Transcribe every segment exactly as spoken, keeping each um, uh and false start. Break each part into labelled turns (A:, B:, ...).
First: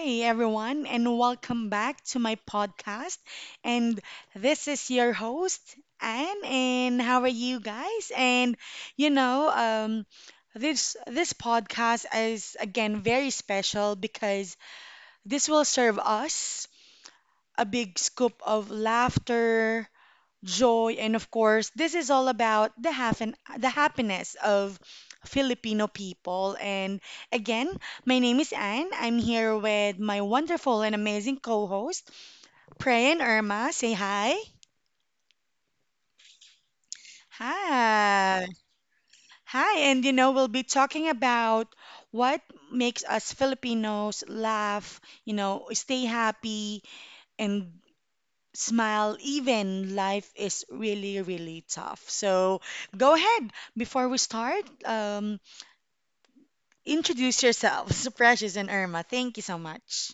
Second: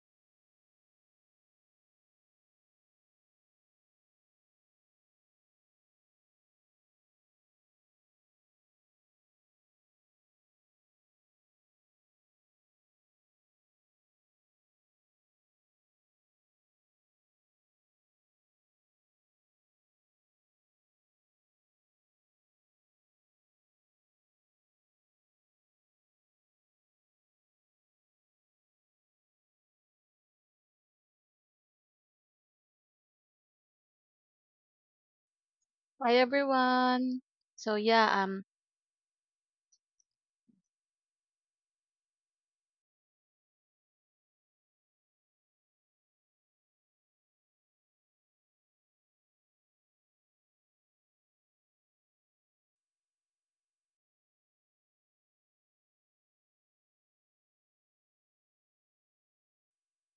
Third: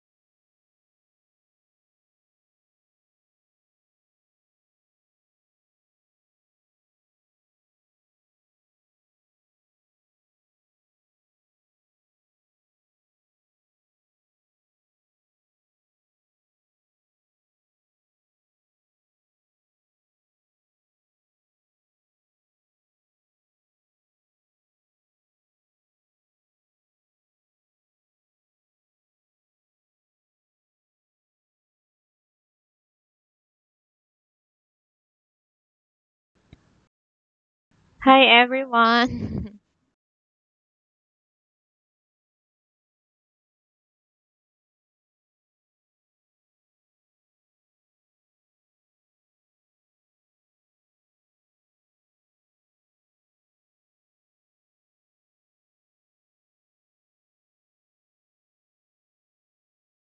A: day, everyone, and welcome back to my podcast. And this is your host, Anne. And how are you guys? And you know, um, this this podcast is again very special because this will serve us a big scoop of laughter, joy, and of course, this is all about the happen the happiness of Filipino people. And again, my name is Anne. I'm here with my wonderful and amazing co-host, Prey and Irma. Say hi.
B: Hi everyone. So yeah,
C: Hi
B: um
A: Hi.
C: everyone.
A: Hi, and you know, we'll be talking about what makes us Filipinos laugh, you know, stay happy and smile even life is really really tough, so go ahead. Before we start, um introduce yourselves. Precious and Irma, thank you so much.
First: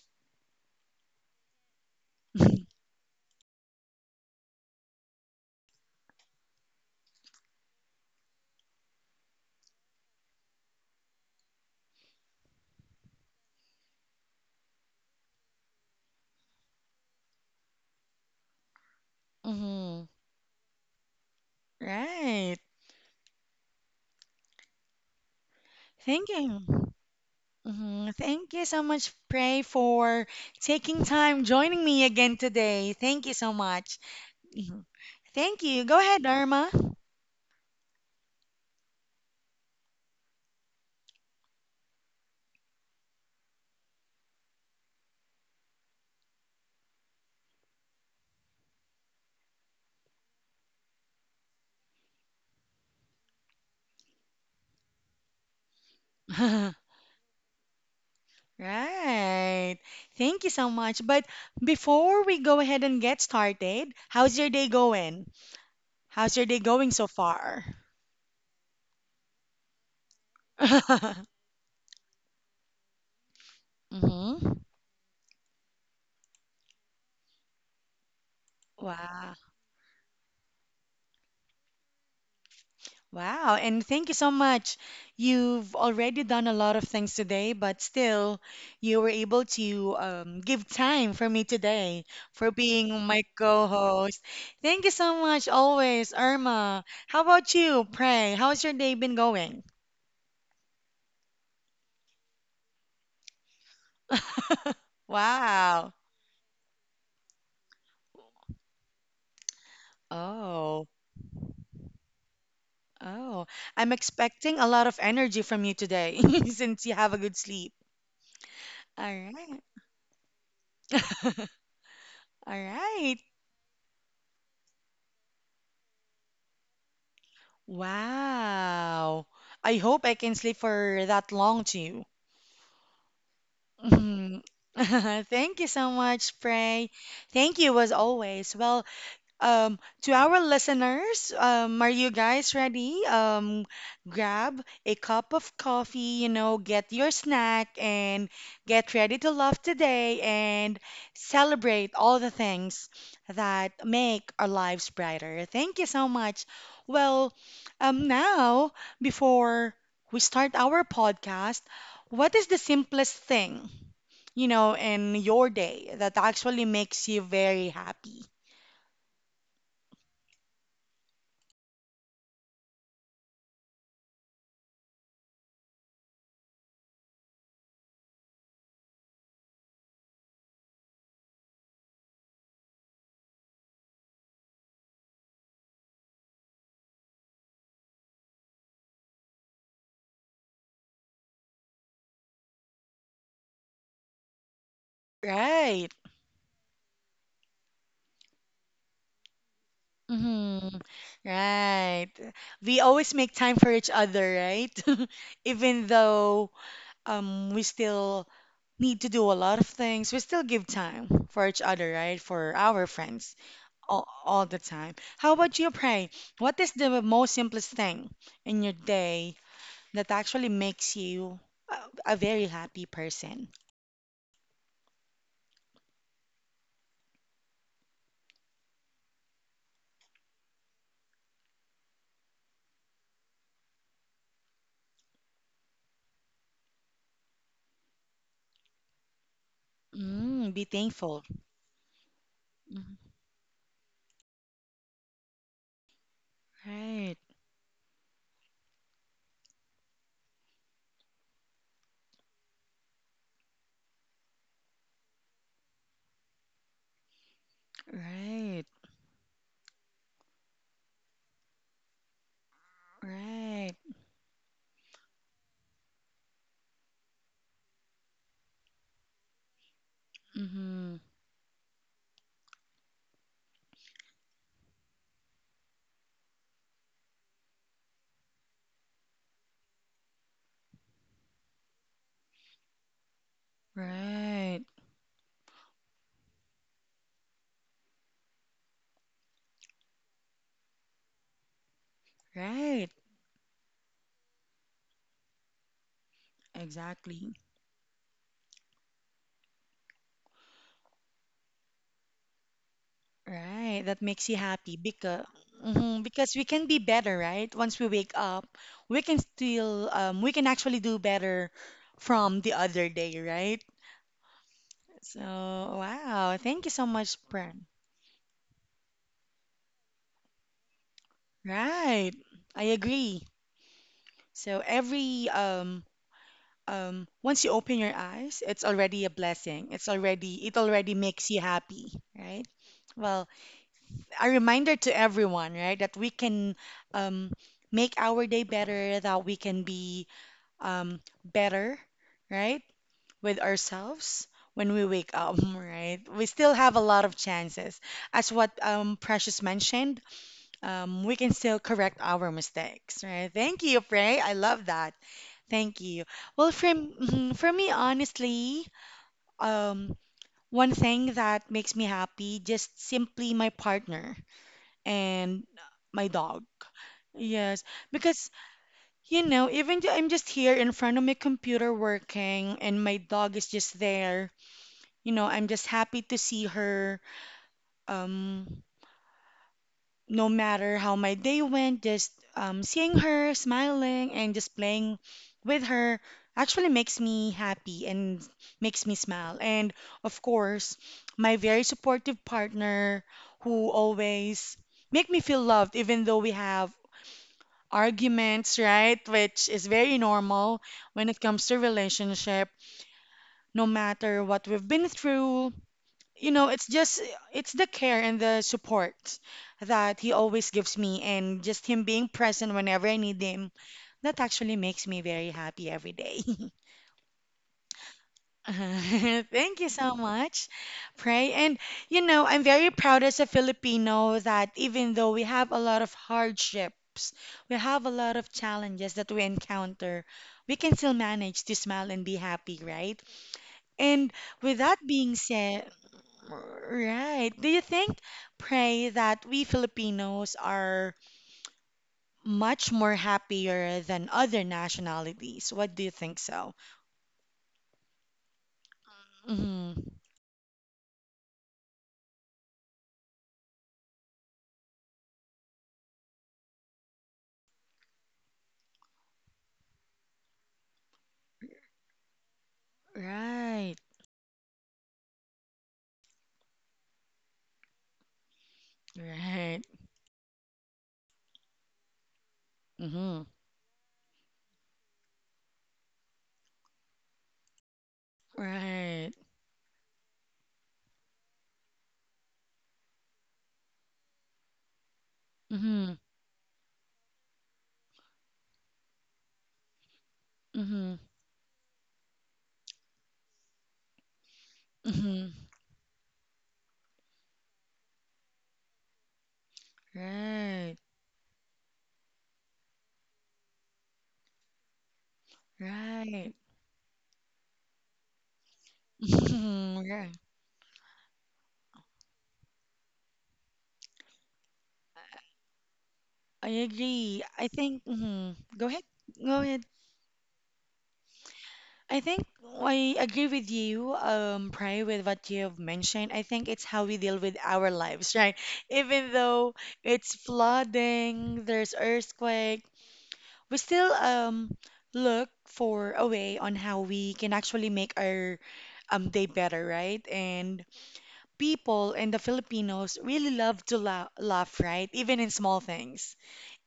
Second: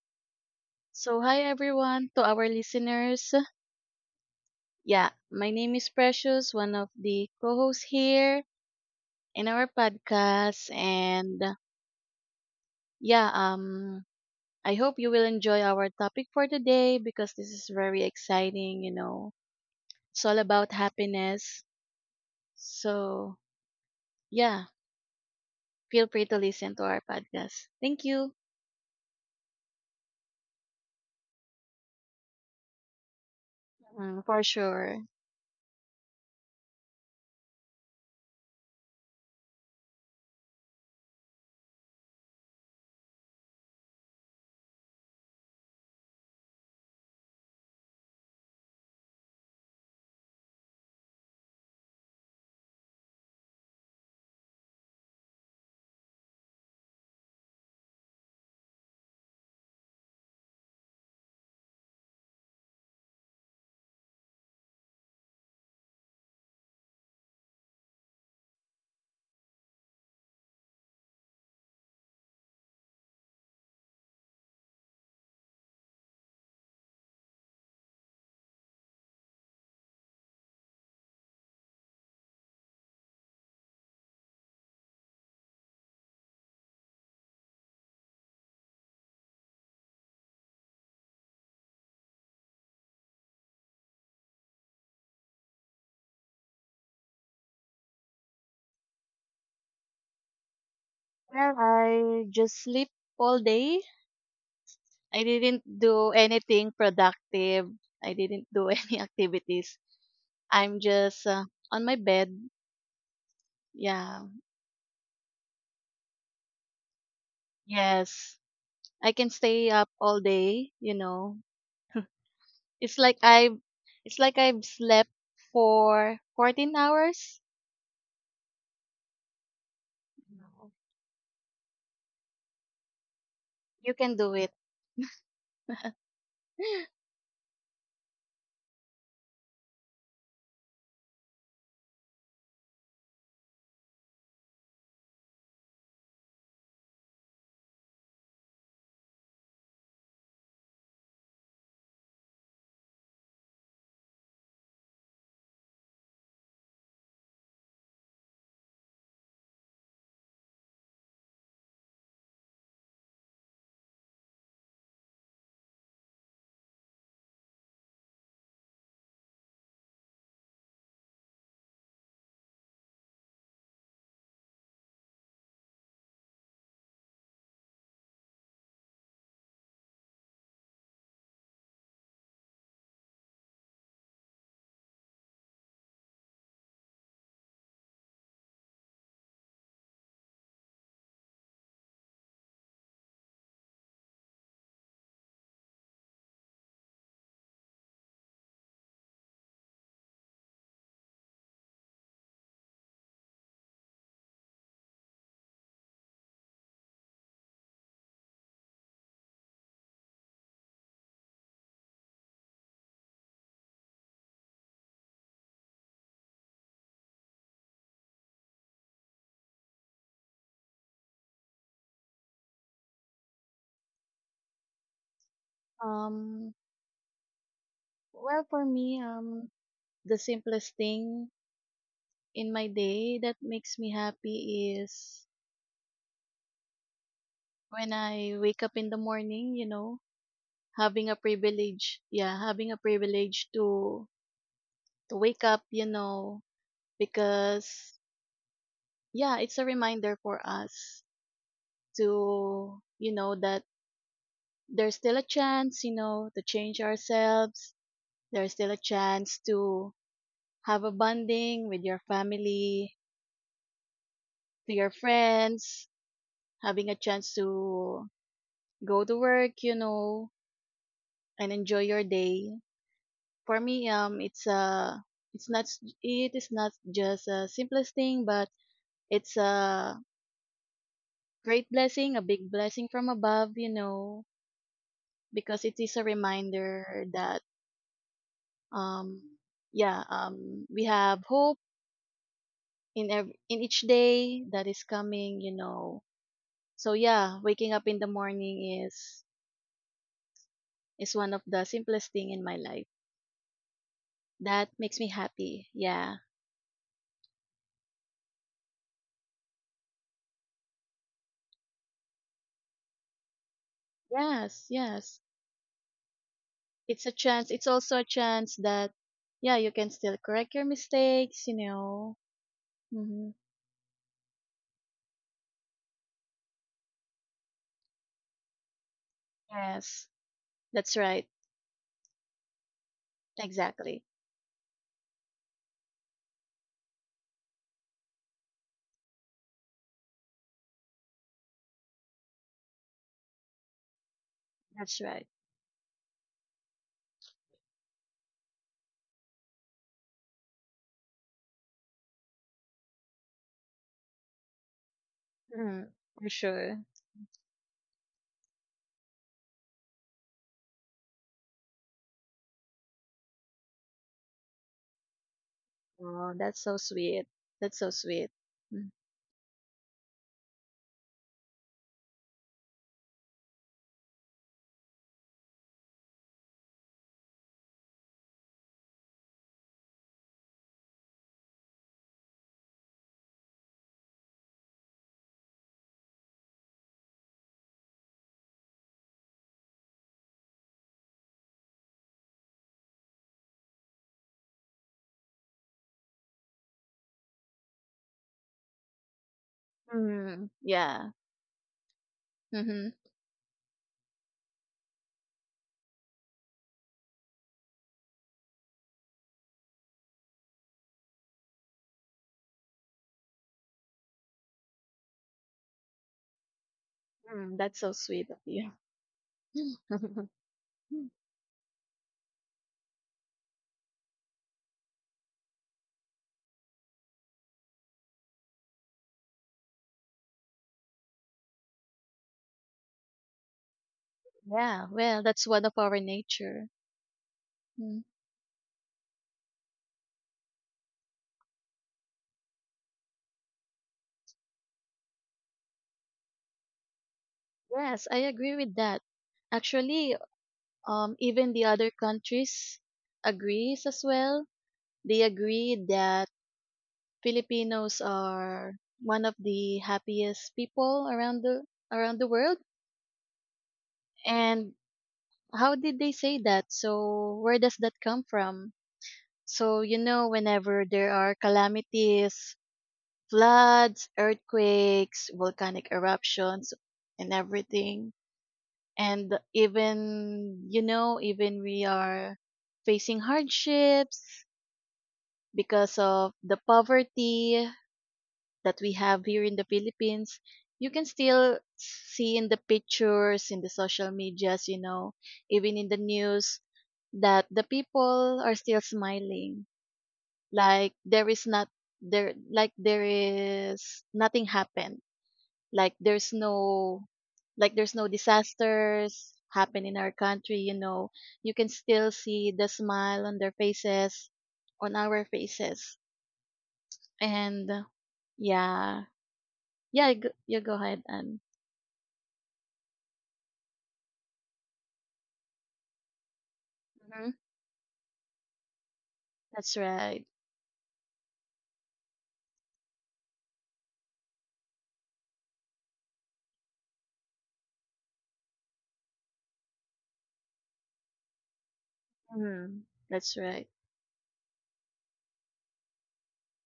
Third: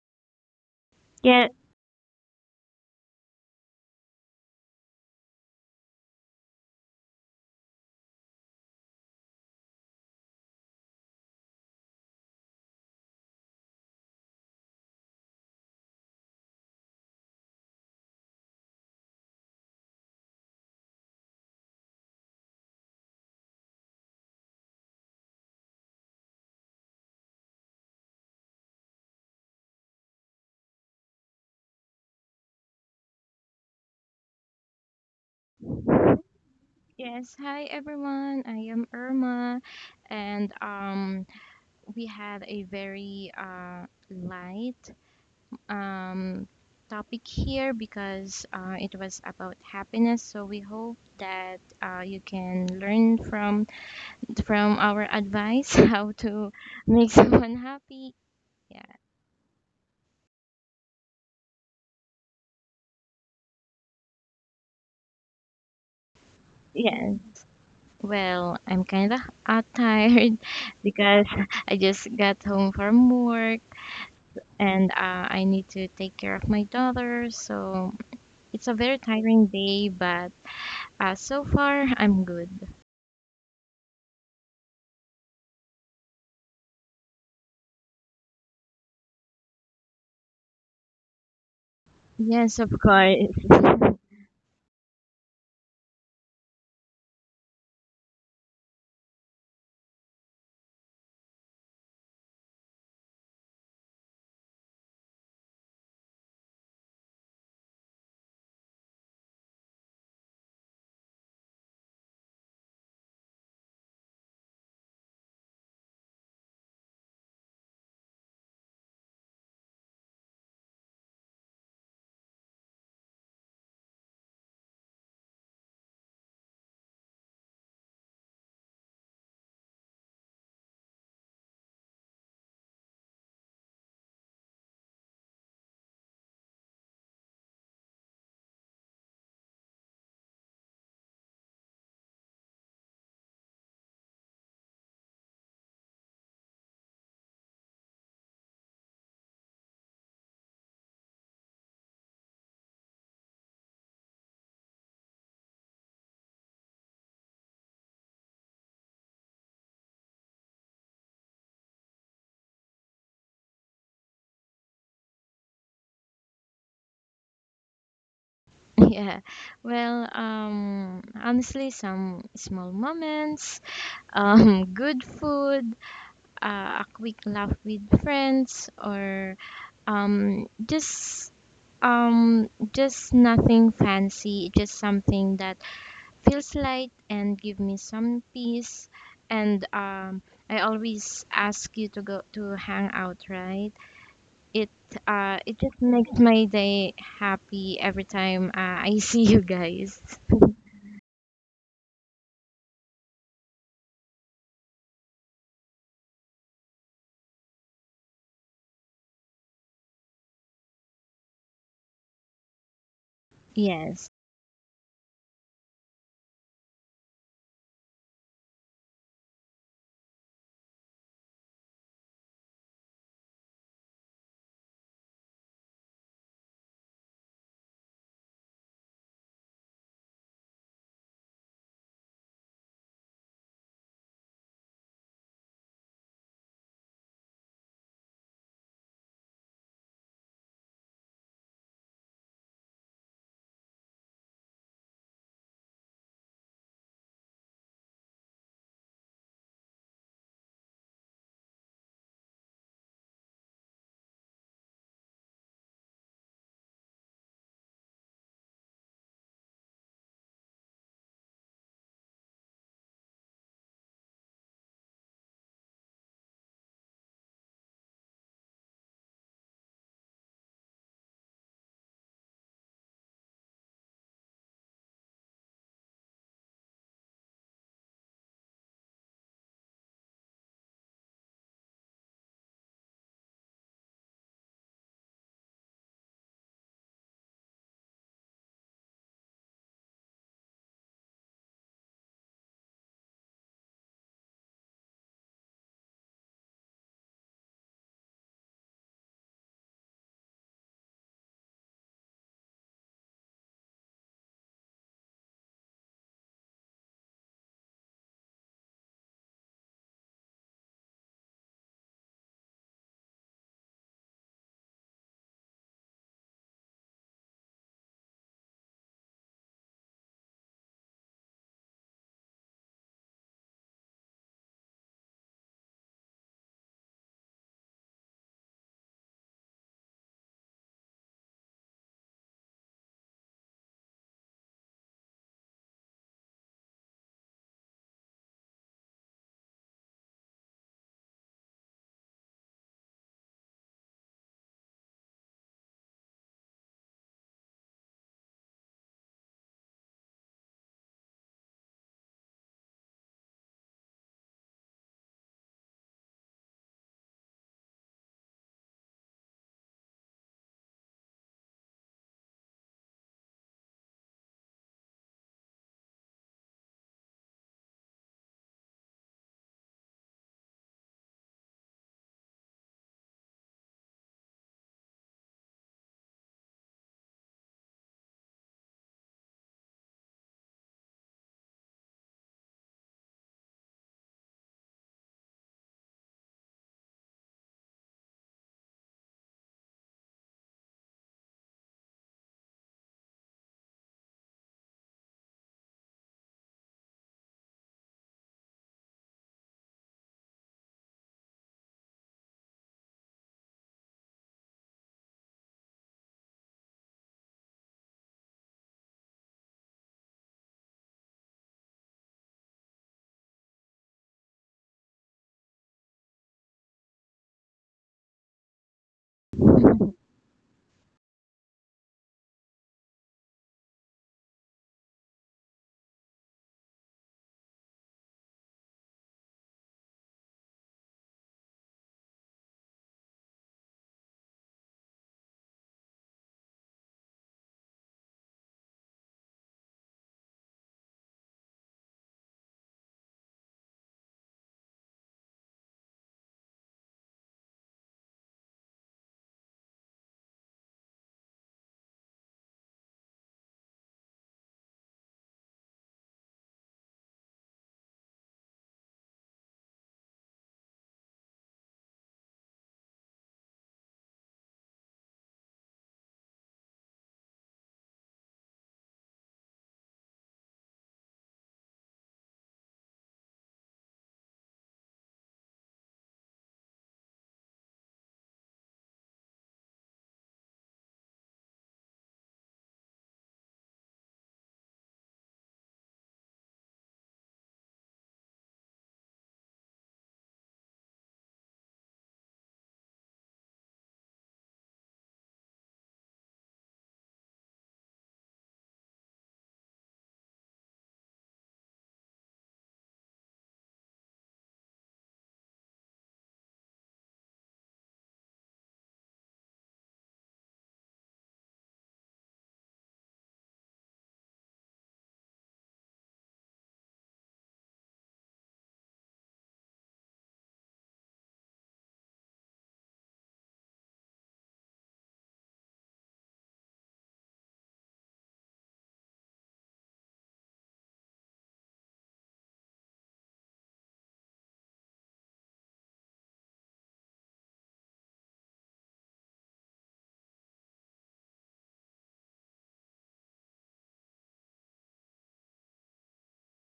B: so hi
C: Yeah,
B: everyone to our listeners. Yeah, my name is Precious, one of the co-hosts here in our podcast and uh, yeah, um I hope you will enjoy our topic for today because this is very exciting, you know.
A: Hmm.
B: It's all about happiness.
A: Right.
B: So, yeah, feel free
A: Thank
B: to
A: you.
B: listen to our podcast. Thank
A: Mhm.
B: you.
A: Thank you so much, Pray, for taking time joining me again today. Thank you so much.
B: Mm, for
A: Mhm.
B: sure.
A: Thank you. Go ahead, Irma.
C: yes. Hi everyone. I am Irma and um we had a very uh light um topic here because uh it was about happiness. So we hope that uh you can learn from from our advice how to make someone happy. Yeah.
A: Right. Thank you so much. But before we go ahead and get started, how's your day going? How's your day going so
C: Yeah.
A: far?
C: Well, I'm kind of uh, tired because I just got home from work
A: Mm-hmm.
C: and uh, I need to take care of my daughter. So it's a very
A: Wow.
C: tiring day, but uh, so far I'm good.
A: Wow. And thank you so much. You've already done a lot of things today, but still, you were able to um, give time for me today for
C: Yes, of
A: being my
C: course.
A: co-host. Thank you so much, always, Irma. How about you, Pray? How's your day been going?
B: Well, I just sleep all day. I didn't
A: Wow.
B: do anything productive. I didn't do any activities. I'm
A: Oh,
B: just uh, on my bed.
A: oh. I'm
B: Yeah.
A: expecting a lot of energy from you today since you have a good sleep.
B: Yes.
A: All
B: I can
A: right.
B: stay up all day, you know.
A: All
B: It's
A: right.
B: like I it's like I've slept for fourteen hours.
A: Wow. I hope I can sleep
B: No.
A: for that long too.
B: You can do
A: Mhm.
B: it.
A: Thank you so much, Pray. Thank you as always. Well, Um, to our listeners, um, are you guys ready? Um, grab a cup of coffee, you know, get your snack and get ready to love today and celebrate all the things that make our lives brighter. Thank you so much. Well, um, now, before we start our podcast, what is the simplest thing, you know, in your day that actually makes you very happy?
C: yeah. Well, um, honestly, some small moments, um, good food, uh, a quick laugh with friends, or um, just um, just nothing fancy. Just something that feels light and give me some peace. And um, I always ask you to go to hang out, right? It uh, it just
A: Right.
C: makes my day happy every time uh, I see you guys.
A: Mm-hmm. Right. We always make time for each other, right? Even though um we still need to do a lot of things, we still give time for each other, right? For our friends all,
C: Yes,
A: all the time. How about you, Pray? What is the most simplest thing in your day that actually makes you a, a very happy person?
B: Um well for me um the simplest thing in my day that makes me happy is when I wake up in the morning, you know.
A: Mm, be
B: Having a
A: thankful.
B: privilege, yeah, having a
A: Mhm.
B: privilege to to wake up, you know,
A: Right,
B: because yeah, it's a reminder for us to, you know, that there's still a chance, you know, to change ourselves. There's
A: right,
B: still a chance to have a bonding with your family,
A: right.
B: to your friends, having a chance to go to work, you know,
A: Mm-hmm.
B: and enjoy your day. For me, um, it's a, it's not, it is not just a simplest thing, but it's a great blessing, a big blessing from above, you know,
A: Right.
B: because it is a reminder that um yeah, um we have hope
A: Right,
B: in every, in each day that is coming, you know. So
A: exactly.
B: yeah, waking up in the morning is is one of the simplest thing in my life.
A: Right, that makes you
B: That
A: happy
B: makes me
A: because
B: happy.
A: mhm,
B: Yeah.
A: because we can be better, right? Once we wake up, we can still um, we can actually do better from the other day, right?
B: Yes, yes.
A: So, wow, thank you so
B: It's a
A: much,
B: chance. It's
A: Pran.
B: also a chance that yeah, you can still correct your mistakes, you
A: Right,
B: know.
A: I agree.
B: Hmm.
A: So every um um once you open your eyes, it's already a blessing. It's
B: Yes,
A: already it already
B: that's right.
A: makes you happy, right? Well,
B: Exactly.
A: a reminder to everyone, right, that we can um, make our day better, that we can be um, better, right, with ourselves when we
B: That's
A: wake
B: right.
A: up, right? We still have a lot of chances. As what um, Precious mentioned, um, we can still correct our mistakes, right? Thank you, Prey. I love that. Thank
B: Mm,
A: you.
B: for
A: Well, for,
B: sure.
A: mhm, for me, honestly, um, one thing that makes me happy, just simply my partner and my
B: Oh,
A: dog.
B: that's so sweet.
A: Yes,
B: That's so sweet.
A: because
B: Mm,
A: you know, even though I'm just here in front of my computer working and my dog is just there, you know, I'm just happy to see her. Um, no matter how my day went, just um, seeing her smiling and just playing with her actually makes me happy and makes me smile. And of course, my very supportive partner who always make me feel loved even though we have arguments, right? Which is very
B: mm,
A: normal when
B: yeah.
A: it comes to relationship,
B: Mm-hmm.
A: no matter what we've been through. You know, it's just it's the care and the support that he always gives me and just him being present whenever I need him. That actually makes me very happy every day.
B: Mm, that's so sweet of you.
A: Thank you so much, Pray. And you know, I'm very proud as a Filipino that even though we have a lot of hardships, we have a lot of challenges that we encounter, we can still manage to smile and be happy, right? And with that
B: yeah.
A: being
B: Well, that's one
A: said,
B: of our nature.
A: right, do you think,
B: Mm,
A: Pray, that we Filipinos are much more happier than other nationalities? What do you think so?
B: yes, I agree with that.
A: Hmm.
B: Actually, um, even the other countries agrees as well. They agree that Filipinos are one of the happiest people around the around the world,
A: Right,
B: and how did they say that? So where does that come from?
A: right.
B: So you know, whenever there are calamities,
A: Mm-hmm.
B: floods, earthquakes, volcanic eruptions, and everything,
A: Right.
B: and even you know, even we are facing hardships
A: Mm-hmm.
B: because of the poverty that we have here in the Philippines, you
A: Mm-hmm.
B: can still see in the pictures, in the social medias, you know,
A: Mm-hmm.
B: even in the news, that the people are still smiling.
A: Right.
B: Like there is not there like there is nothing happened. Like there's
A: Right.
B: no, like there's no disasters happen
A: Mm-hmm.
B: in our
A: Right.
B: country, you know. You can still see the smile on their faces, on our faces.
A: I agree. I
B: And
A: think. Hmm. Go ahead.
B: yeah,
A: Go ahead.
B: yeah, go yeah, go ahead, Anne.
A: I think I agree with you, um, Pray, with what you have mentioned. I think it's how we deal
B: Mm-hmm.
A: with our lives, right? Even though
B: That's
A: it's
B: right.
A: flooding, there's earthquake, we still um look for a way on how we can actually make our um day better, right? And people and the
B: Mhm.
A: Filipinos really
B: That's
A: love
B: right.
A: to la- laugh, right? Even in small things.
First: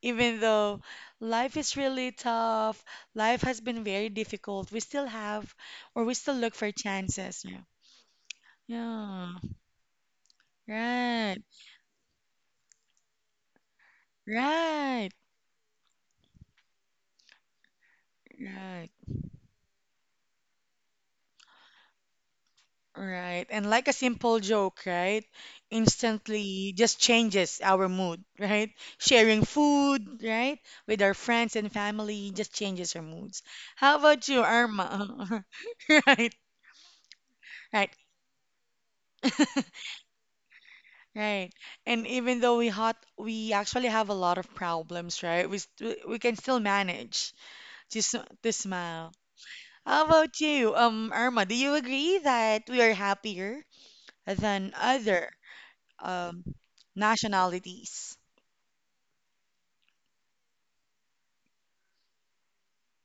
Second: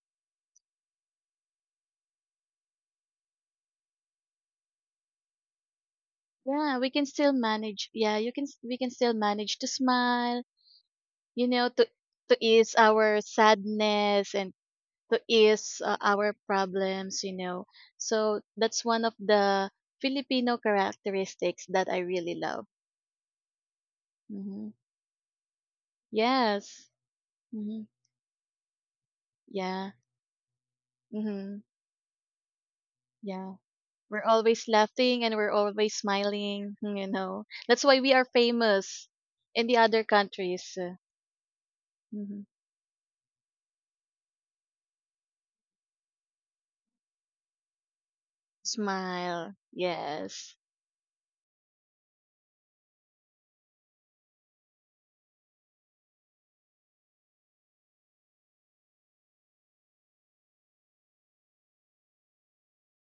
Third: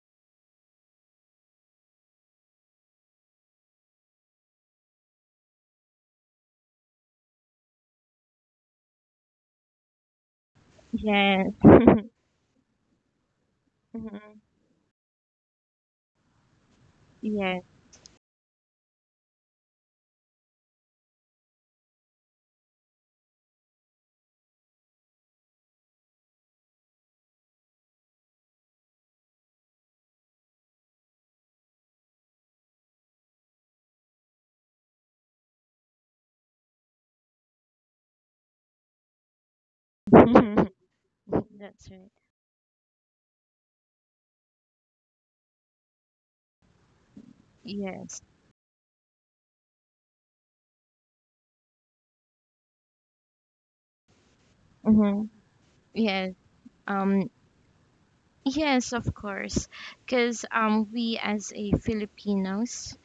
A: Even though life is really tough, life has been very difficult, we still have or we still look for
B: Yeah, we can still
A: chances. Yeah.
B: manage. Yeah, you can. s- We can still
A: Yeah.
B: manage to smile.
A: Right.
B: You
C: yes,
B: know, to to ease our sadness
C: mhm.
B: and
A: Right.
B: to ease uh, our problems. You
C: Yes.
B: know, so that's
A: Right.
B: one of the Filipino characteristics that I really love.
A: Right. And like a simple
B: Hmm.
A: joke, right? Instantly
B: Yes.
A: just changes
B: Hmm.
A: our mood, right? Sharing
B: Yeah.
A: food, right? With our friends
B: Hmm.
A: and family just changes our moods.
B: Yeah.
A: How
B: We're
A: about you,
B: always laughing and
A: Irma?
B: we're always
A: Right.
B: smiling, you know. That's
A: Right.
B: why we are famous in the other countries.
A: Right.
C: That's
A: And
C: right.
B: Hmm.
A: even though we hot we actually have a lot of problems, right? We st we can still manage just to
C: Yes.
A: s- to smile.
B: Smile.
A: How about
B: Yes.
A: you, um, Irma? Do you agree that we are happier than
C: Mm-hmm.
A: other
C: Yes.
A: um,
C: Um.
A: nationalities?
C: Yes, of course, because um, we as a Filipinos,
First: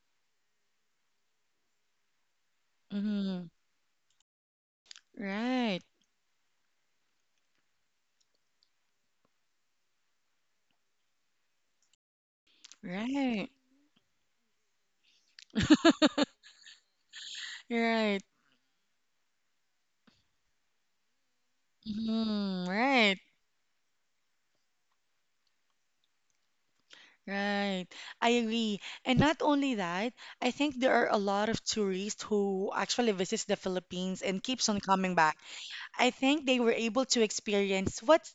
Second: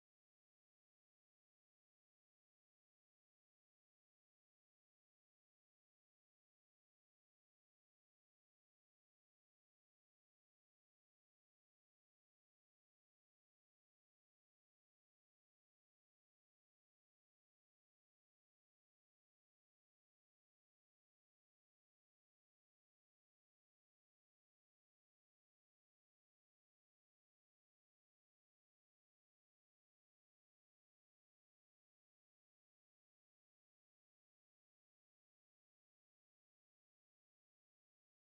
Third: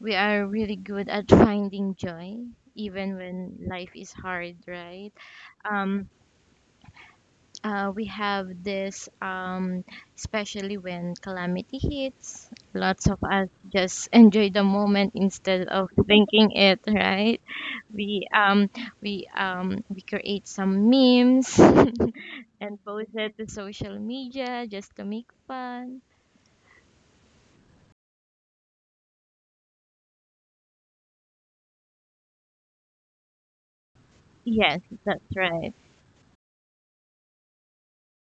C: we are really good at finding joy, even
A: Mm-hmm.
C: when life is hard, right?
A: Right.
C: Um, uh, we have this, um, especially when calamity hits, lots of us
A: Right.
C: just enjoy the moment instead of thinking it, right?
A: Right.
C: We, um, we, um, we create some memes
A: Mm-hmm.
C: and post
A: Right.
C: it to social media just to make fun.
A: Right. I agree. And not only that, I think there are a lot of tourists who actually visits the Philippines and keeps on
C: Yes,
A: coming
C: that's
A: back.
C: right.
A: I think they were able to experience what's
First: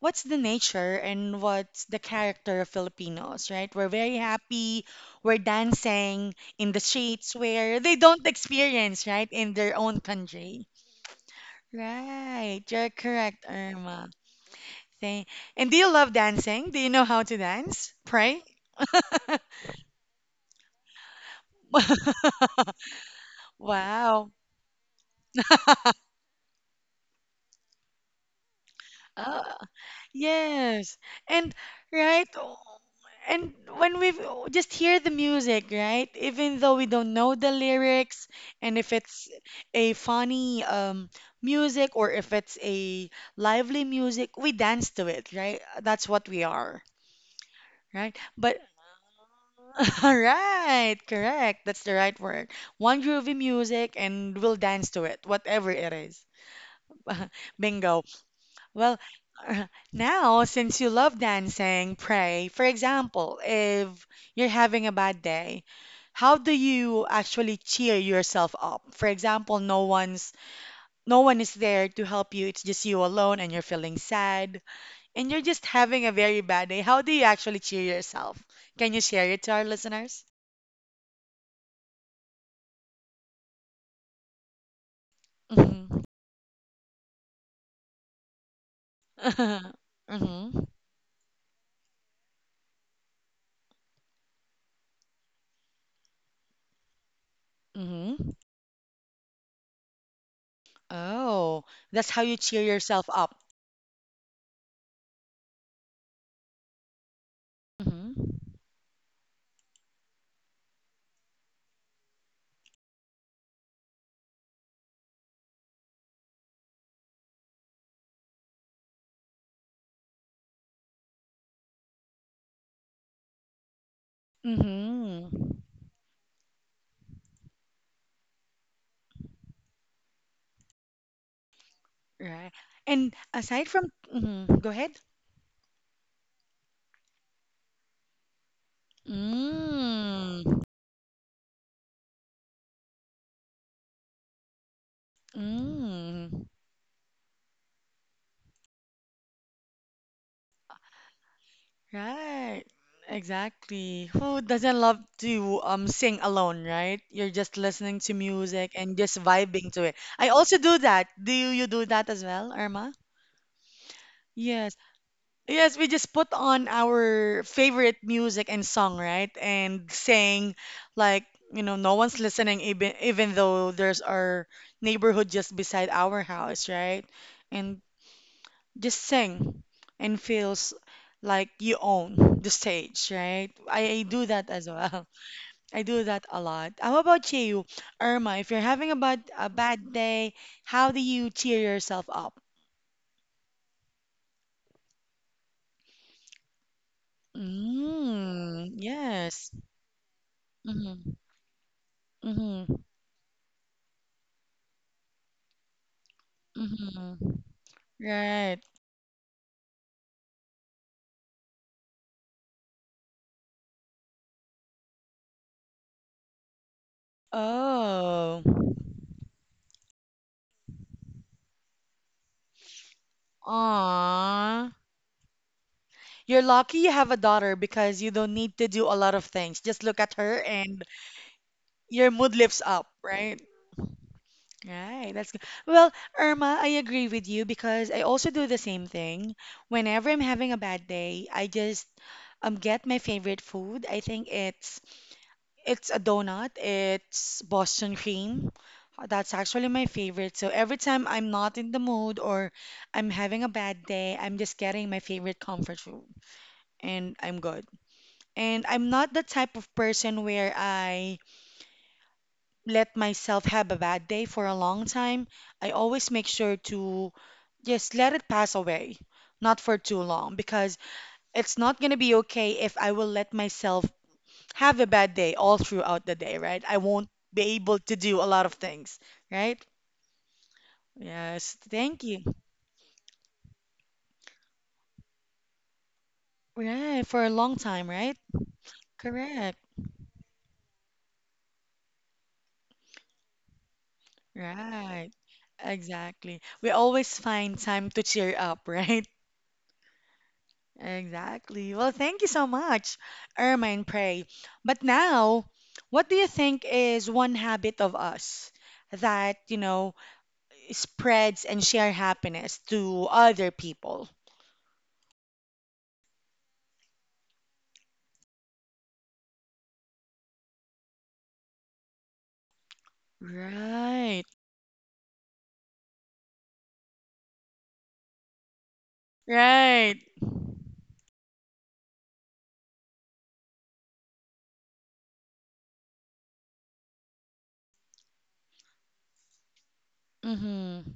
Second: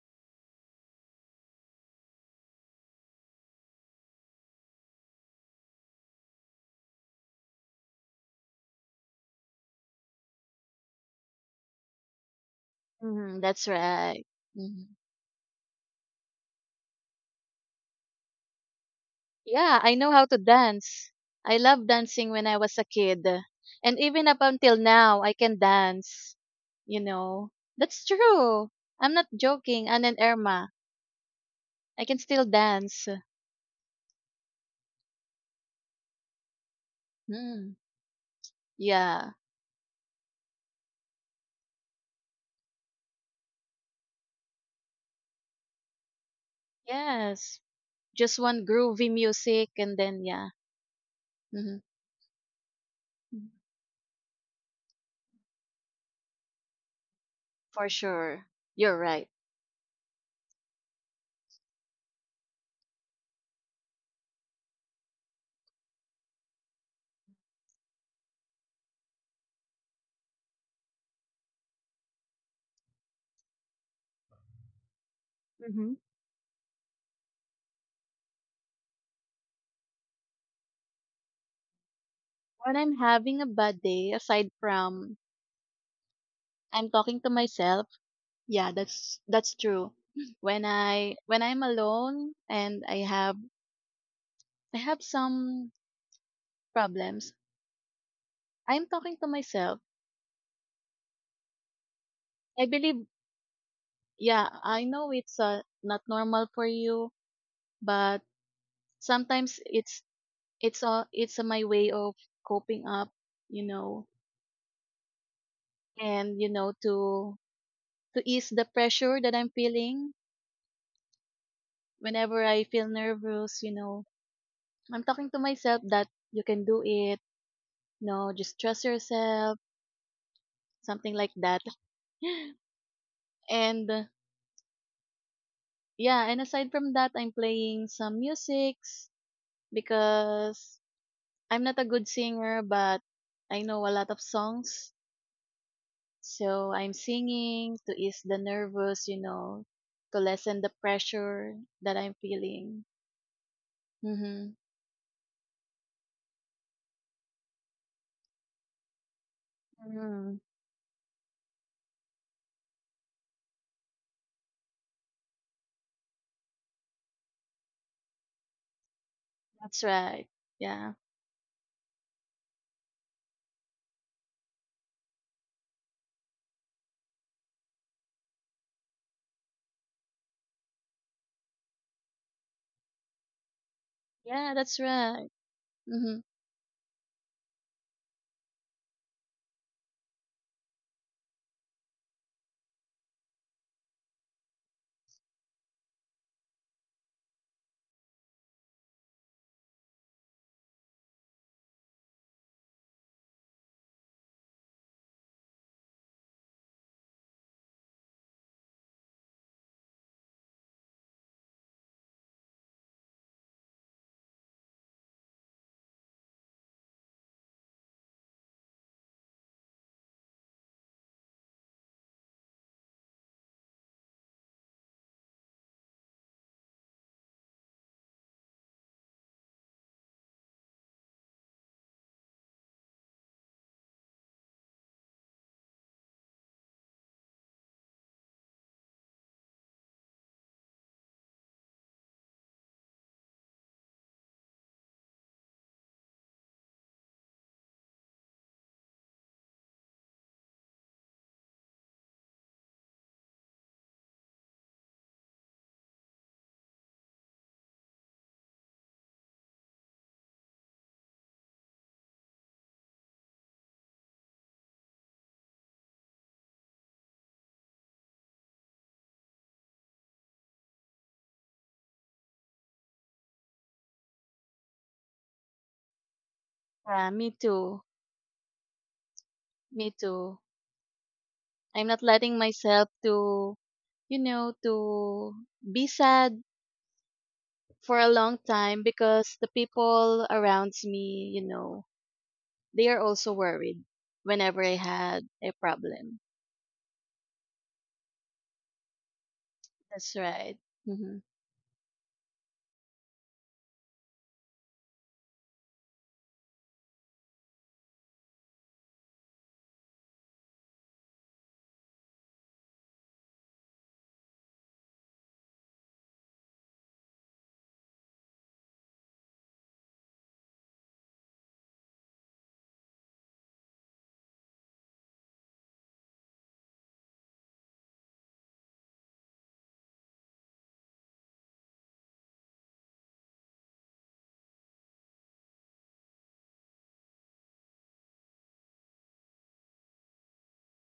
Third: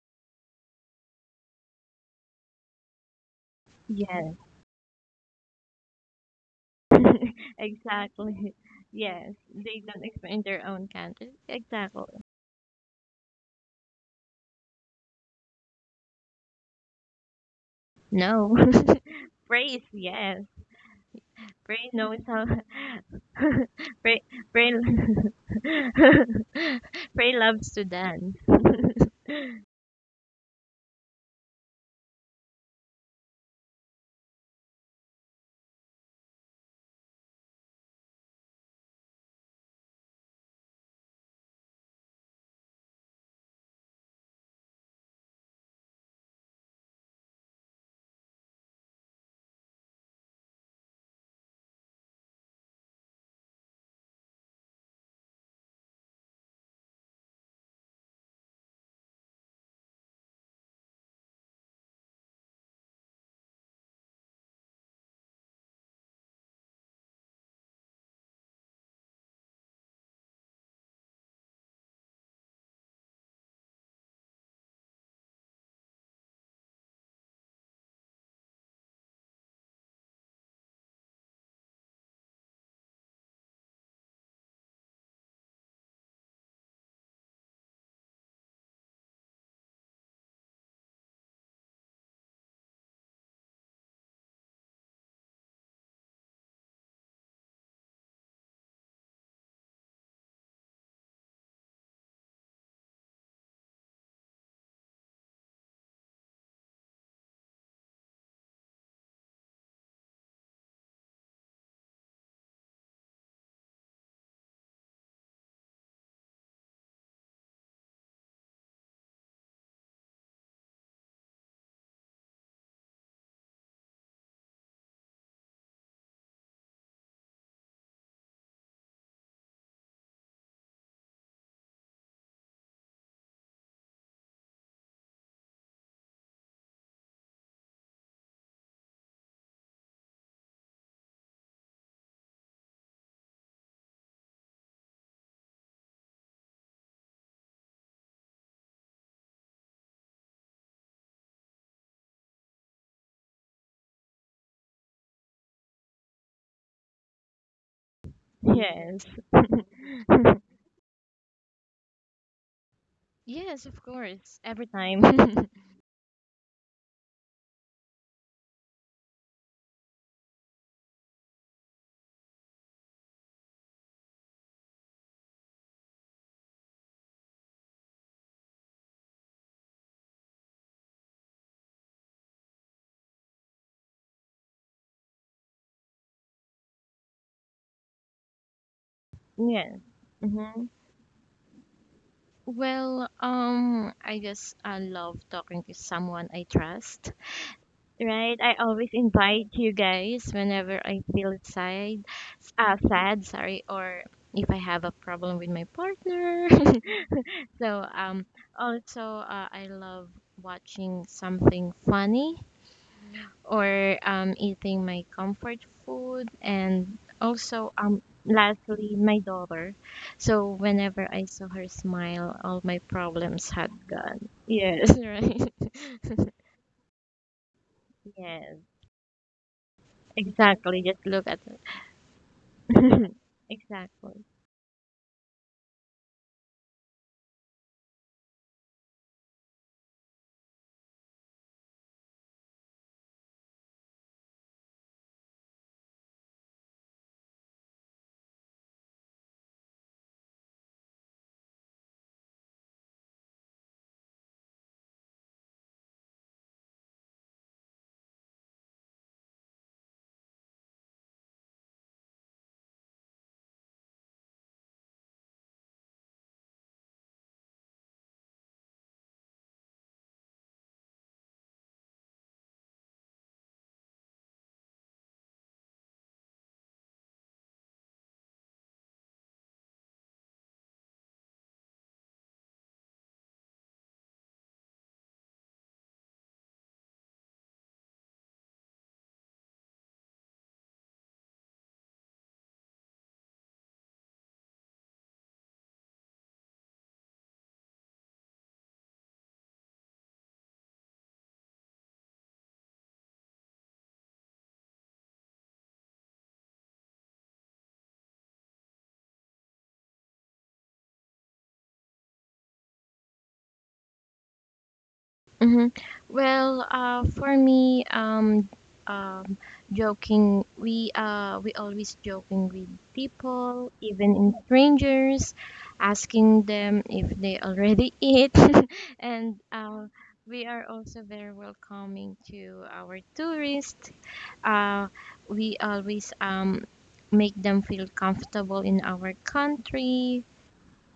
A: what's the nature and what's the character of Filipinos, right? We're very
C: Yes.
A: happy, we're dancing in the streets where they don't
C: exactly.
A: experience, right,
C: Yes,
A: in their
C: they
A: own
C: don't explain their
A: country.
C: own country. Exactly.
A: Right, you're
B: Hmm.
A: correct,
B: That's
A: Irma.
B: right. Hmm.
A: Thank. And do you love dancing? Do you know how to dance? Pray?
C: No.
B: Yeah,
C: Praise,
B: I know how to
C: yes.
B: dance. I love
C: Pray knows
B: dancing
C: how.
B: when I was a kid. uh, And
C: Pray,
B: even
A: Wow.
B: up
C: pray,
B: until now, I can dance. You
C: pray
B: know,
C: loves to
B: that's
C: dance.
B: true. I'm not
A: Oh,
B: joking, Ann and Irma.
A: yes. And
B: I can
A: right.
B: still
A: Oh,
B: dance.
A: and when we just hear the music, right? Even though we don't know the
B: Mm.
A: lyrics, and if it's
B: Yeah.
A: a funny um music or if it's a lively music, we dance to it, right? That's what we are,
B: Yes.
A: right?
B: Just
A: But
B: one groovy music and
A: all
B: then, yeah.
A: right, correct. That's
B: Mhm.
A: the right word. One groovy music and we'll dance to it, whatever it is.
B: For
A: Bingo.
B: sure.
A: Well,
B: You're right.
A: uh, now since you love dancing, Pray, for example, if you're having a bad day, how do you actually cheer yourself up? For example, no one's no one is there to help you. It's just you alone and you're feeling sad and you're just
B: Mm-hmm.
A: having a very bad day. How do you actually cheer yourself? Can you share it to our listeners?
B: When I'm having a bad day, aside from
A: Hmm.
B: I'm talking to myself, yeah, that's that's true. When
A: Mm-hmm.
B: I when I'm alone and I have I have some problems,
A: Mm-hmm.
B: I'm talking to myself.
A: Oh, that's how you cheer
B: I
A: yourself
B: believe,
A: up.
B: yeah, I know it's uh, not normal for you, but
A: Mm-hmm.
B: sometimes it's it's uh, it's uh, my way of coping up, you know, and you know to to ease the pressure that I'm feeling whenever I feel nervous, you know, I'm
A: Mm-hmm.
B: talking to myself that you can do it. No, just trust yourself, something like that.
A: Right. And aside from,
B: and uh,
A: mm-hmm. Go ahead.
B: yeah, and aside from that, I'm playing some musics
A: Mm.
B: because I'm not a good singer, but I know a lot of songs.
A: Mm.
B: So I'm singing to ease the nervous, you know, to lessen the pressure that I'm
A: Right.
B: feeling.
A: Exactly. Who
B: Mm-hmm.
A: doesn't love to um sing alone, right? You're just listening to music and
C: Yes.
A: just vibing to it. I
B: Mm,
A: also do that. Do you do that as well, Irma?
C: Yes, of course. Every
A: Yes.
C: time.
A: Yes, we just put on our favorite music and song, right?
B: that's
A: And
B: right.
A: sang
B: Yeah.
A: like, you know, no one's listening even even though there's our neighborhood just beside our house, right? And just sing and feels like you own the stage, right? I, I do that
B: Yeah,
A: as
B: that's
A: well.
B: right.
A: I do
B: Mm-hmm.
A: that a lot. How about you, Irma? If you're having a bad a
C: yes.
A: bad day,
C: Mm-hmm.
A: how do you cheer yourself up?
C: Well, um, I just I love talking to someone I trust. Right, I
A: Mm,
C: always invite
A: yes.
C: you guys whenever I
A: Mm-hmm.
C: feel sad, uh,
A: Mm-hmm.
C: sad, sorry, or if I have a problem with my partner.
A: Mm-hmm.
C: So, um,
A: Right.
C: also, uh, I love watching something funny or um, eating my comfort food, and also, um,
A: Oh.
C: lastly, my daughter. So, whenever I saw her smile, all my problems had gone.
A: Aw.
C: Yes, right.
A: You're lucky you have a daughter because you don't need
C: Yes,
A: to do a lot of things. Just look at her
C: exactly.
A: and
C: Just look at
A: your mood lifts up,
C: mhm.
A: right?
C: Exactly.
A: Right, that's good. Well, Irma, I agree with you because I also do the same thing. Whenever I'm having a bad day, I just um get my favorite food. I think it's It's a donut. It's Boston cream. That's actually my favorite. So every time I'm not in the mood or I'm having a bad day, I'm just getting my favorite comfort food and I'm good. And I'm not the type of person where I let myself have a bad day for a long time. I always make sure to just let it pass away, not for too long, because it's not going to be okay if I will let myself have a bad day all throughout the day, right? I
B: Yeah,
A: won't
B: me
A: be able
B: too.
A: to do a lot of things, right?
B: Me too.
A: Yes,
B: I'm not
A: thank you.
B: letting myself to, you know, to be sad
A: Right, for a long time,
B: for a
A: right?
B: long time because the
A: Correct.
B: people around me, you know, they are also worried whenever I
A: Right.
B: had a problem.
A: Exactly. We always find time to cheer up, right?
B: That's right. Hmm.
A: Exactly. Well, thank you so much, Irma and Pray. But now, what do you think is one habit of us that, you know, spreads and share happiness to other people?
C: Hmm. Well, uh, for me, um, um, joking, we uh, we always joking with people, even
A: Right.
C: in strangers, asking them if they already eat, and uh,
A: Right.
C: we are also very welcoming to our tourists. Uh, we always um, make them feel comfortable in our country,
A: Mm-hmm.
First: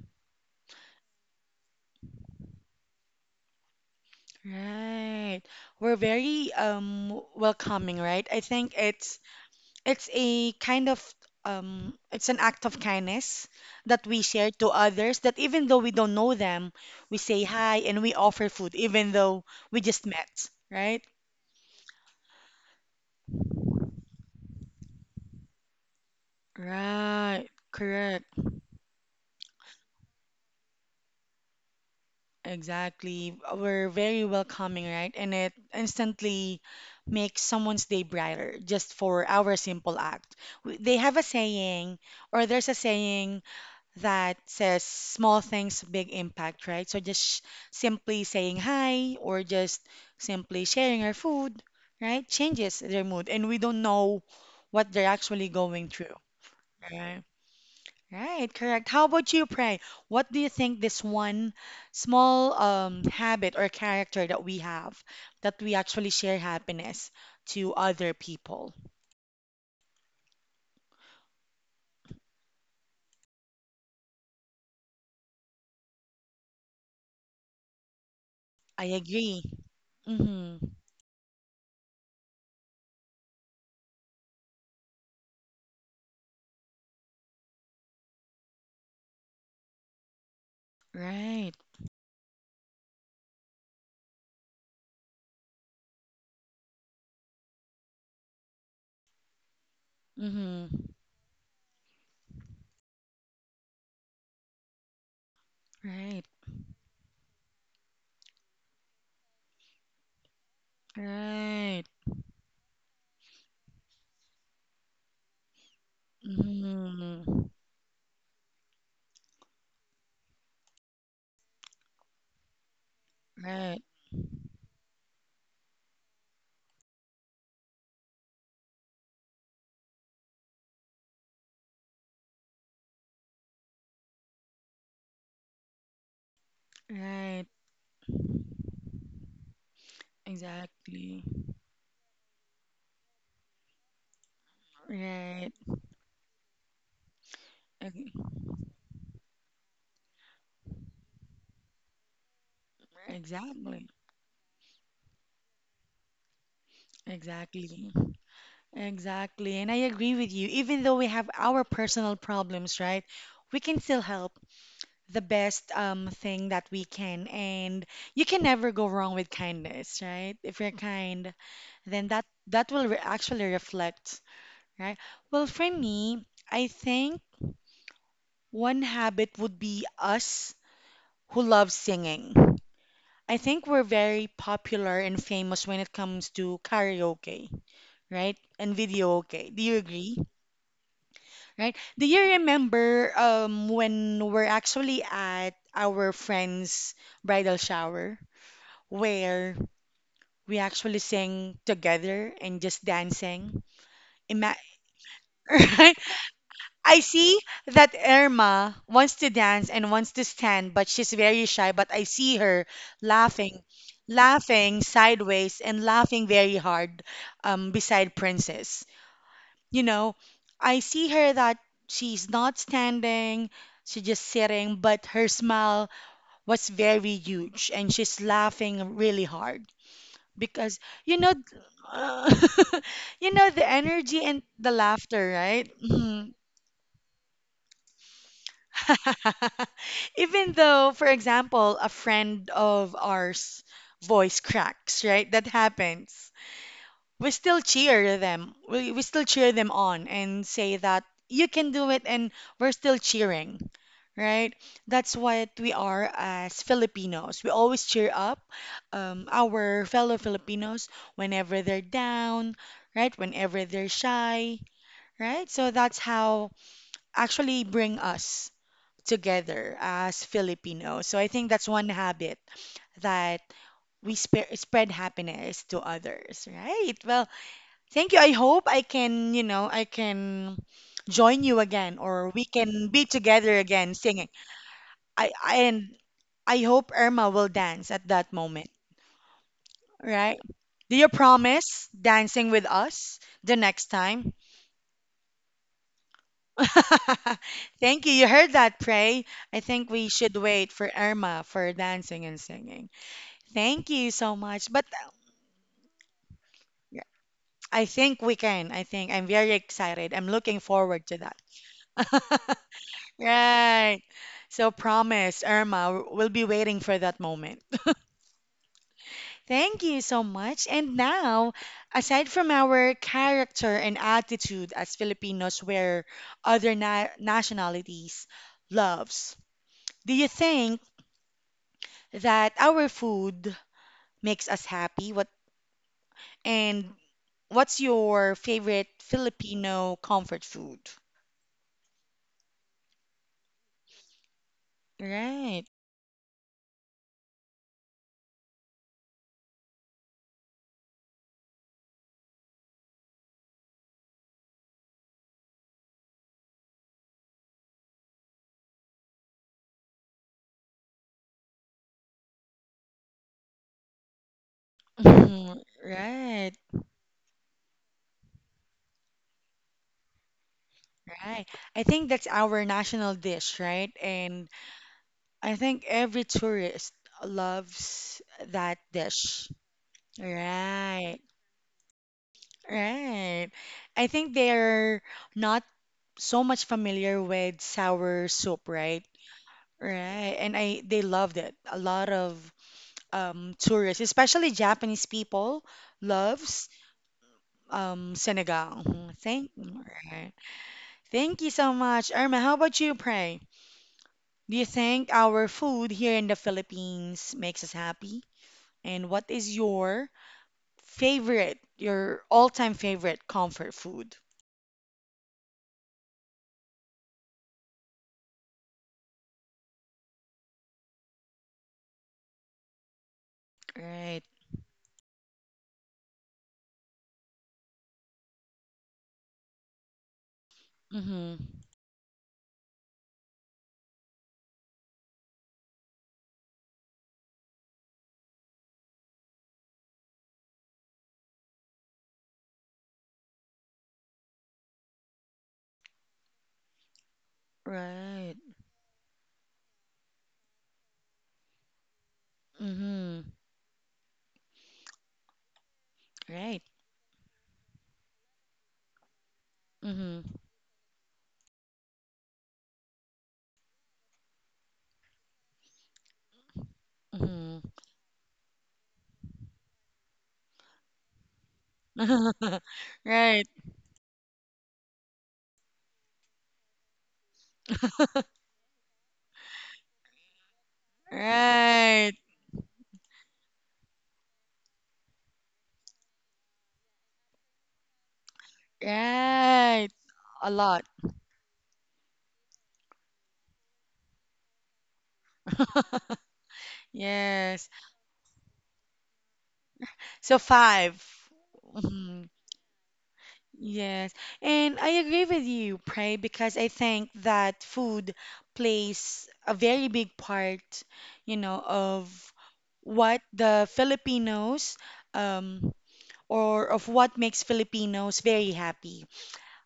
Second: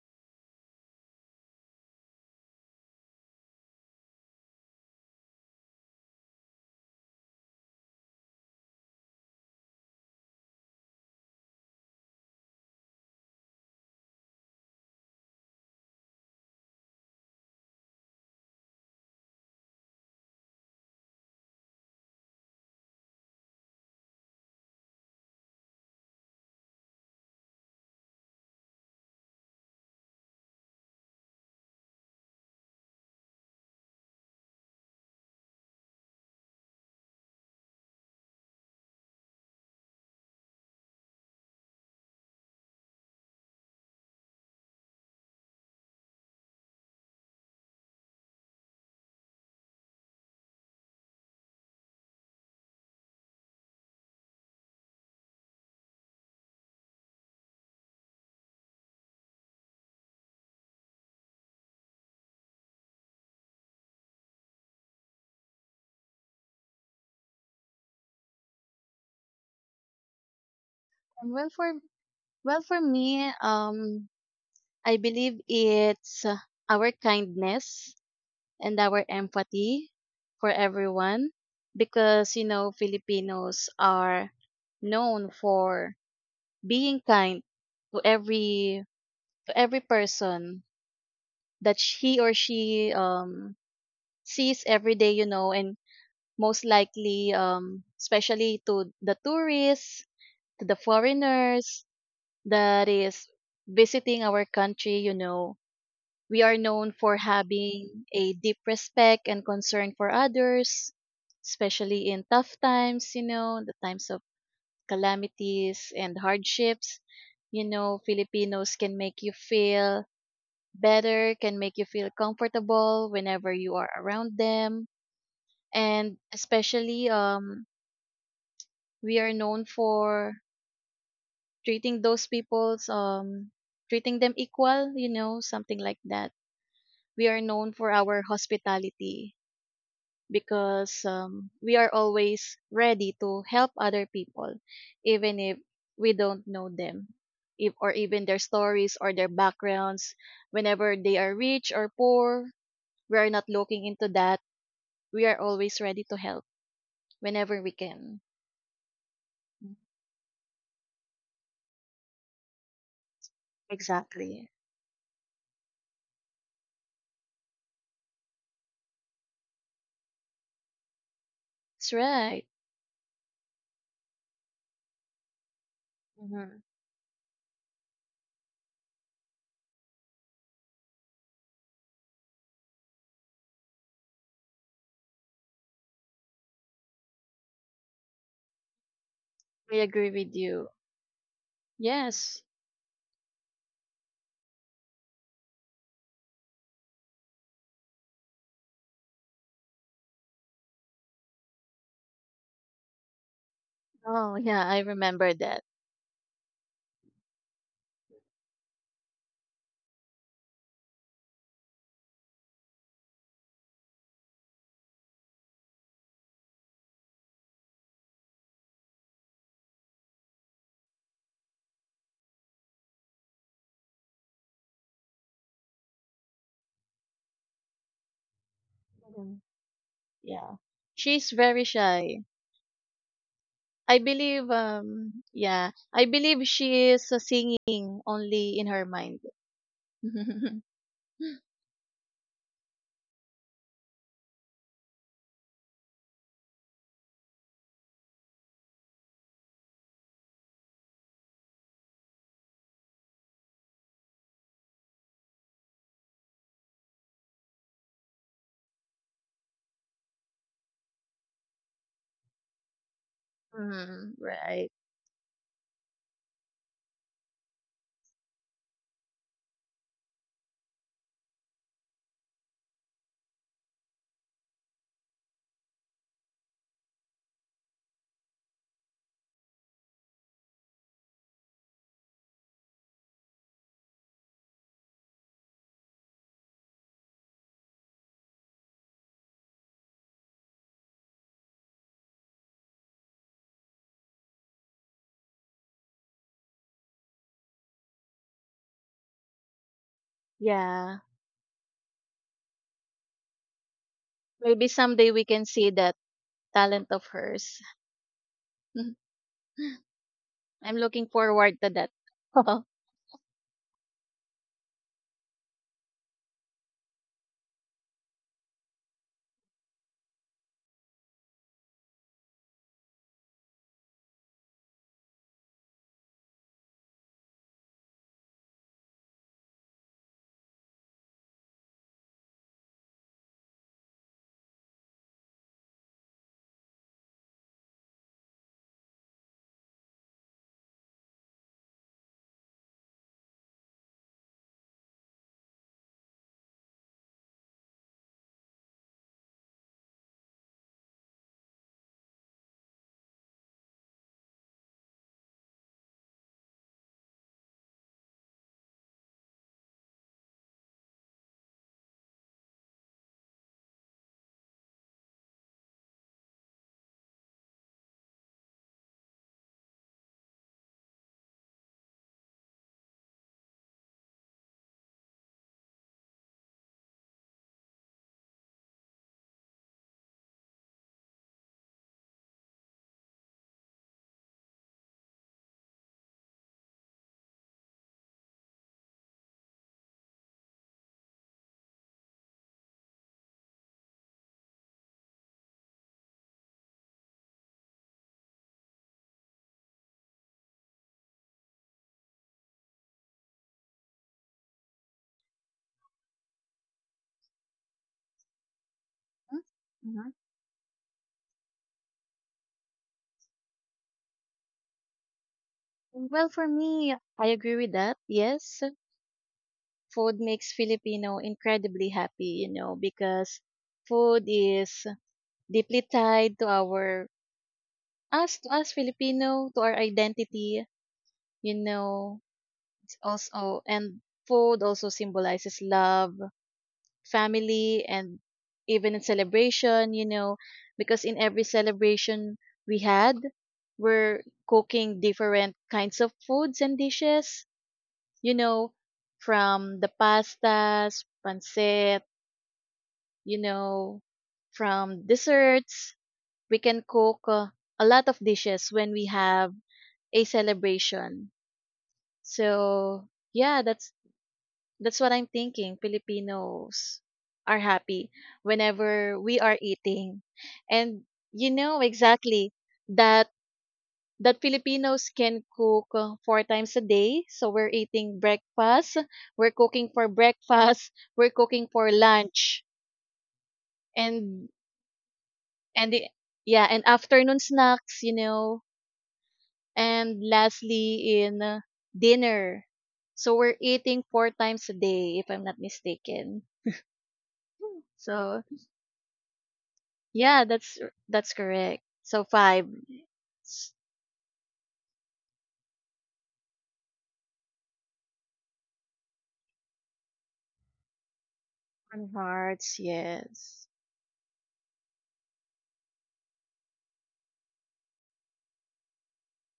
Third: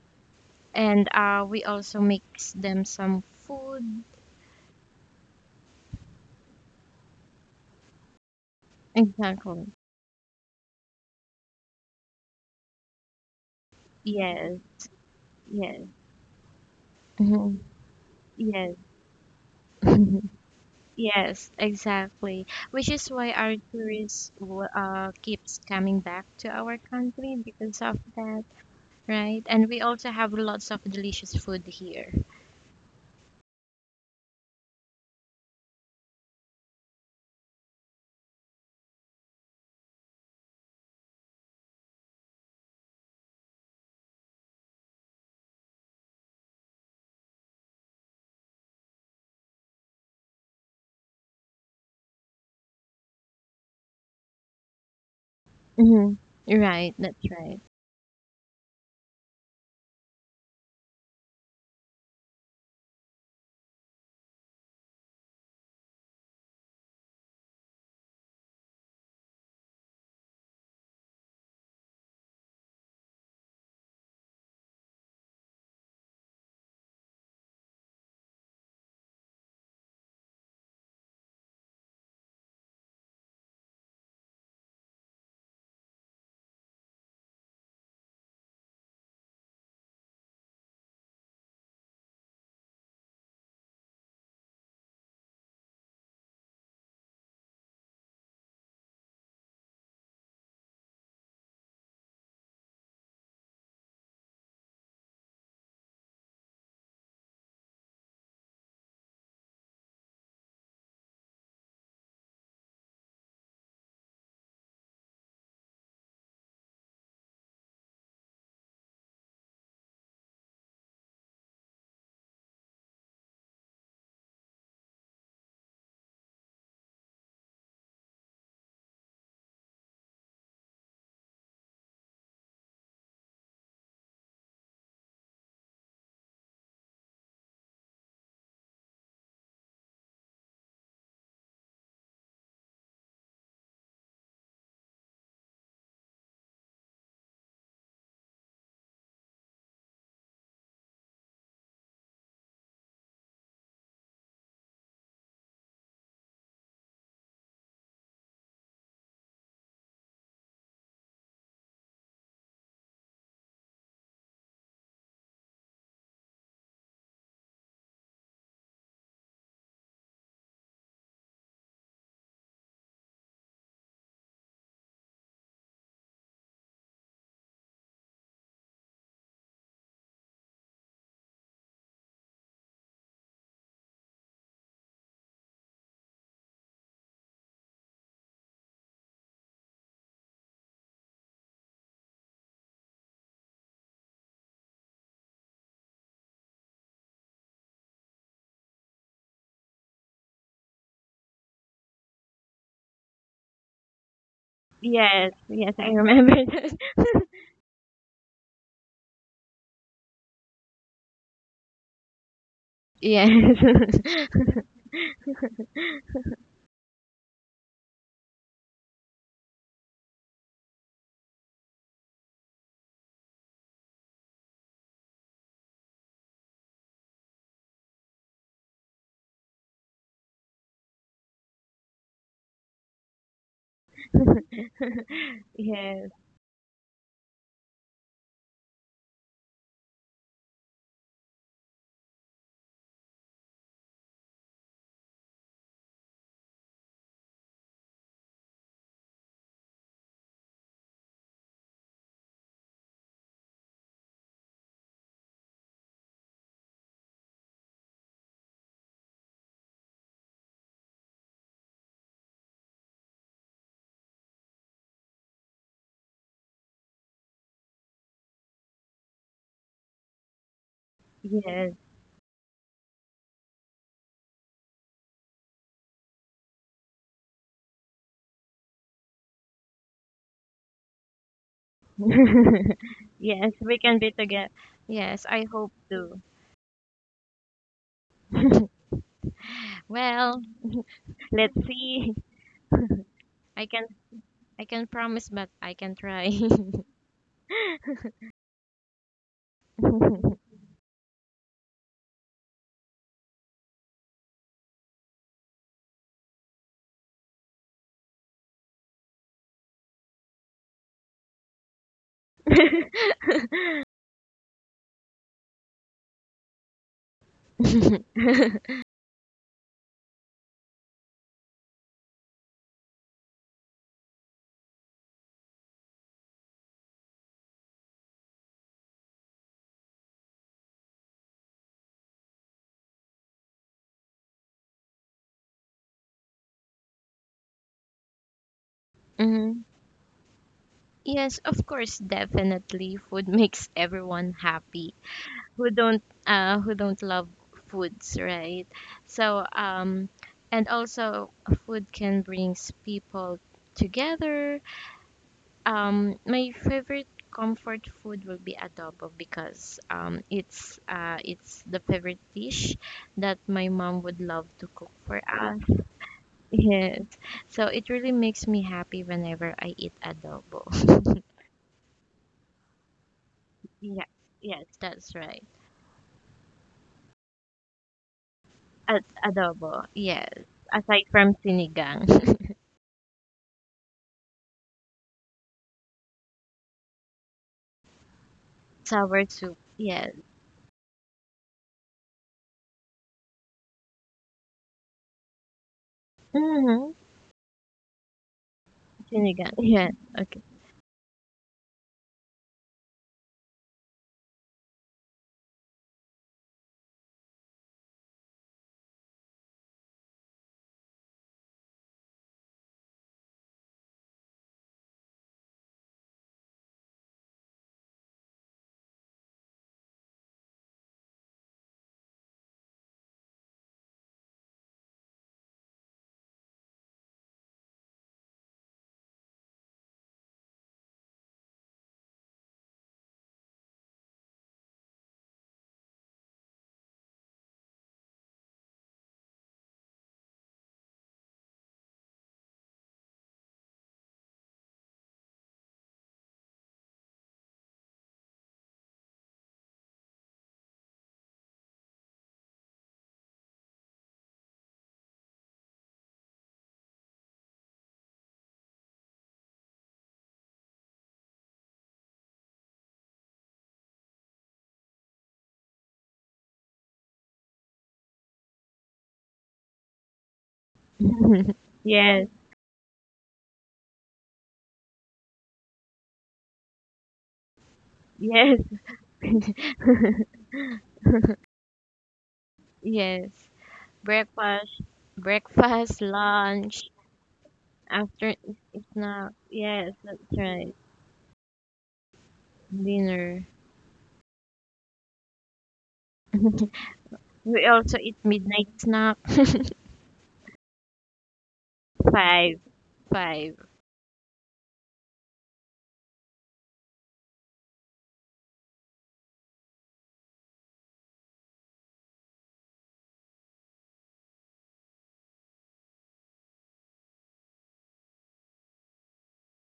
C: and uh, we also mix them some food.
A: Right. We're very um welcoming, right? I think it's
C: Exactly.
A: it's a kind of um it's an act of kindness that we share
C: Yes,
A: to others that even
C: yes,
A: though we don't know them, we say
C: hmm
A: hi and we offer food
C: yes.
A: even though we just met, right?
C: Yes, exactly. Which is why our tourists w- uh, keeps coming back to our country
A: Right.
C: because of
A: Correct.
C: that, right? And we also have lots of delicious food here.
A: Exactly. We're very welcoming, right? And it instantly makes someone's day brighter just for our simple act. W- They have a saying, or there's a saying that says small things, big impact, right? So just sh simply saying hi or just simply sharing our food, right? Changes their mood, and we don't know what they're actually going
C: Hmm.
A: through,
C: Right, that's
A: right?
C: right.
A: Right, correct. How about you, Pray? What do you think this one small um, habit or character that we have that we actually share happiness to other people?
B: And well for well for me, um, I believe it's uh, our kindness and
A: I
B: our
A: agree.
B: empathy for
A: Mm-hmm.
B: everyone, because you know Filipinos are known for being kind to every to every person
A: Right.
B: that sh- he or she um sees every day, you know, and most likely um especially to the tourists, to the
A: Mm-hmm.
B: foreigners that is visiting our country, you know.
A: Right.
B: We are known for having a deep respect and concern for others,
A: Right.
B: especially in tough times, you know, the times of calamities and hardships.
A: Mm-hmm.
B: You know, Filipinos can make you feel better, can make you feel comfortable whenever you
A: Right.
B: are around them. And especially, um, we are known for treating those people's, um, treating them equal, you know, something like that. We are
A: Right.
B: known for our hospitality because
A: Exactly.
B: um, we are always ready to help other people, even
A: Right.
B: if we don't know them, if, or
A: Eg-
B: even their stories or their backgrounds. Whenever they are rich or poor, we are not
A: Exactly.
B: looking into that. We are always ready to help whenever we
A: Exactly.
B: can.
A: Exactly, and I agree with you. Even though we have our personal problems, right? We can still help
B: Exactly.
A: the best um, thing that we can, and you can never go wrong with kindness, right? If you're kind,
B: That's
A: then that
B: right.
A: that will re actually reflect, right? Well, for me,
B: Hmm.
A: I think one habit would be us who love singing. I think we're very popular and famous when it comes to karaoke, right? And video, okay. Do you
B: I agree
A: agree?
B: with you.
A: Right? Do you
B: Yes.
A: remember um when we're actually at our friend's bridal shower where we actually sang together and just dancing?
B: Oh,
A: Ima
B: yeah, I
C: Yes,
B: remember that.
C: yes, I
A: right?
C: remember that.
A: I see that Irma wants to dance and wants to stand, but she's very shy, but I see her laughing,
C: Yes.
A: laughing sideways and laughing very hard um beside Princess. You know, I see her that she's not standing, she's just sitting, but her smile was very huge and she's laughing really
B: Hmm.
A: hard
B: Yeah.
A: because you know
B: She's very shy.
A: you know the
B: I
A: energy and
B: believe
A: the laughter,
B: um
A: right?
B: yeah,
C: Yes,
B: I
A: Mhm.
B: believe she is uh, singing only in her mind.
A: Even though, for example, a friend of ours voice cracks, right? That happens. We still cheer them. We, we still cheer them on and say that you can do it and we're still cheering, right? That's what we are as Filipinos. We always cheer up um, our fellow Filipinos whenever they're down, right? Whenever they're
B: Mm,
A: shy,
B: right.
A: right? So that's how actually bring us together as Filipinos. So I think that's
C: yes.
A: one habit that we spe- spread happiness to others, right? Well, thank you. I hope I can, you know, I can join you again or we can be
C: Yes,
A: together
C: we can
A: again
C: be
A: singing.
C: together. Yes,
A: I,
C: I hope
A: I and
C: to.
A: I hope Irma will dance at that moment, right?
C: Well,
A: Do you
C: let's
A: promise
C: see.
A: dancing with us the
C: I can
A: next time?
C: I can promise, but I can try.
A: Thank you. You heard that, Pray. I think we should wait for
B: Yeah.
A: Irma for dancing and singing. Thank you so much.
B: Maybe
A: But uh,
B: someday we can see that talent
A: yeah,
B: of hers.
A: I think we can. I think I'm very excited. I'm looking
B: I'm
A: forward
B: looking
A: to that.
B: forward to that.
A: Right. So promise, Irma, we'll be waiting for that moment. Thank you so much. And now, aside from our character and attitude as Filipinos where other na nationalities loves, do you think that our food makes us happy? What and what's your favorite
C: Mhm.
A: Filipino comfort food?
C: Yes, of course, definitely. Food makes everyone happy.
A: Right.
C: Who don't uh who don't love foods, right? So um and also food can brings people together. Um, my favorite comfort food will be adobo because um, it's uh, it's the favorite dish that my mom would love to cook for us.
A: Mhm. Right.
C: Yes, so it really makes me happy whenever I eat adobo.
A: Right. I think that's our national dish, right?
C: Yes,
A: And
C: yes, that's right.
A: I think every tourist loves that
C: Ad-
A: dish.
C: adobo, yes. Aside
A: Right,
C: from sinigang,
A: right. I think they're not so much familiar with sour soup, right?
C: sour soup, yes.
A: Right. And I they loved it. A lot of um tourists, especially Japanese people, loves
C: Mm-hmm.
A: um Senegal. Mhm. Thank
C: Sinigang, yes.
A: right.
C: Okay.
A: Thank you so much. Irma, how about you, Pray? Do you think our food here in the Philippines makes us happy? And what is your
B: Mhm.
A: favorite, your all-time favorite comfort food.
B: Well, for me, I agree with that. Yes. Food makes Filipino incredibly happy, you know, because
A: Right.
B: food is deeply tied to our us to us Filipino, to our identity,
A: Mm-hmm.
B: you know, it's also, and food also symbolizes love, family and even in celebration, you know, because in every celebration we had, we're cooking different kinds of foods and dishes,
A: Right.
B: you know, from the pastas, pancit,
A: Mm-hmm.
B: you know, from desserts.
A: Right.
B: We can cook uh, a lot of dishes when we have
A: Mm-hmm.
B: a celebration. So, yeah, that's that's what I'm thinking. Filipinos are
A: Mm-hmm.
B: happy whenever we are eating. And you know
C: yes,
B: exactly that
A: Right.
B: that Filipinos can cook uh, four times a day. So we're eating
C: yes,
B: breakfast, we're cooking for breakfast, we're cooking for
A: Right.
B: lunch.
C: yes.
B: And
C: Breakfast, breakfast,
B: and the yeah,
C: lunch.
B: and afternoon snacks, you
C: After s-
B: know,
C: snack,
A: Right.
C: yes, that's
B: and
A: A
C: right.
A: lot.
B: lastly in uh, dinner. So
C: Dinner.
B: we're eating four times a day if I'm not mistaken.
C: We
A: Yes.
C: also eat
B: So
C: midnight snack.
A: So
B: yeah, that's
A: five.
B: that's correct,
A: Mhm.
B: so
C: Five,
B: five.
C: five.
B: S-
A: Yes. And I agree with you, Pray, because I think that food plays a very big part, you know, of
B: on hearts,
A: what the
B: yes.
A: Filipinos um, or of what makes Filipinos very happy.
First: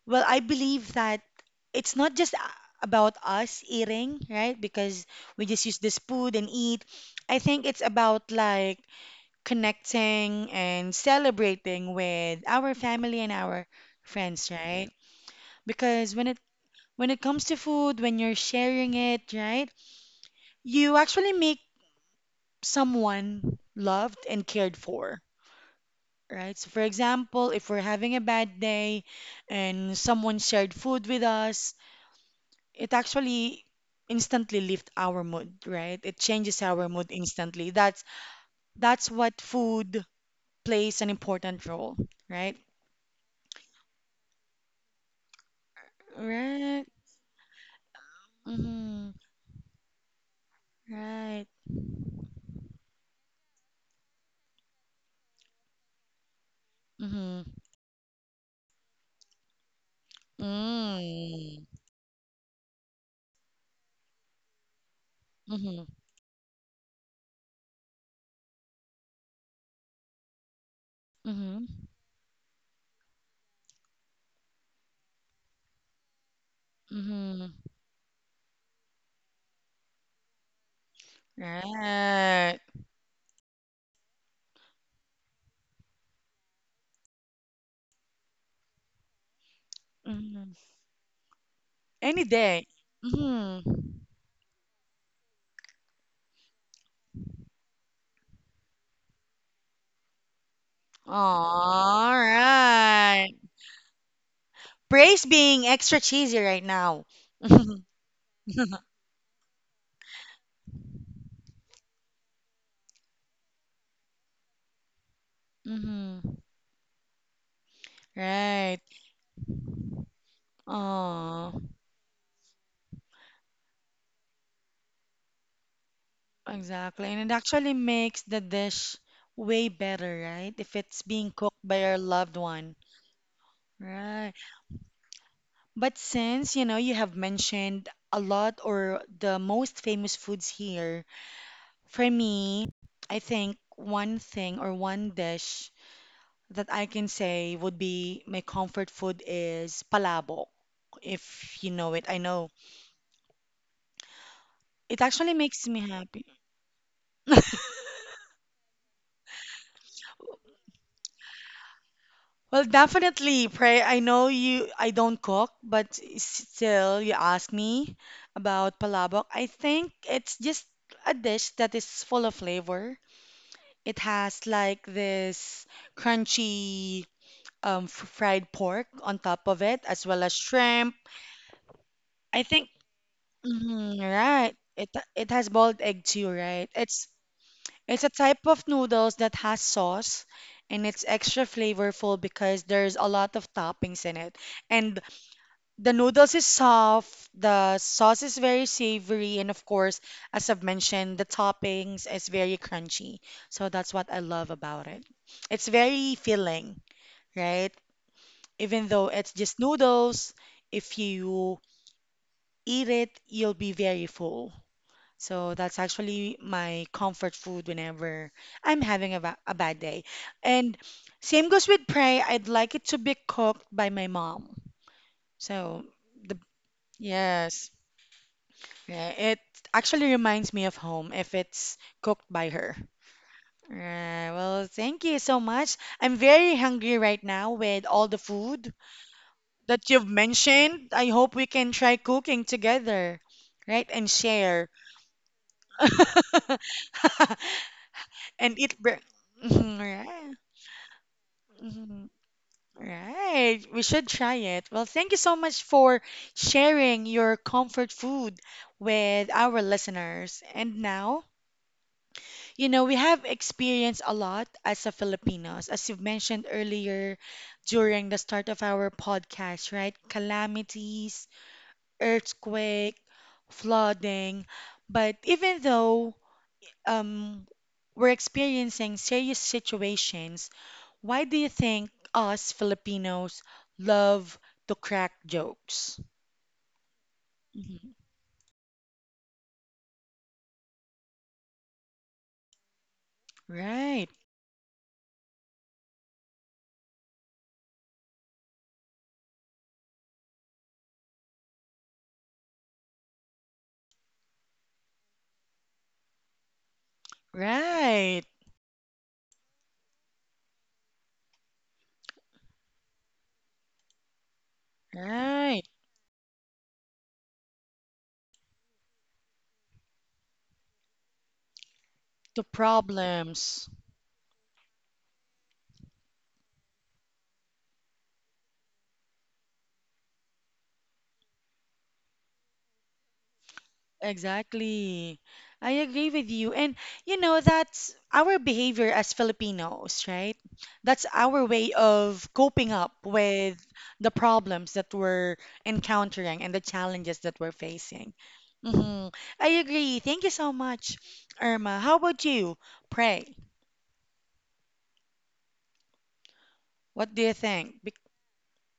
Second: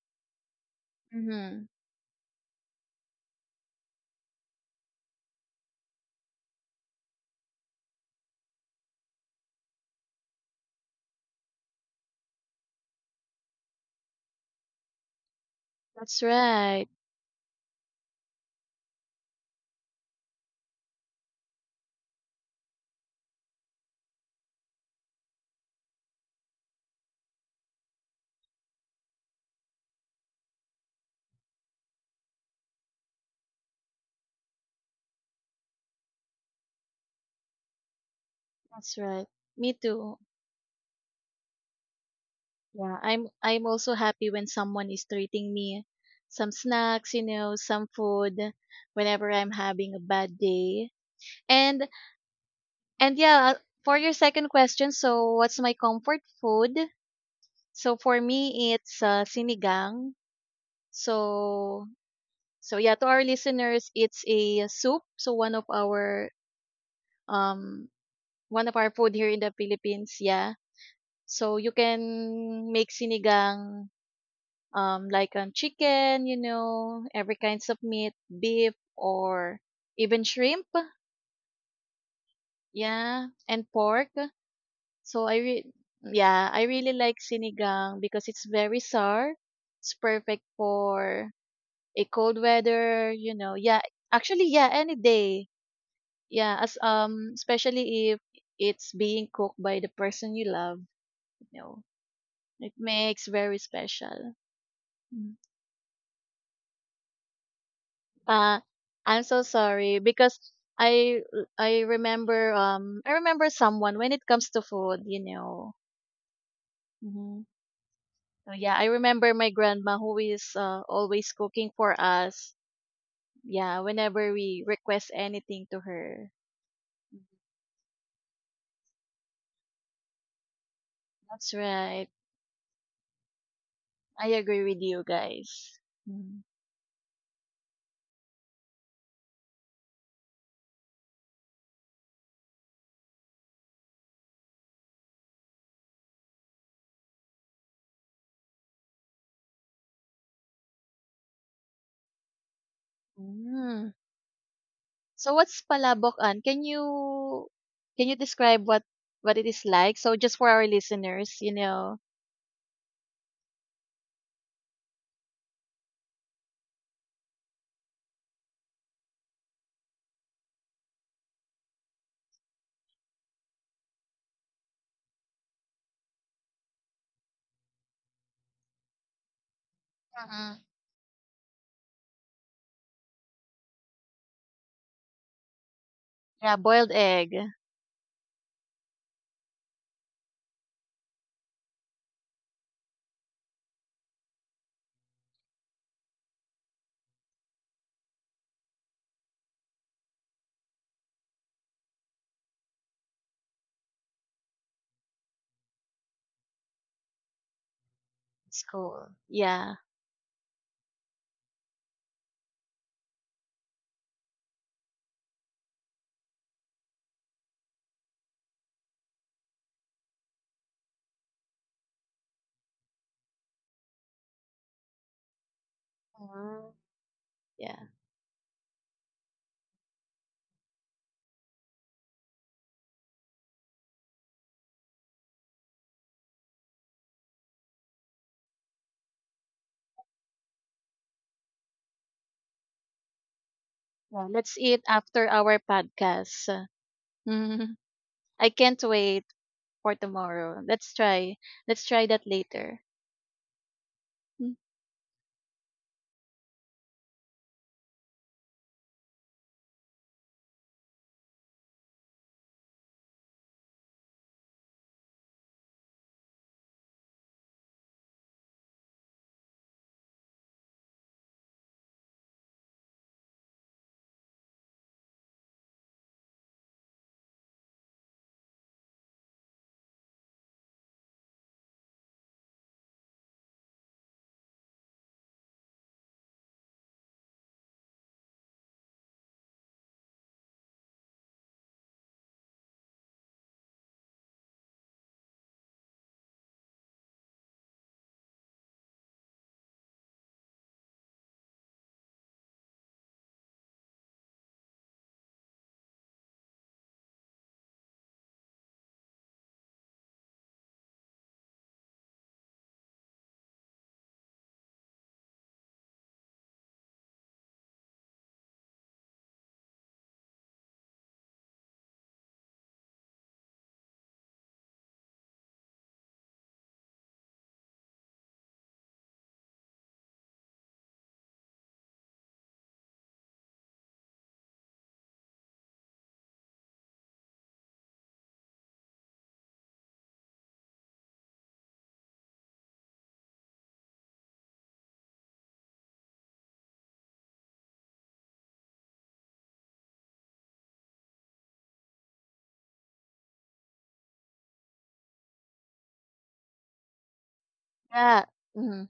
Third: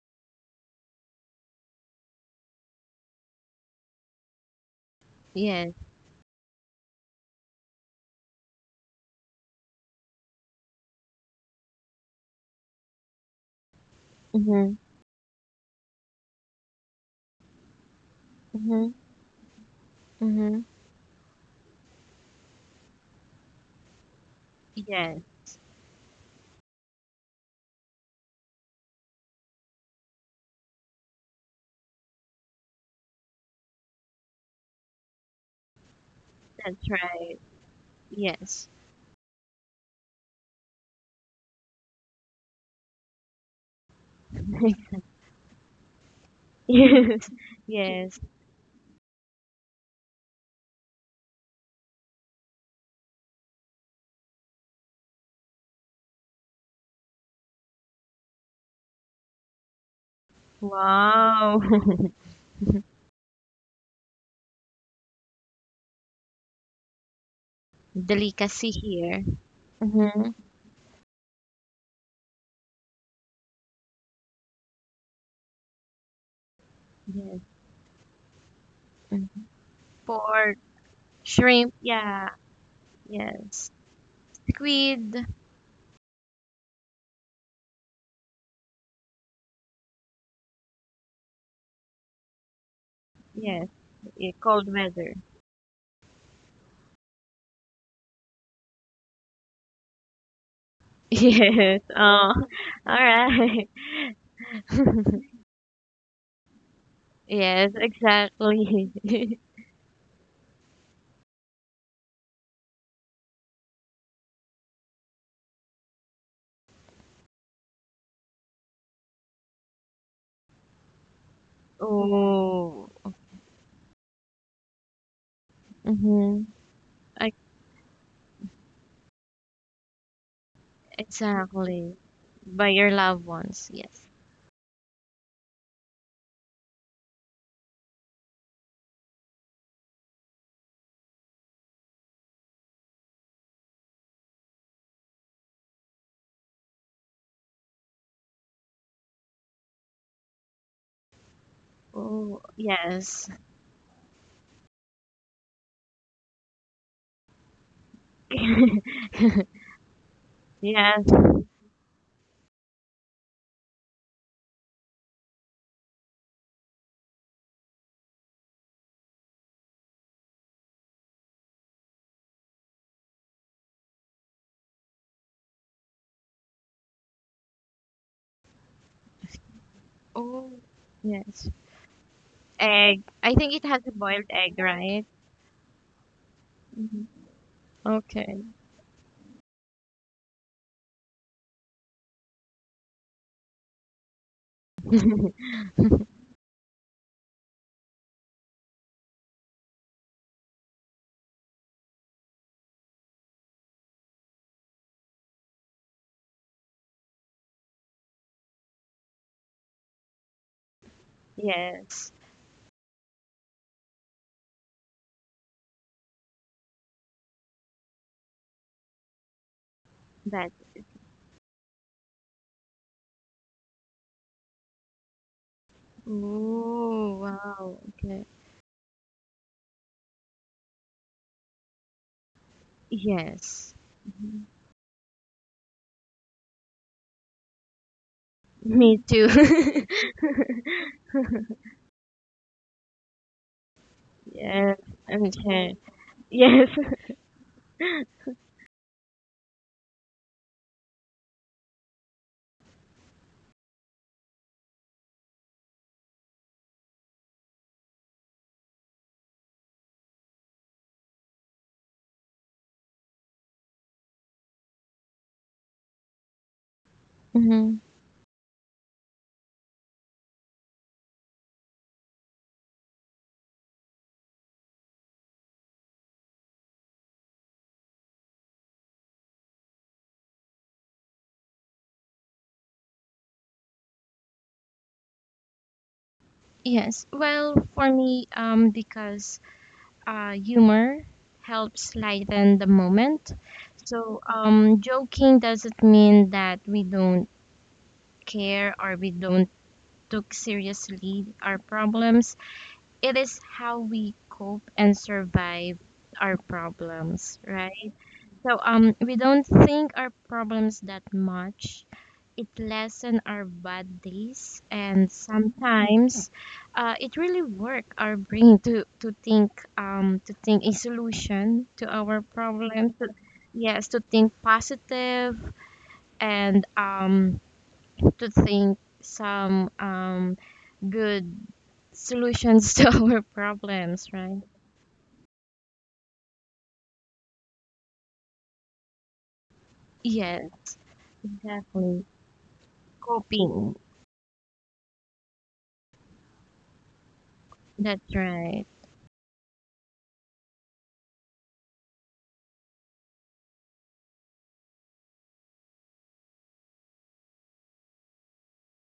A: Well, I believe that
B: Mm-hmm.
A: it's not just a- about us eating, right? Because we just
C: Yes.
A: use this food and eat. I think it's about like connecting and celebrating with our family and our friends,
C: Mhm.
A: right? Because
B: That's
A: when it
B: right.
A: when it comes to food, when you're
C: Mhm.
A: sharing it, right?
C: Mhm.
A: You actually make someone loved and cared
C: Yes,
A: for right? So, for example, if we're having a bad day and someone shared food with us, it actually instantly lifts our mood, right? It changes
C: that's
A: our mood
C: right.
A: instantly. That's
C: Yes.
B: That's
A: that's
B: right.
A: what
B: Me
A: food
B: too.
A: plays an important role, right?
B: Yeah, i'm i'm also happy when someone is treating me some
A: Right.
B: snacks, you
C: Yes.
B: know, some
C: Yes.
B: food
A: Mm-hmm.
B: whenever I'm having a bad day.
A: Right.
B: And And yeah, uh, for your second question, so what's my comfort food?
A: Mm-hmm.
B: So for me, it's uh, sinigang.
C: Wow.
A: Mm.
B: So so yeah, to our listeners, it's a soup. So one of
A: Mm-hmm.
B: our um one
C: Delicacy
B: of our food here
C: here.
B: in the Philippines.
C: Mhm.
B: Yeah. So you
A: Mm-hmm.
B: can make sinigang um like um chicken, you know, every
C: Yes.
A: Mm-hmm.
B: kinds of meat, beef
C: Mm.
B: or even
C: Pork,
B: shrimp.
C: shrimp. Yeah.
A: Right.
B: Yeah, and
C: Yes.
B: pork. So
C: Squid.
B: I re- yeah, I really like sinigang because it's very sour. It's perfect
A: Mm-hmm.
B: for a
A: Any
B: cold
A: day.
B: weather, you know.
C: Yes.
A: Mm-hmm.
B: Yeah,
C: Yeah,
B: actually yeah,
C: cold
B: any
C: weather.
B: day. Yeah, as um especially if it's being cooked by the person you love, you know.
C: Yes.
A: All
C: Oh.
B: It
C: All
B: makes
A: right.
B: very
C: right.
B: special.
A: Praise
B: Mm.
A: being extra cheesy right now.
C: Yes,
B: Uh
C: exactly.
B: I'm so sorry because I I remember um I remember someone when it comes to food, you know.
A: Hmm.
B: Mm-hmm. Oh, yeah,
A: Right.
B: I remember my grandma who is uh, always
A: Oh,
B: cooking for us.
C: Oh.
B: Yeah, whenever we request anything to her.
C: Mm-hmm.
A: exactly.
B: Mhm.
A: And it actually makes the dish way better, right? If it's being
B: That's
A: cooked by
C: Exactly.
A: your
B: right.
A: loved
C: By
A: one.
C: your loved ones, yes.
B: I
A: Right.
B: agree with you guys.
A: But
B: Mm.
A: since, you know, you have mentioned a lot or the most famous foods here, for me, I think one thing or one dish that I can say would be my comfort food is palabok. If you know it, I
C: Oh,
A: know
C: yes.
B: Mm.
A: it
B: So
A: actually
B: what's
A: makes me
B: Palabokan?
A: happy.
B: Can you can you describe what what it is like? So just for our
C: Yes.
B: listeners, you know.
A: Well, definitely, pray. I know you, I don't cook, but s- still, you ask me about palabok. I think it's just a dish that is full of flavor. It has like this crunchy um, f- fried pork on top of it, as well as
C: Oh,
B: Mm-hmm.
A: shrimp.
C: yes.
A: I think,
C: Egg. I think it has a
A: mhm,
C: boiled egg,
A: right. It
C: right?
A: it has boiled egg too,
B: Yeah,
A: right?
B: boiled
C: Mhm.
A: It's
B: egg.
A: It's a
C: Okay.
A: type of noodles that has sauce and it's extra flavorful because there's a lot of toppings in it. And the noodles is soft, the sauce is very savory, and of course, as I've mentioned, the toppings is very crunchy. So that's what I love about it. It's very filling, right?
B: It's
A: Even
B: cool.
A: though it's just
B: Yeah.
A: noodles, if you
C: Yes.
A: eat it, you'll be very full. So that's actually my comfort food whenever I'm having a, ba- a bad day.
C: That.
A: And same goes with pray. I'd like it to be cooked by my mom. So the
B: Mhm.
C: Oh,
B: Yeah.
A: yes,
C: wow. Okay.
A: yeah, it actually reminds me of home if it's cooked by her.
C: Yes.
A: Right, well, thank you so much. I'm very hungry right now with all the food
C: Me too.
A: that you've mentioned. I hope we can try cooking together, right? And
B: Yeah, let's
A: share.
C: Yes.
B: eat after our
C: Okay.
B: podcast.
C: Yes.
B: I
A: And
B: can't
A: eat bre-
B: wait
A: Mhm,
B: for
A: right.
B: tomorrow. Let's try. Let's try
A: Mhm,
B: that later.
A: right. We should try
B: Mm,
A: it. Well, thank you so much for sharing your comfort food with our listeners. And now, you know, we have experienced a lot as a Filipinos, as you've mentioned earlier
C: Mm-hmm.
A: during the start of our podcast, right? Calamities, earthquake, flooding. But even though um, we're experiencing serious situations, why do you think us Filipinos love to crack jokes?
C: Yes, well, for
A: Mhm.
C: me, um, because uh, humor helps lighten the moment.
A: Right,
C: So, um, joking doesn't mean that we don't care or we don't took seriously our problems. It is how we cope and survive our problems, right?
A: right,
C: So um, we don't think our problems that much. It lessen our bad days, and
A: right.
C: sometimes uh, it really work our brain to to think um to think a solution to our
A: To
C: problems. To,
A: problems.
C: yes, to think positive and um to think some um good solutions to our problems, right?
A: Exactly. I agree with you. And you know, that's our behavior as Filipinos, right?
C: Yes,
A: That's our way
C: exactly.
A: of coping up with
C: Coping.
A: the problems that we're encountering and the challenges that we're
C: That's
A: facing.
C: right.
A: Hmm. I agree. Thank you so much, Irma. How about you? Pray. What do you think? Be
B: yeah. Mhm.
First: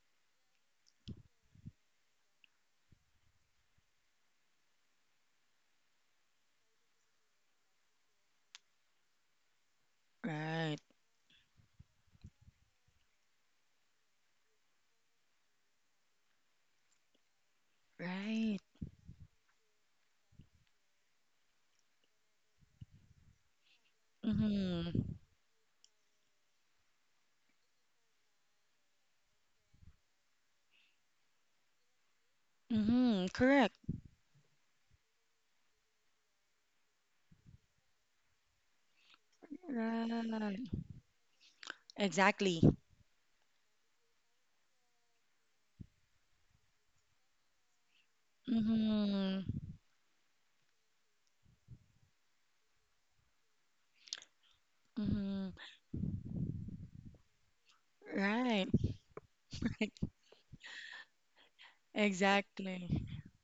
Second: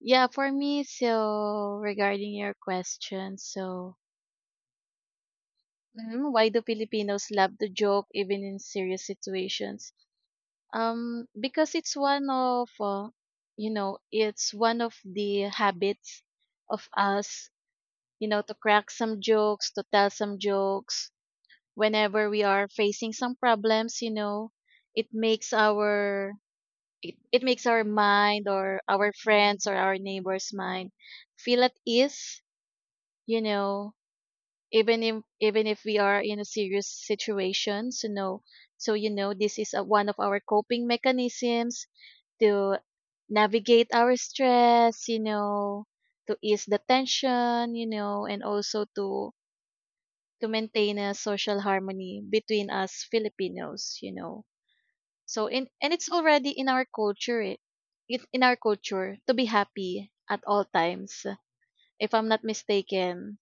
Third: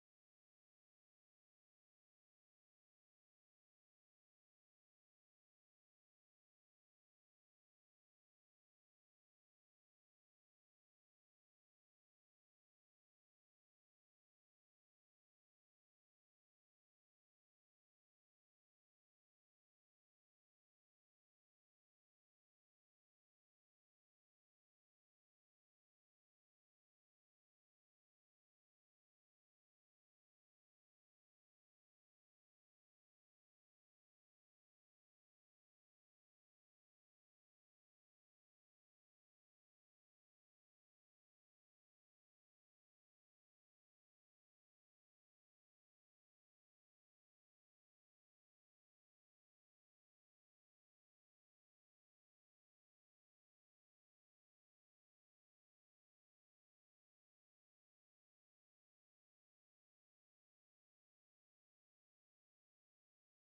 B: Yeah, for me, so regarding your question, so mhm, why do Filipinos love to joke even in serious situations?
A: right,
B: Um, because it's one of, uh, you know, it's one of the habits of us, you know, to
A: right.
B: crack some jokes, to tell some jokes whenever we are facing some problems, you know,
A: Mm-hmm.
B: it makes our it, it makes our mind or our friends or our neighbors mind feel at ease,
A: Mm-hmm.
B: you
A: Correct.
B: know, even if even if we are in a serious situation. So no, so you know, this is a, one of our
A: Right.
B: coping mechanisms
A: Exactly.
B: to navigate our stress, you know, to ease the tension, you know, and also to
A: Mm-hmm.
B: to maintain a social harmony between us Filipinos, you know.
A: Mm-hmm.
B: So in and it's already in our culture, it, it in our
A: Right,
B: culture to be happy at all times, if I'm not
A: exactly.
B: mistaken.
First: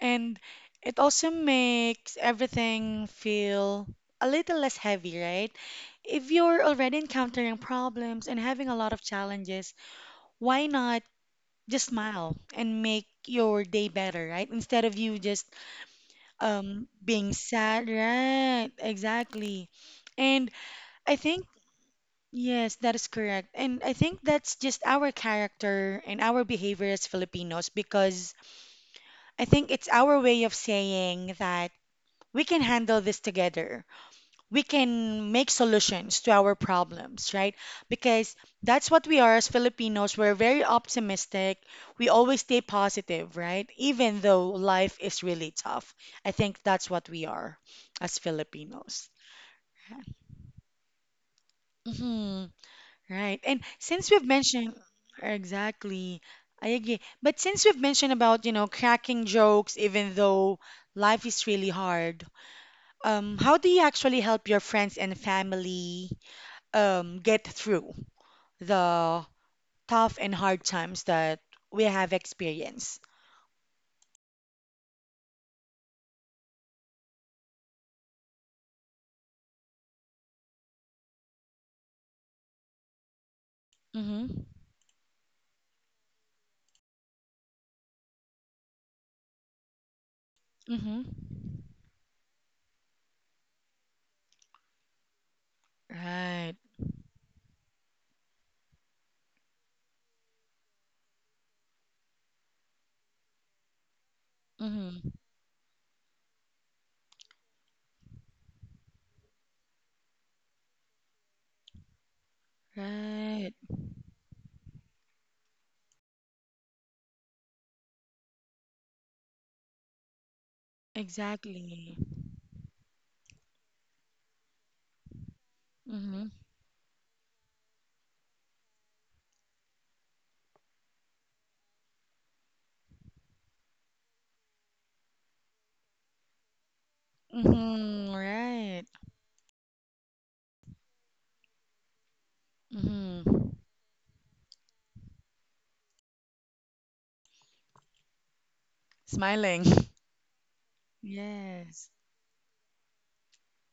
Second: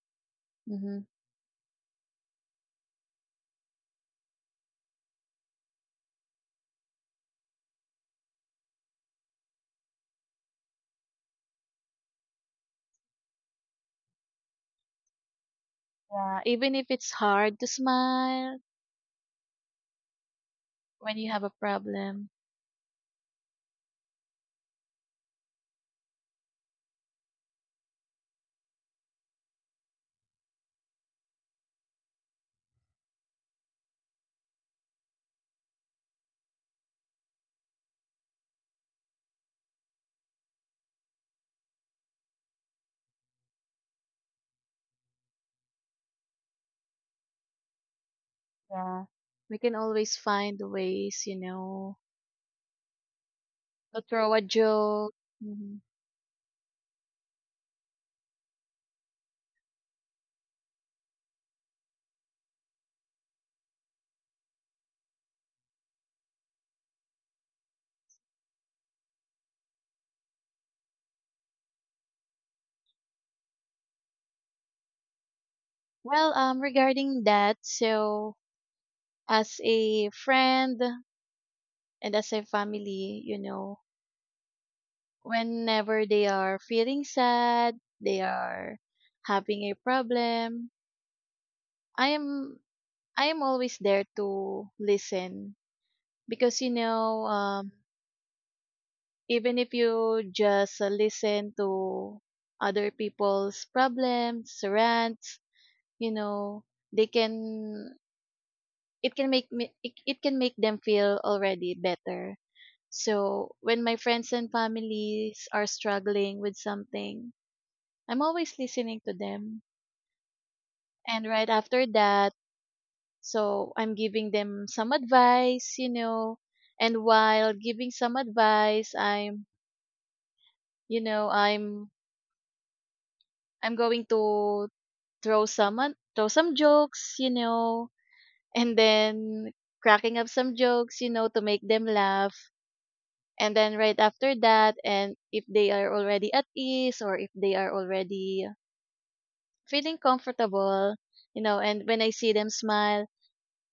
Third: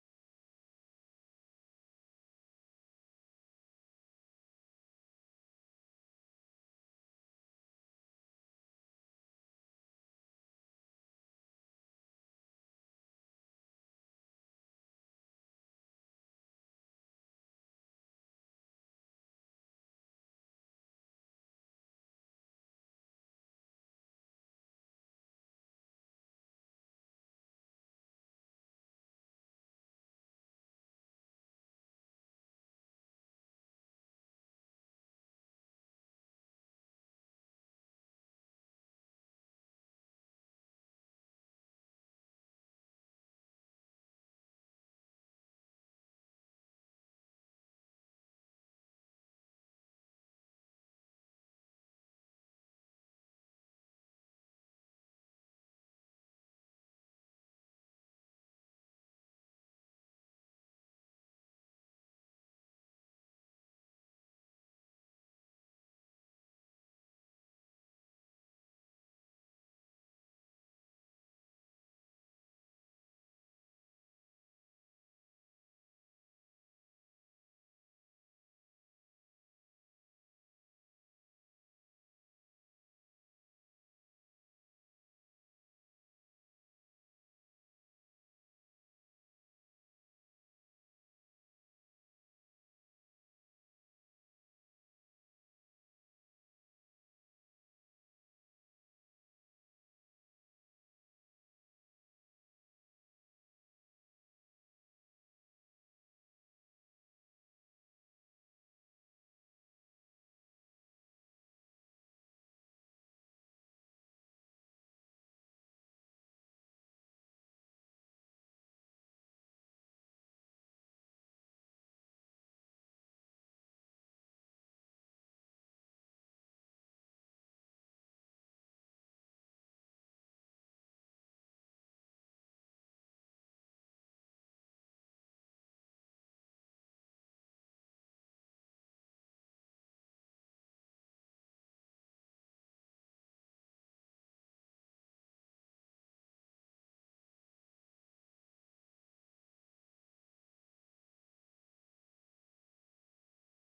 A: And it
B: hmm
A: also makes everything feel a little less heavy, right? If you're already encountering problems and having a lot of challenges, why not just smile and make your day better, right? Instead of you just
B: Yeah, even if
A: um
B: it's
A: being
B: hard to
A: sad,
B: smile
A: right? Exactly. And
B: when
A: I
B: you have
A: think
B: a problem,
A: yes, that is correct. And I think that's just our character and our behavior as Filipinos because I think it's our way of saying that we can handle this together. We can make solutions to our problems, right? Because that's what we are as Filipinos. We're very optimistic. We always stay positive, right? Even though life is really tough. I think that's what we are as
B: yeah,
A: Filipinos.
B: we can always find ways, you know,
A: Hmm. Right. And
B: to
A: since we've
B: throw a
A: mentioned
B: joke. hmm
A: exactly, I agree. But since we've mentioned about, you know, cracking jokes, even though life is really hard, um, how do you actually help your friends and family um, get through the tough and hard times that we have experienced?
B: Well, um, regarding that, so as a friend and as a family, you know,
A: Mm-hmm.
B: whenever they are feeling sad, they are having a problem,
A: Mm-hmm.
B: I am I am always there to listen
A: Right.
B: because you know um even if you just uh, listen to other people's problems,
A: Mm-hmm.
B: rants, you know, they can it can make me it, it can make them feel already better.
A: Right.
B: So when my friends and families are struggling with something, I'm always listening to them. And right after
A: Exactly.
B: that, so I'm giving them some advice, you
A: Mm-hmm.
B: know. And while giving some advice, I'm, you know, I'm I'm going to throw some ad- throw some jokes, you know,
A: Mm-hmm.
B: and
A: Right.
B: then cracking up some jokes, you know, to make them laugh.
A: Mm-hmm.
B: And then right after that, and if they are already at ease or if they are already
A: Smiling.
B: feeling comfortable, you know, and
A: Yes.
B: when I see them smile,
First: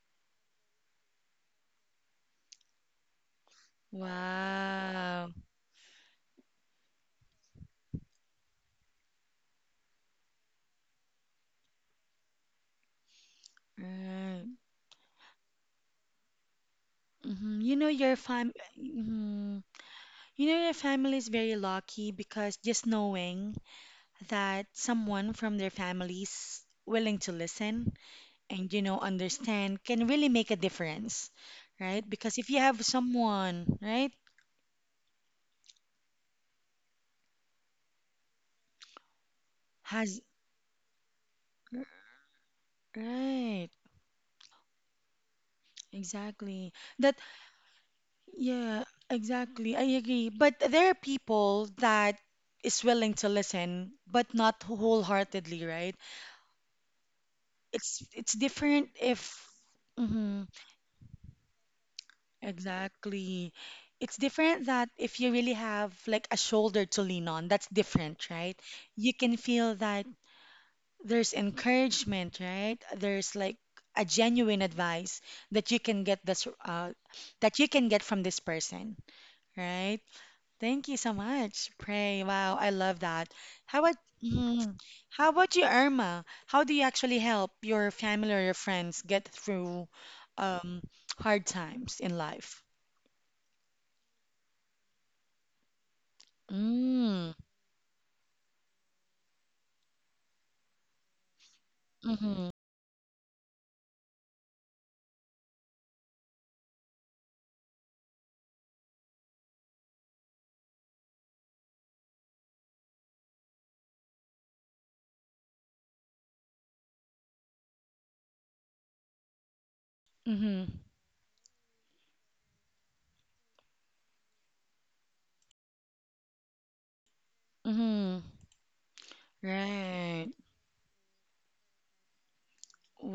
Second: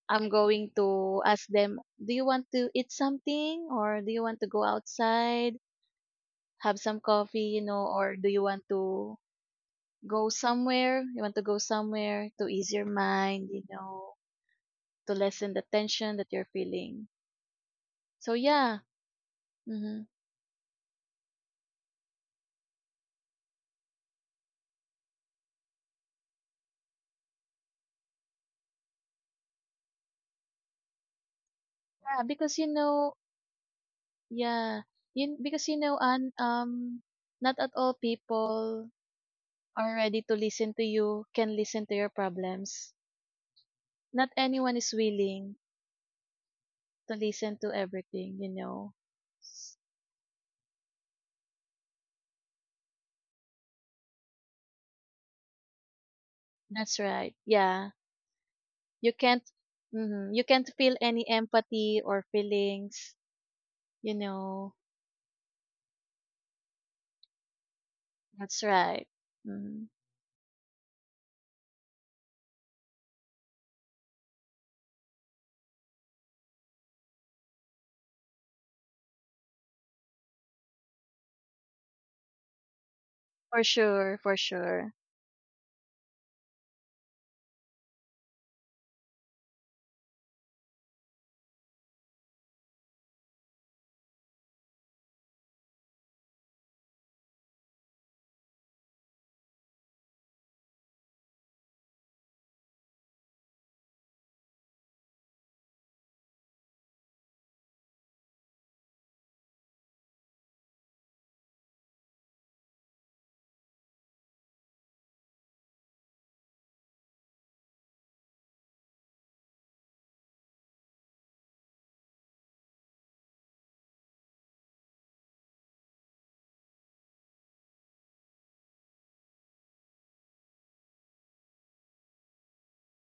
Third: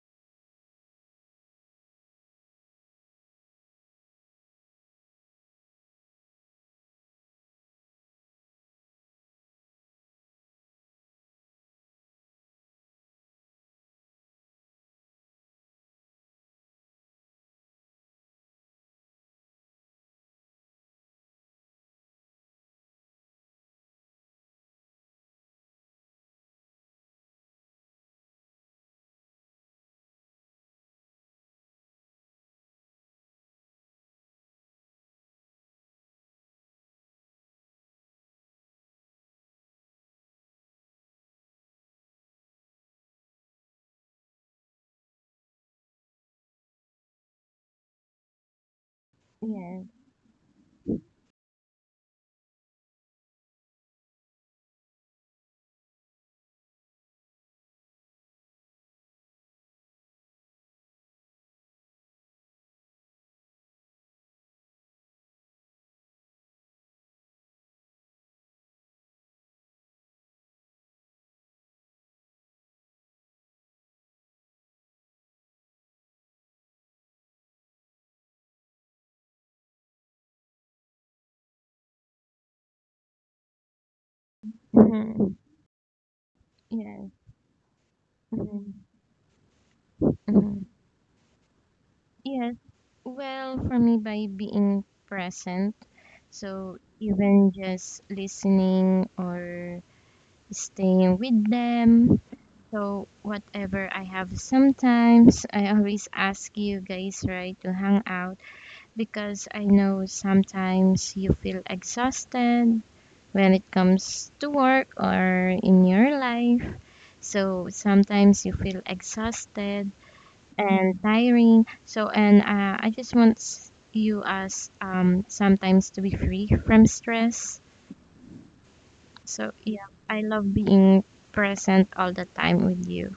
B: I'm going to ask them, do you want to eat something or do you want to go
A: Wow.
B: outside, have some coffee, you know, or do you want to go somewhere? You want to go somewhere to ease your mind, you know,
A: Right.
B: to lessen the tension that you're feeling.
A: Mm-hmm. You know your
B: So
A: fam.
B: yeah.
A: Hmm.
B: hmm
A: You know your family is very lucky because just knowing that someone from their families willing to listen and you know understand can really make a difference right
B: yeah,
A: because if you
B: because you
A: have
B: know,
A: someone right
B: yeah, you, because you know, and um, not at all people are
A: has
B: ready to listen to you, can listen to your problems.
A: right
B: Not anyone is willing
A: exactly that
B: to listen to everything, you
A: yeah
B: know.
A: exactly I
C: Yes.
A: agree but there are people that is willing to listen but not wholeheartedly right
B: That's right. Yeah.
A: it's it's different
B: You
A: if
B: can't mhm, you
A: Mhm.
B: can't feel any empathy or feelings,
A: Exactly.
B: you
A: It's different
B: know.
A: that if you really have like a shoulder to lean on, that's different, right?
B: That's right.
A: You can feel
B: Mhm.
A: that there's encouragement, right? There's like a genuine advice that you can get this uh, that you can get from this person, right? Thank you so much, Pray. Wow, I love that.
B: For
A: How about
B: sure, for
A: mm,
B: sure.
A: how
C: Mhm.
A: about you, Irma? How do you
C: Yes.
A: actually help your family or your
C: Hmm.
A: friends get through
C: Hmm.
A: um, hard times in
C: Yes.
A: life?
C: Well, for me, by being present, so
A: Mm.
C: even just listening or staying with them.
A: Mm-hmm.
C: So, whatever I have sometimes, I always ask you guys, right, to hang out because I know sometimes you feel exhausted when it comes to work or in your life. So, sometimes you feel exhausted
A: Mm-hmm.
C: and tiring. So, and uh, I just want s- you as um, sometimes to be free from stress.
A: Mm-hmm.
C: So, yeah, I
A: Right.
C: love being present all the time with you.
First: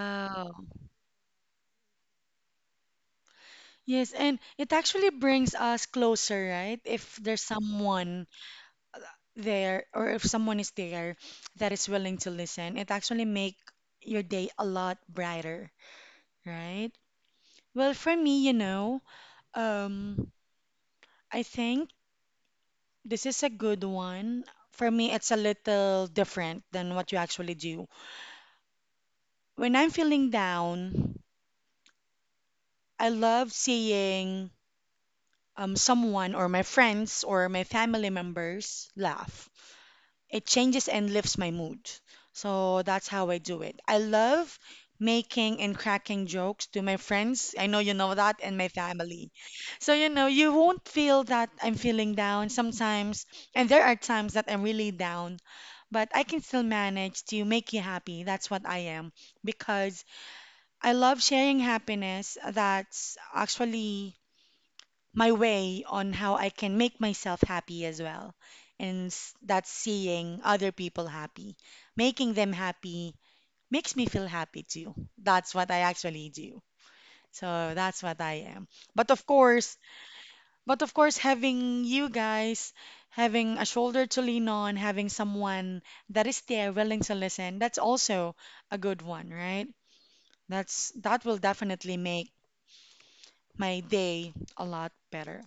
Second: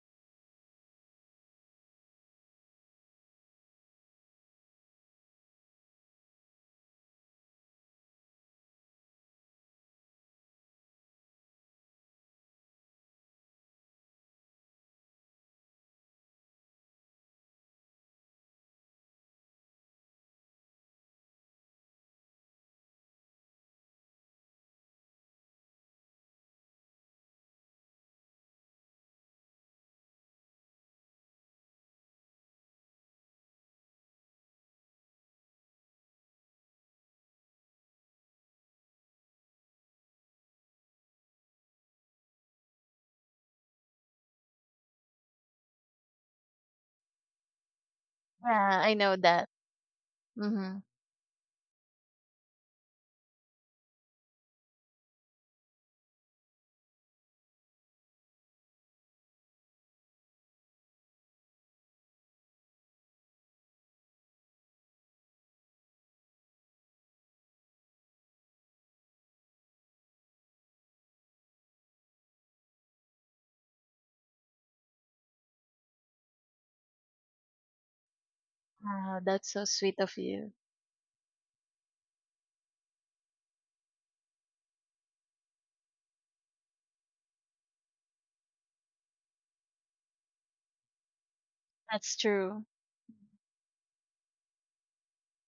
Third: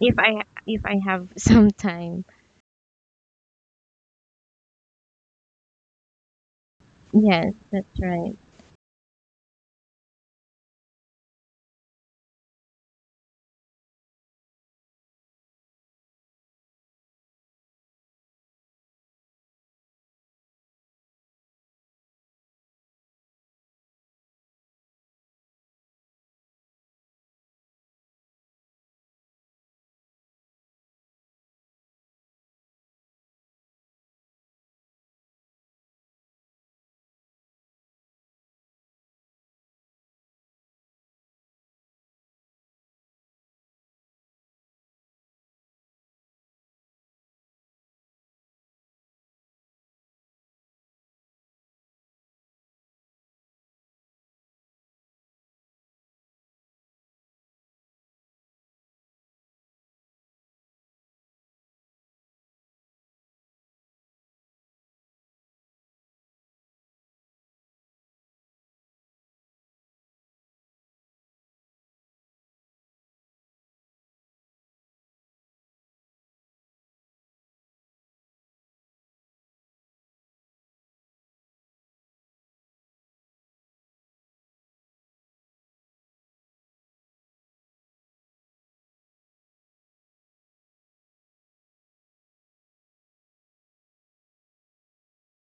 C: If I if I have some time,
A: Yes, and it actually brings us closer, right? If there's
C: yes, that's
A: someone
C: right.
A: there or if someone is there that is willing to listen, it actually make your day a lot brighter, right? Well, for me, you know, um, I think this is a good one. For me, it's a little different than what you actually do. When I'm feeling down, I love seeing um, someone or my friends or my family members laugh. It changes and lifts my mood. So that's how I do it. I love making and cracking jokes to my friends. I know you know that, and my
B: Yeah, I know
A: family.
B: that.
A: So, you know, you
B: Mhm.
A: won't feel that I'm feeling down sometimes. And there are times that I'm really down, but I can still manage to make you happy. That's what I am because I love sharing happiness. That's actually my way on how I can make myself happy as well. And s- that's seeing other people happy. Making them happy makes me feel happy too. That's what I actually do. So that's what I am. But
B: Wow,
A: of
B: that's so
A: course,
B: sweet of you.
A: but of course, having you guys, having a shoulder to lean on, having someone that is there willing to listen, that's also a good one, right? That's that will definitely
B: That's
A: make
B: true.
A: my day a lot better.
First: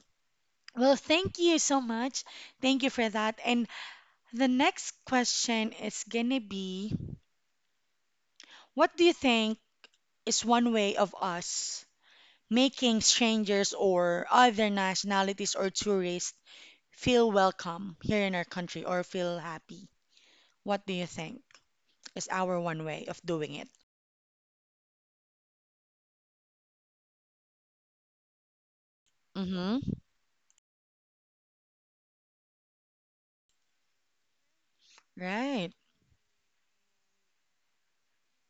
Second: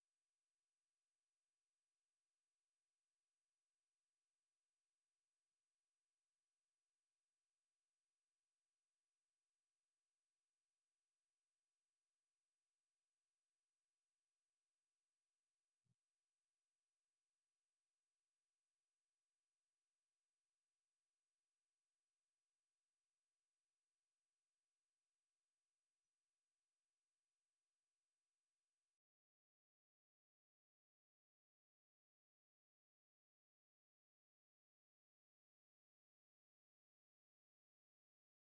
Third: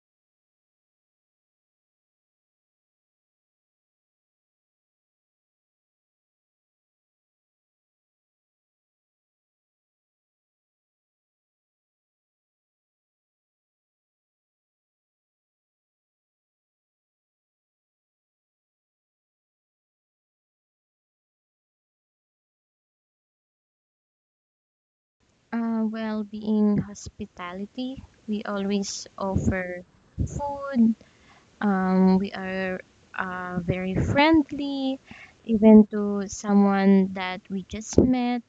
A: Well, thank you so much. Thank you for that. And the next question is gonna be, what do you think is one way of us making strangers or other nationalities or tourists feel welcome here in our country or feel happy? What do you think is our one way of doing it?
C: Uh, well, being hospitality, we always
A: Mm-hmm.
C: offer food. Um, we are uh, very friendly,
A: Right.
C: even to someone that we just met.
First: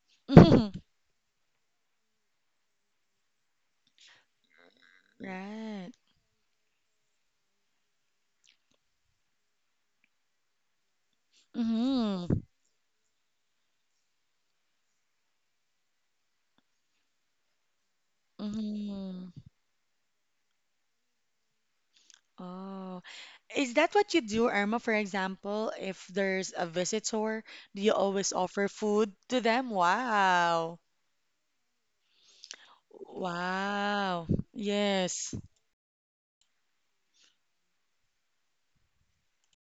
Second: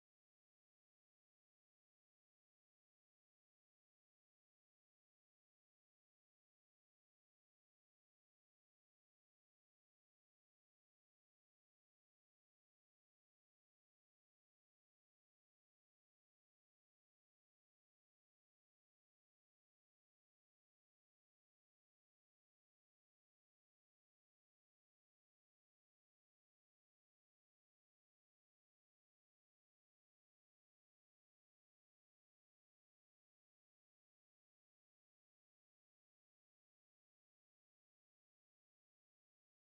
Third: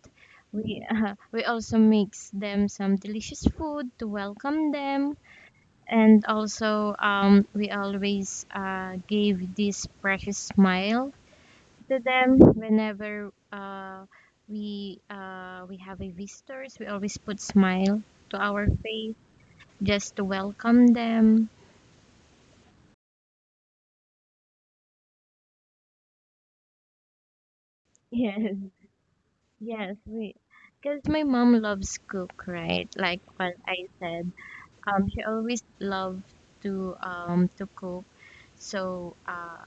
C: We uh, we also mix them some delicious food to welcome them,
A: Right.
C: and also um, we always uh, gave this precious smile to them
A: Mm-hmm.
C: whenever uh, we uh, we have a visitors. We always put smile to our face
A: Mm-hmm.
C: just to welcome them.
A: Oh, is that what you do, Irma, for example, if there's a visitor, do you always offer
C: Yes.
A: food to them?
C: Yes, we,
A: Wow.
C: because my mom loves cook, right? Like what I
A: Wow.
C: said, um, she
A: Yes.
C: always loved to um to cook. So uh,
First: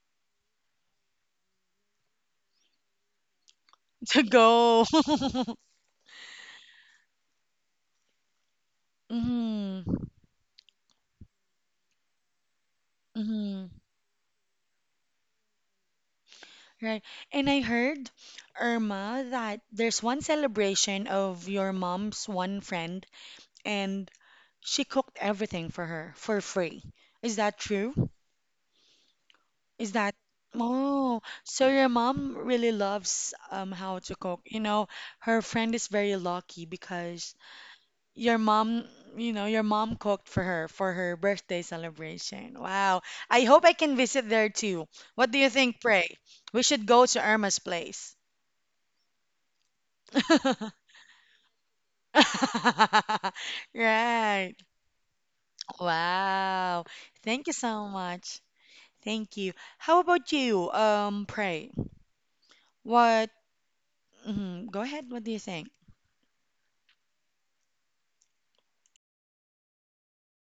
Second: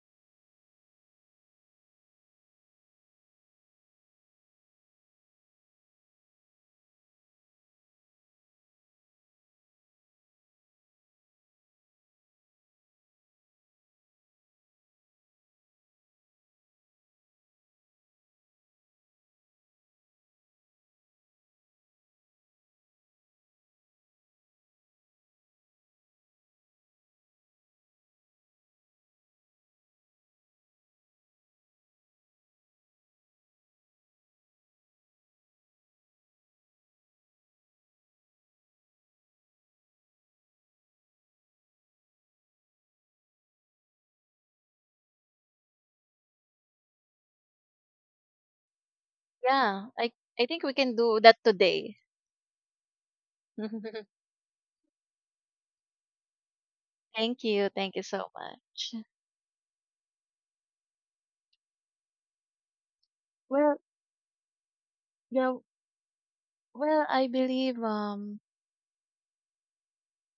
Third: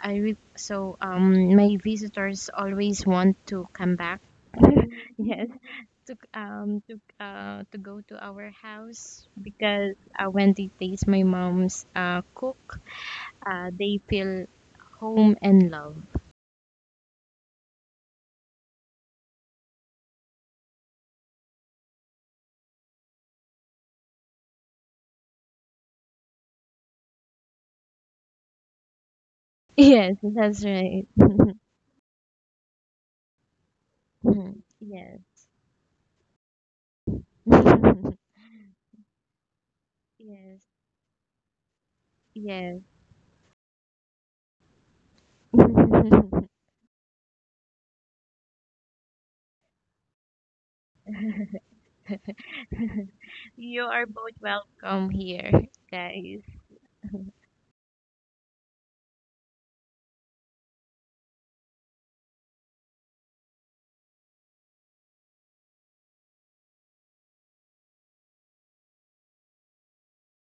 C: I re- so um my visitors always want to come back.
A: To go.
C: Yes, to um to uh to go to our house
A: Mm,
C: because uh, when they taste my mom's uh cook,
A: mm,
C: uh they feel home and love.
A: right. And I heard, Irma, that there's one celebration of your mom's one friend, and she cooked everything for her for free. Is that true? Is that
C: Yes, that's right.
A: Oh, so your mom really loves um how to cook. You
C: Mhm.
A: know,
C: Yes.
A: her friend is very lucky because your mom, you know, your mom cooked for
C: Yes.
A: her for her birthday celebration.
C: Yes.
A: Wow. I hope I can visit there too. What do you think, Pray? We should go to Irma's place.
B: Yeah, I I think we can do that today.
C: You are both
A: Right.
C: welcome here, guys.
A: Wow. Thank
B: Thank
A: you
B: you.
A: so
B: Thank you so
A: much.
B: much.
A: Thank you. How about you, um, Pray? What?
B: Well,
A: Mhm. Go ahead. What do you
B: yeah,
A: think?
B: well, I believe um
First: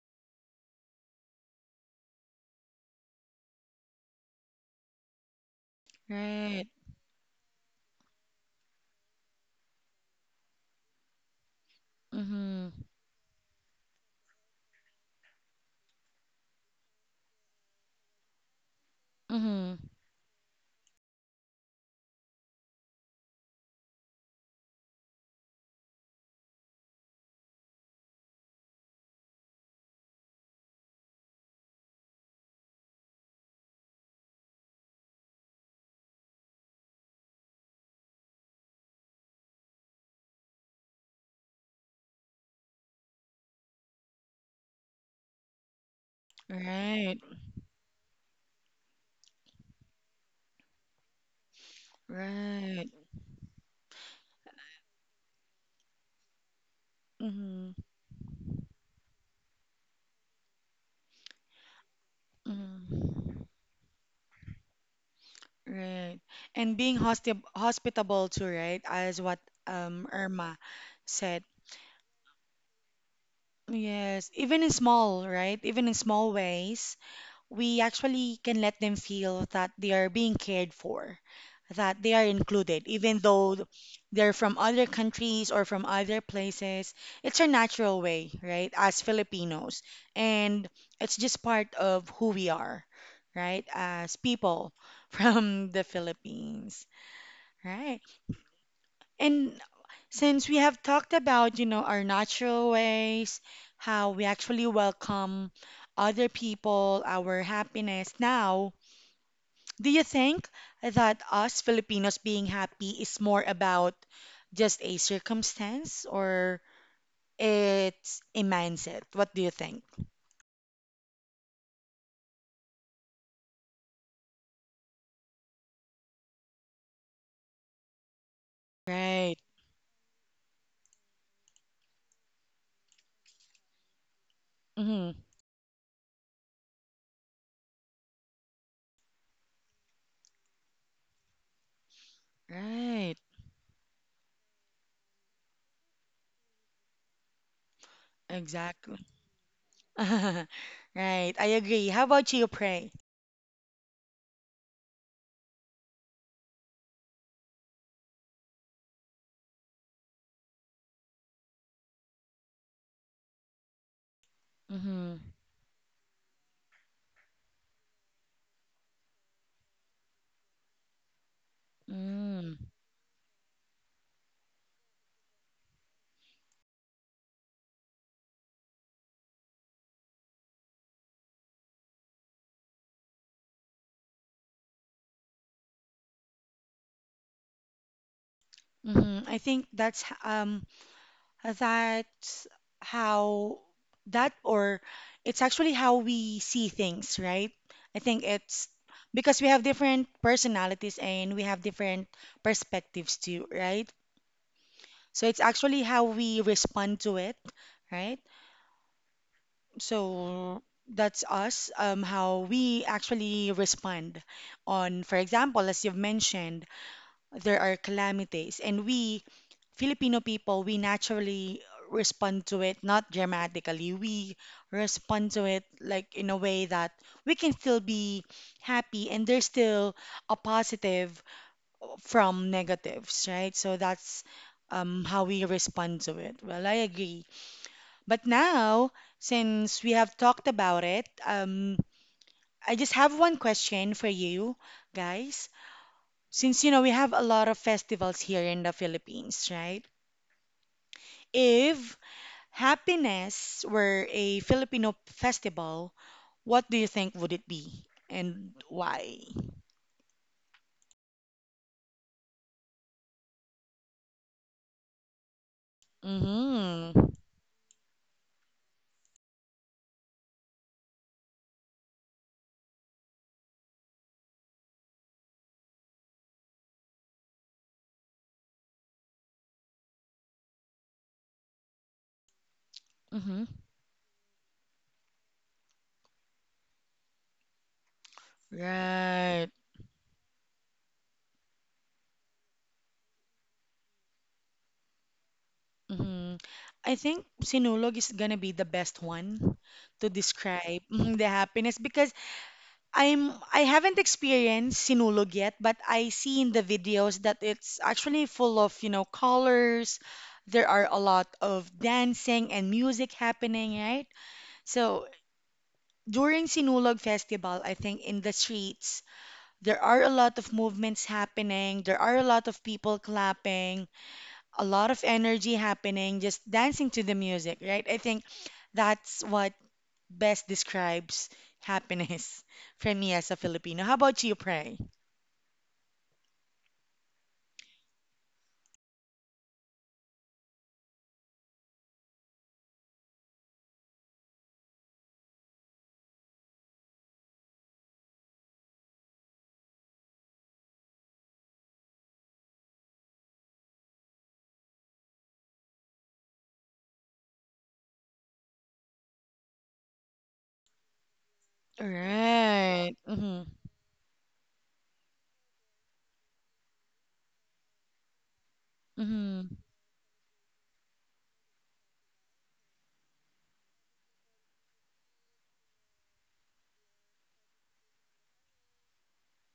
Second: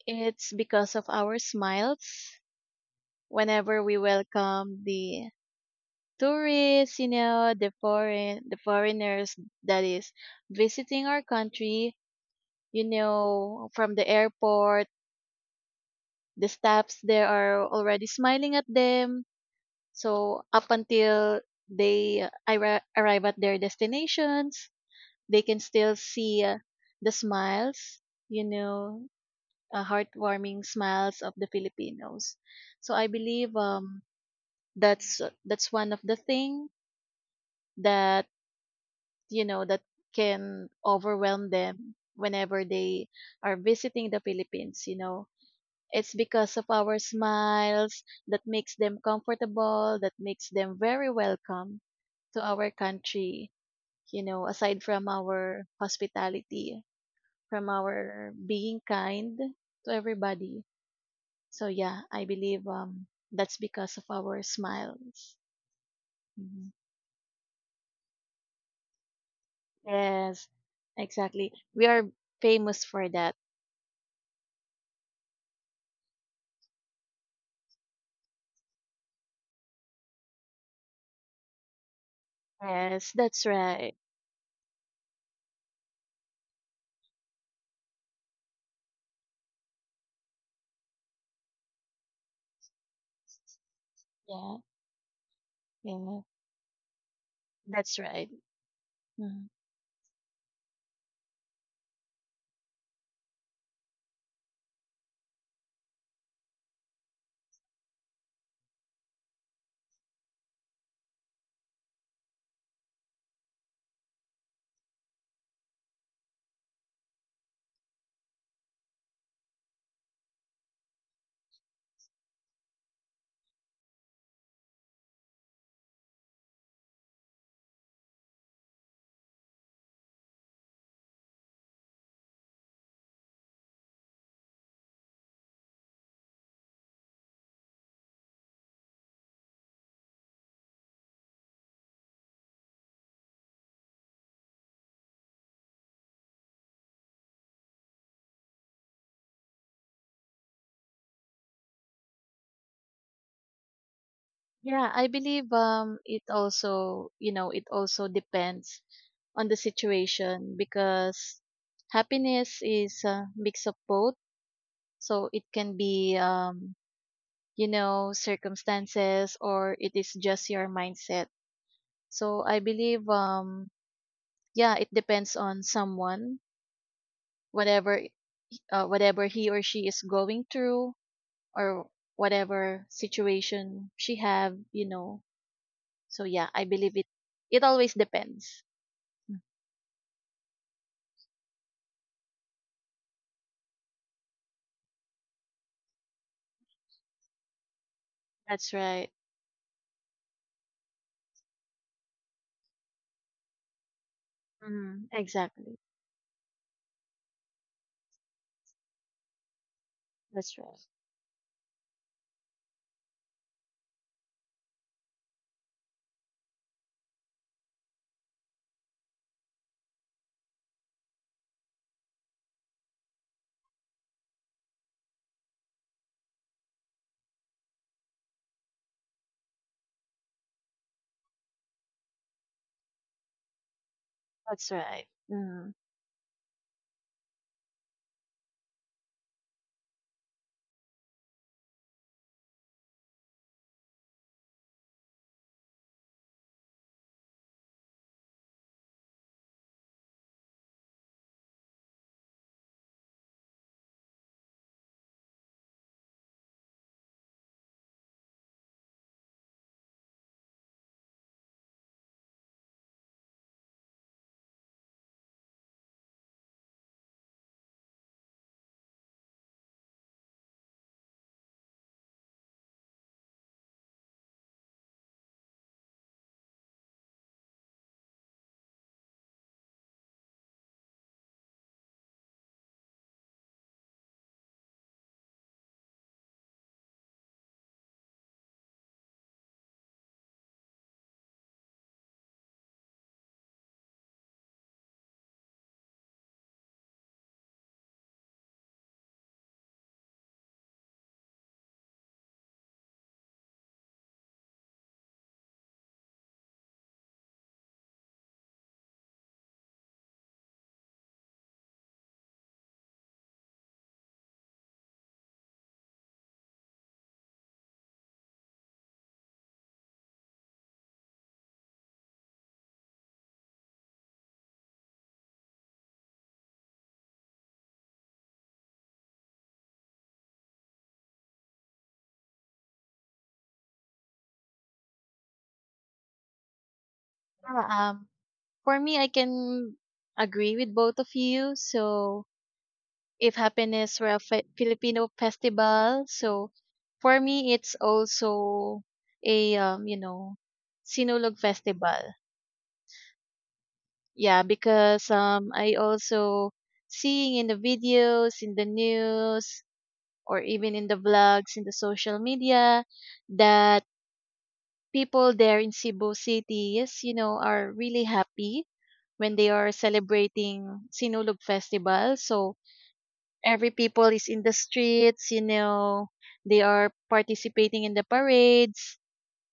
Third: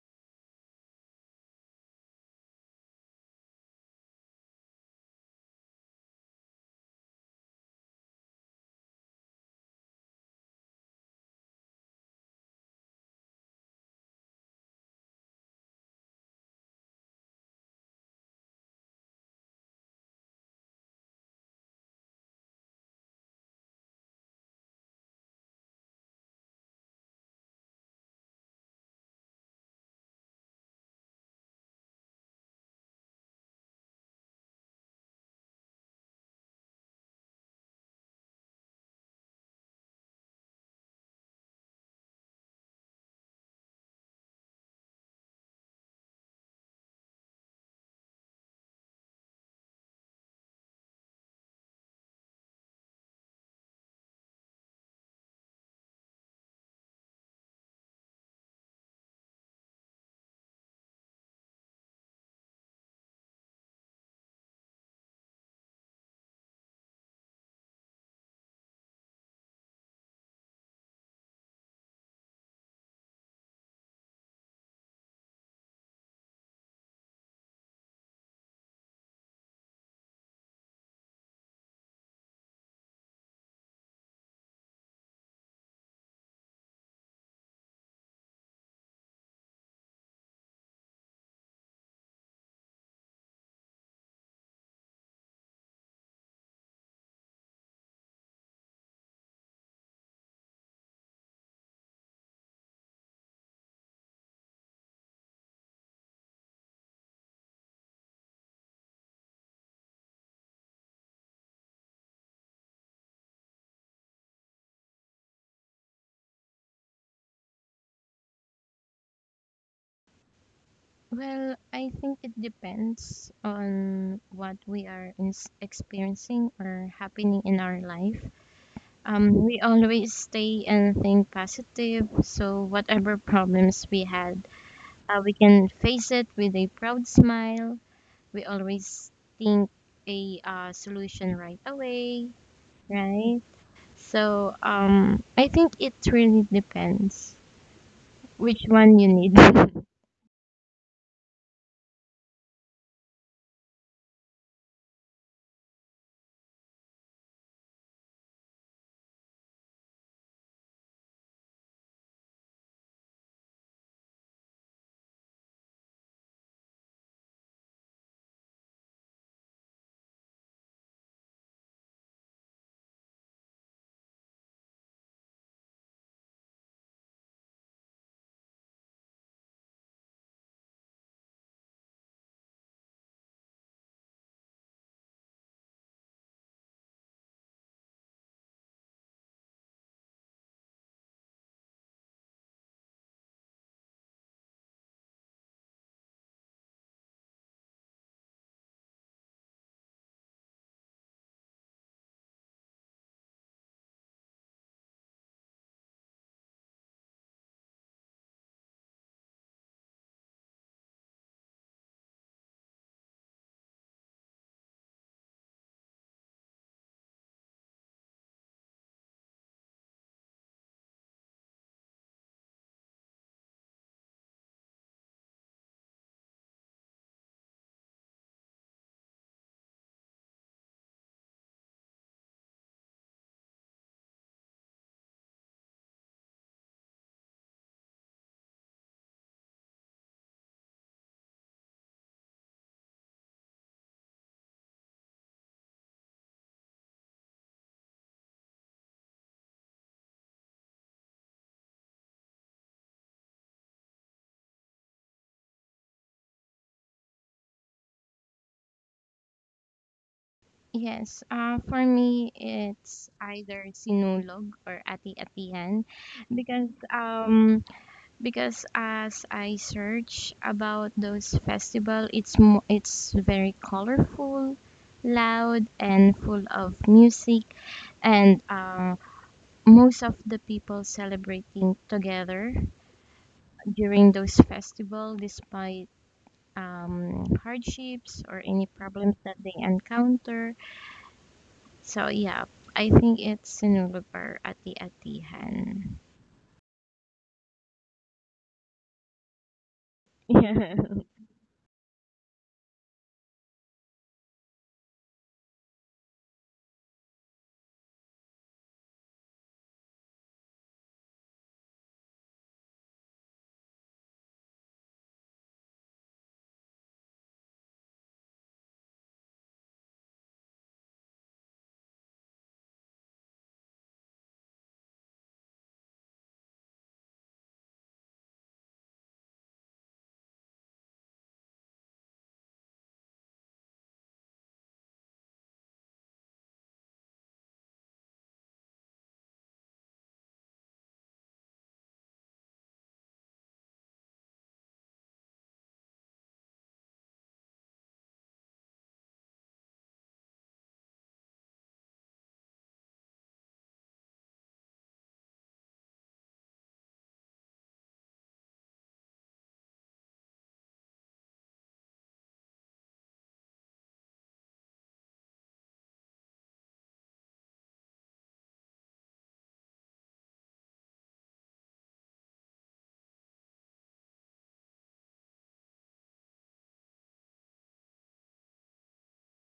B: it's because of our smiles whenever we welcome the
A: Right.
B: tourists, you know, the foreign the foreigners that is visiting our country,
A: Mhm.
B: you know, from the airport, the staffs there are already smiling at them.
A: Mhm.
B: So up until they arri- arrive at their destinations, they can still see uh, the smiles, you know, uh, heartwarming smiles of the Filipinos. So I believe um that's that's one of the thing that, you know, that can overwhelm them whenever they are visiting the Philippines, you know. It's because of our
A: Right.
B: smiles that makes them comfortable, that makes them very welcome to our
A: Right.
B: country, you know, aside from our hospitality, from
A: Mhm.
B: our being kind to everybody. So yeah, I believe um
A: Mhm.
B: that's because of our smiles.
A: Right.
B: Mhm.
A: And being hospi hospitable too, right? As what um
B: Yes,
A: Irma said.
B: exactly, we are famous for that.
A: Yes, even in small, right? Even in small ways. We actually can let them feel that they are being cared for, that they are included,
B: Yes,
A: even
B: that's
A: though th-
B: right.
A: they're from other countries or from other places. It's our natural way, right, as Filipinos. And it's just part of who we are, right, as
B: Yeah,
A: people from the
B: yeah,
A: Philippines, right?
B: that's right. Mhm.
A: And since we have talked about, you know, our natural ways, how we actually welcome other people, our happiness now, do you think that us Filipinos being happy is more about just a circumstance or it's a mindset? What do you think?
C: Well, I think it depends on what we are ins experiencing or happening in our life. Um,
A: Right.
C: we always stay and think positive, so whatever problems we had,
A: Hmm.
C: uh, we can face it with a proud smile. We always think a uh, solution right away,
A: Right.
C: right? So um, I think it really depends. Which
A: Exactly.
C: one you need?
A: Right. I agree. How about you, Pray?
B: Yeah, I believe um it also, you know, it also depends on the situation because happiness is a mix of both.
A: Mm-hmm.
B: So it can be um, you know, circumstances or it is just your mindset. So I
A: Mm-hmm.
B: believe um yeah, it depends on someone, whatever uh, whatever he or she is going through, or whatever situation she have, you know. So yeah, I believe it. It always depends.
A: I think that's h- um That's How that, or it's actually how we see things, right? I think it's
B: That's right.
A: because we have different personalities and we have different perspectives too, right?
B: Mm,
A: So it's
B: exactly.
A: actually how we respond to it, right?
B: That's
A: So
B: right.
A: that's us, um, how we actually respond on, for example, as you've mentioned, there are calamities, and we Filipino people, we naturally respond to it not dramatically. We respond to it like in a way that we can still be happy and there's still a positive from negatives, right? So that's
B: That's right.
A: um, how we
B: Mm.
A: respond to it. Well, I agree. But now, since we have talked about it, um, I just have one question for you guys. Since you know we have a lot of festivals here in the Philippines, right? If happiness were a Filipino festival, what do you think would it be and why?
C: Yes, uh, for me it's either sinulog or ati atihan, because
A: Mm-hmm.
C: um because as I search about those festival it's mo- it's very colorful, loud and full of music and uh, most of the people celebrating together
A: Mm-hmm.
C: during those festival despite um, hardships or any problems that
A: Right.
C: they encounter. So yeah, I think it's Sinulubor at the Atihan.
A: Mm-hmm. I think sinulog is gonna be the best one to
C: Yeah.
A: describe mhm, the happiness because I'm I haven't experienced sinulog yet, but I see in the videos that it's actually full of, you know, colors. There are a lot of dancing and music happening, right? So during Sinulog Festival, I think in the streets, there are a lot of movements happening, there are a lot of people clapping, a lot of energy happening, just dancing to the music, right? I think that's what best describes happiness for me as a Filipino. How about you, Pray?
B: Yeah, um, for me, I can agree with both of you. So if happiness were a fe- Filipino festival, so for me, it's also a um, you know, Sinulog festival. Yeah, because um, I also seeing in the videos, in the news, or even in the vlogs, in the social media,
A: Right. Mm-hmm.
B: that people there in Cebu City, yes, you know, are really happy when
A: Mm-hmm.
B: they are celebrating Sinulog Festival. So every people is in the streets, you know, they are participating in the parades.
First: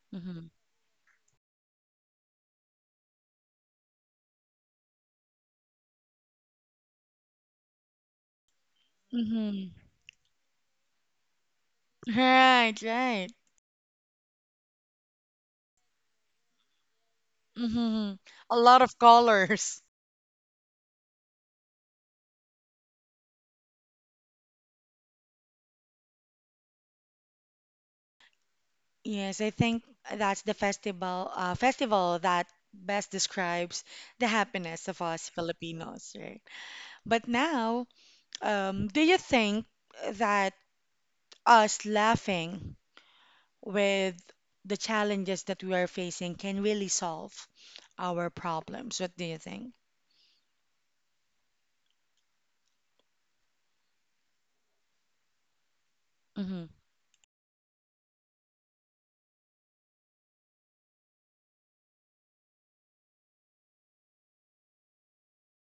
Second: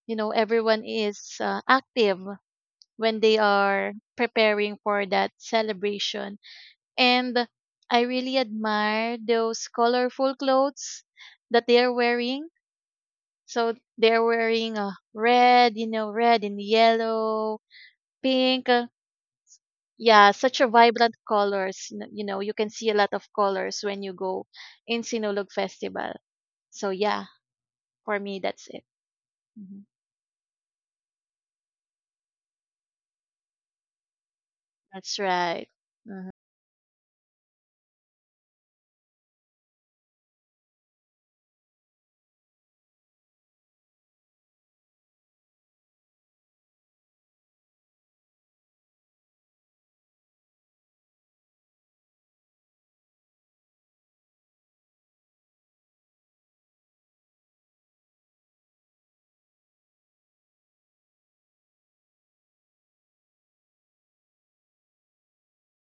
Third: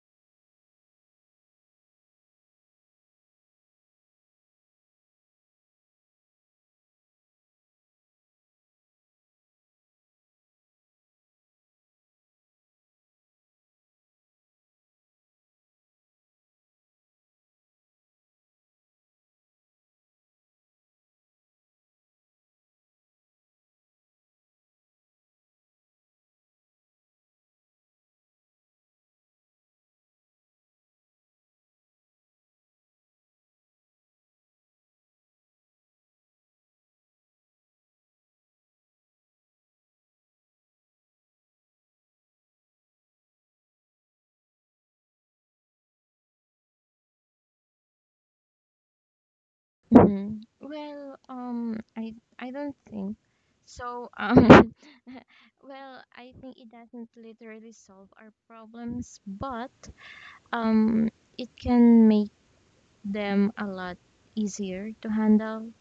B: You know,
A: Mm-hmm.
B: everyone is uh, active when they are preparing for that celebration. And I really admire those
A: Mm-hmm.
B: colorful clothes that they are wearing.
A: Right, right.
B: So they're wearing uh, red, you know, red and yellow,
A: Mm-hmm. A
B: pink.
A: lot
B: Uh,
A: of colors.
B: yeah, such a vibrant colors. n- You know, you can see a lot of colors when you go in Sinulog Festival. So yeah, for me that's it.
A: Yes, I
B: Mhm.
A: think that's the festival uh, festival that best describes the happiness of
B: That's
A: us
B: right.
A: Filipinos,
B: Mhm.
A: right? But now, um, do you think that us laughing with the challenges that we are facing can really solve our problems? What do you think?
C: Mhm. Well, um, I I don't think so. Um, well, I think it
A: Mm-hmm.
C: doesn't literally solve our problems, but um, it can make them a lot easier to handle.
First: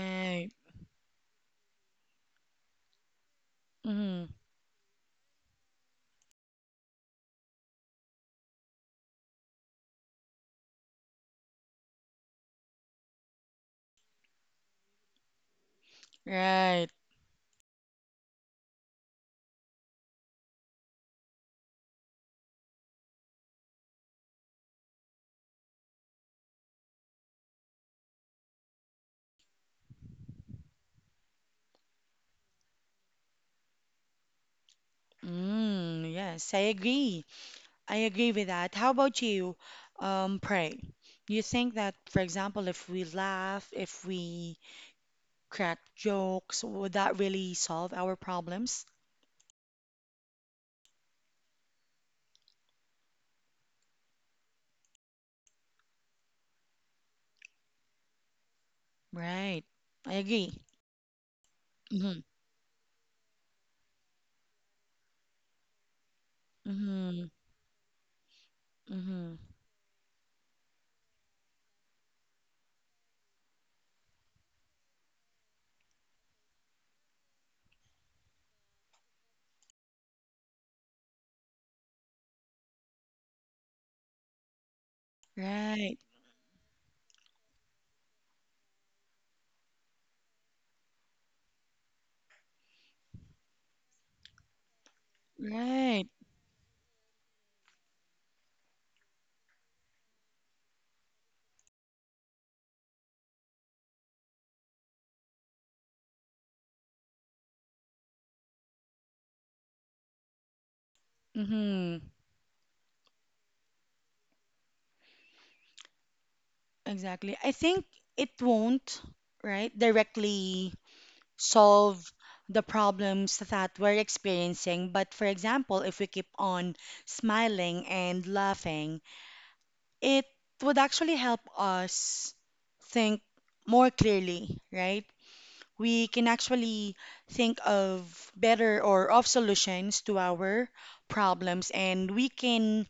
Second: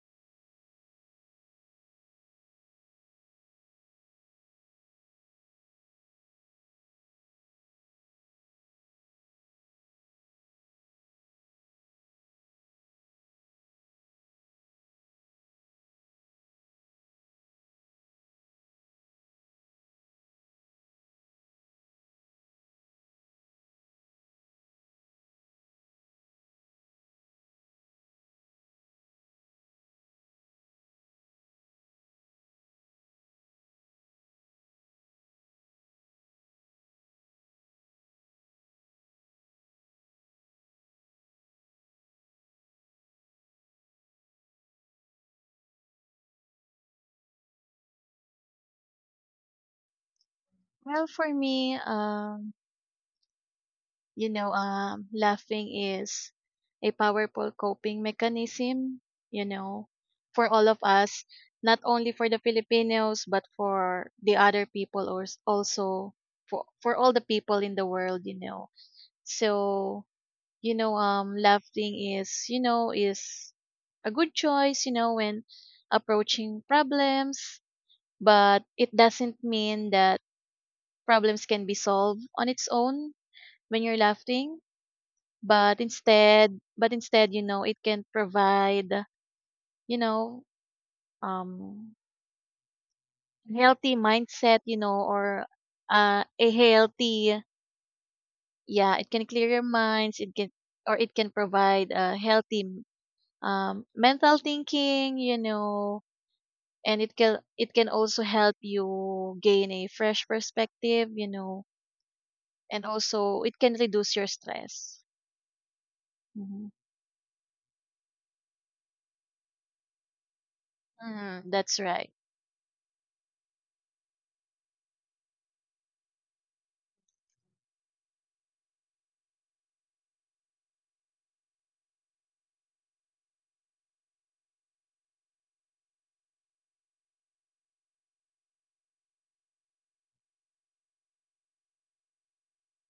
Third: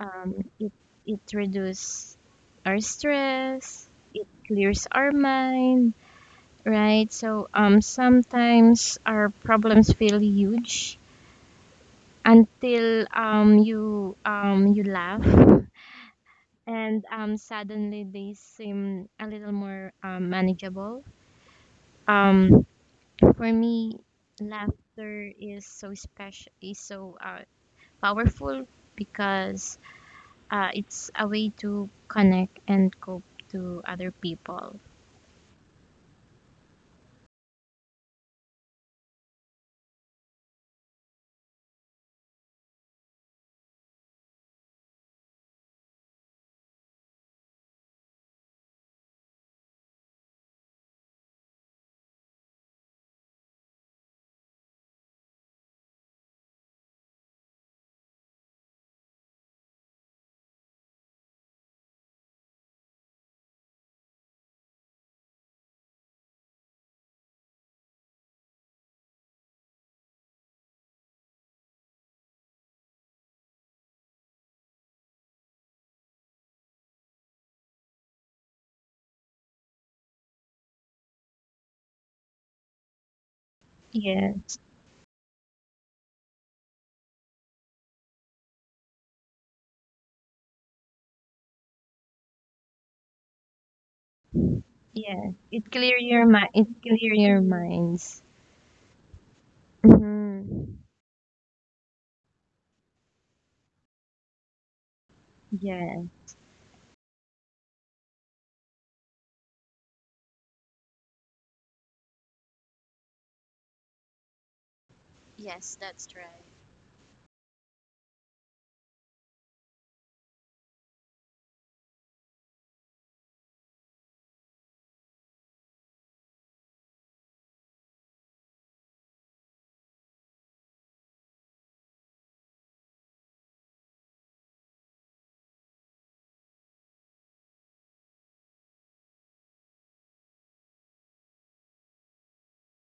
C: Um, it it reduces our stress. It
A: Mm-hmm.
C: clears our mind. Right. So um, sometimes our problems feel huge until um, you um, you laugh
A: Right.
C: and um, suddenly they seem a little more um, manageable. Um, for me, laughter is so special, is so uh, powerful because uh, it's a way to connect and cope to other people.
A: Mm, yes, I agree. I agree with that. How about you, um, Pray? You think that, for example, if we laugh, if we crack jokes, would that really solve our problems?
B: Well, for me, um, you know, um, laughing is a powerful coping mechanism, you
A: Right.
B: know,
A: I
B: for
A: agree.
B: all of us, not only
A: Mm-hmm.
B: for the Filipinos, but for the other people or s- also for, for all the
A: Mm-hmm.
B: people in the world, you know.
A: Mm-hmm.
B: So, you know, um, laughing is, you know, is a good choice, you know, when approaching problems, but it doesn't mean that problems can be solved on its own when you're
C: Yeah,
B: laughing, but
A: Right.
B: instead, but instead, you know, it can provide, you know, um, healthy mindset, you know,
C: yeah.
B: or
C: It clear
A: Right.
B: uh,
C: your mind.
B: a
C: It clear
B: healthy
C: your minds.
B: yeah, it can clear your minds, it can
C: Mm-hmm.
B: or it can provide a healthy um, mental thinking, you know,
C: Yes.
B: and it can it can also help you gain a fresh perspective, you know,
A: Mm-hmm.
B: and also it can reduce your stress.
C: Yes, that's right.
B: hmm
A: Exactly. I think it won't, right, directly
B: Mm-hmm. That's right.
A: solve the problems that we're experiencing. But for example, if we keep on smiling and laughing, it would actually help us think more clearly, right? We can actually think of better or of solutions to our problems and we can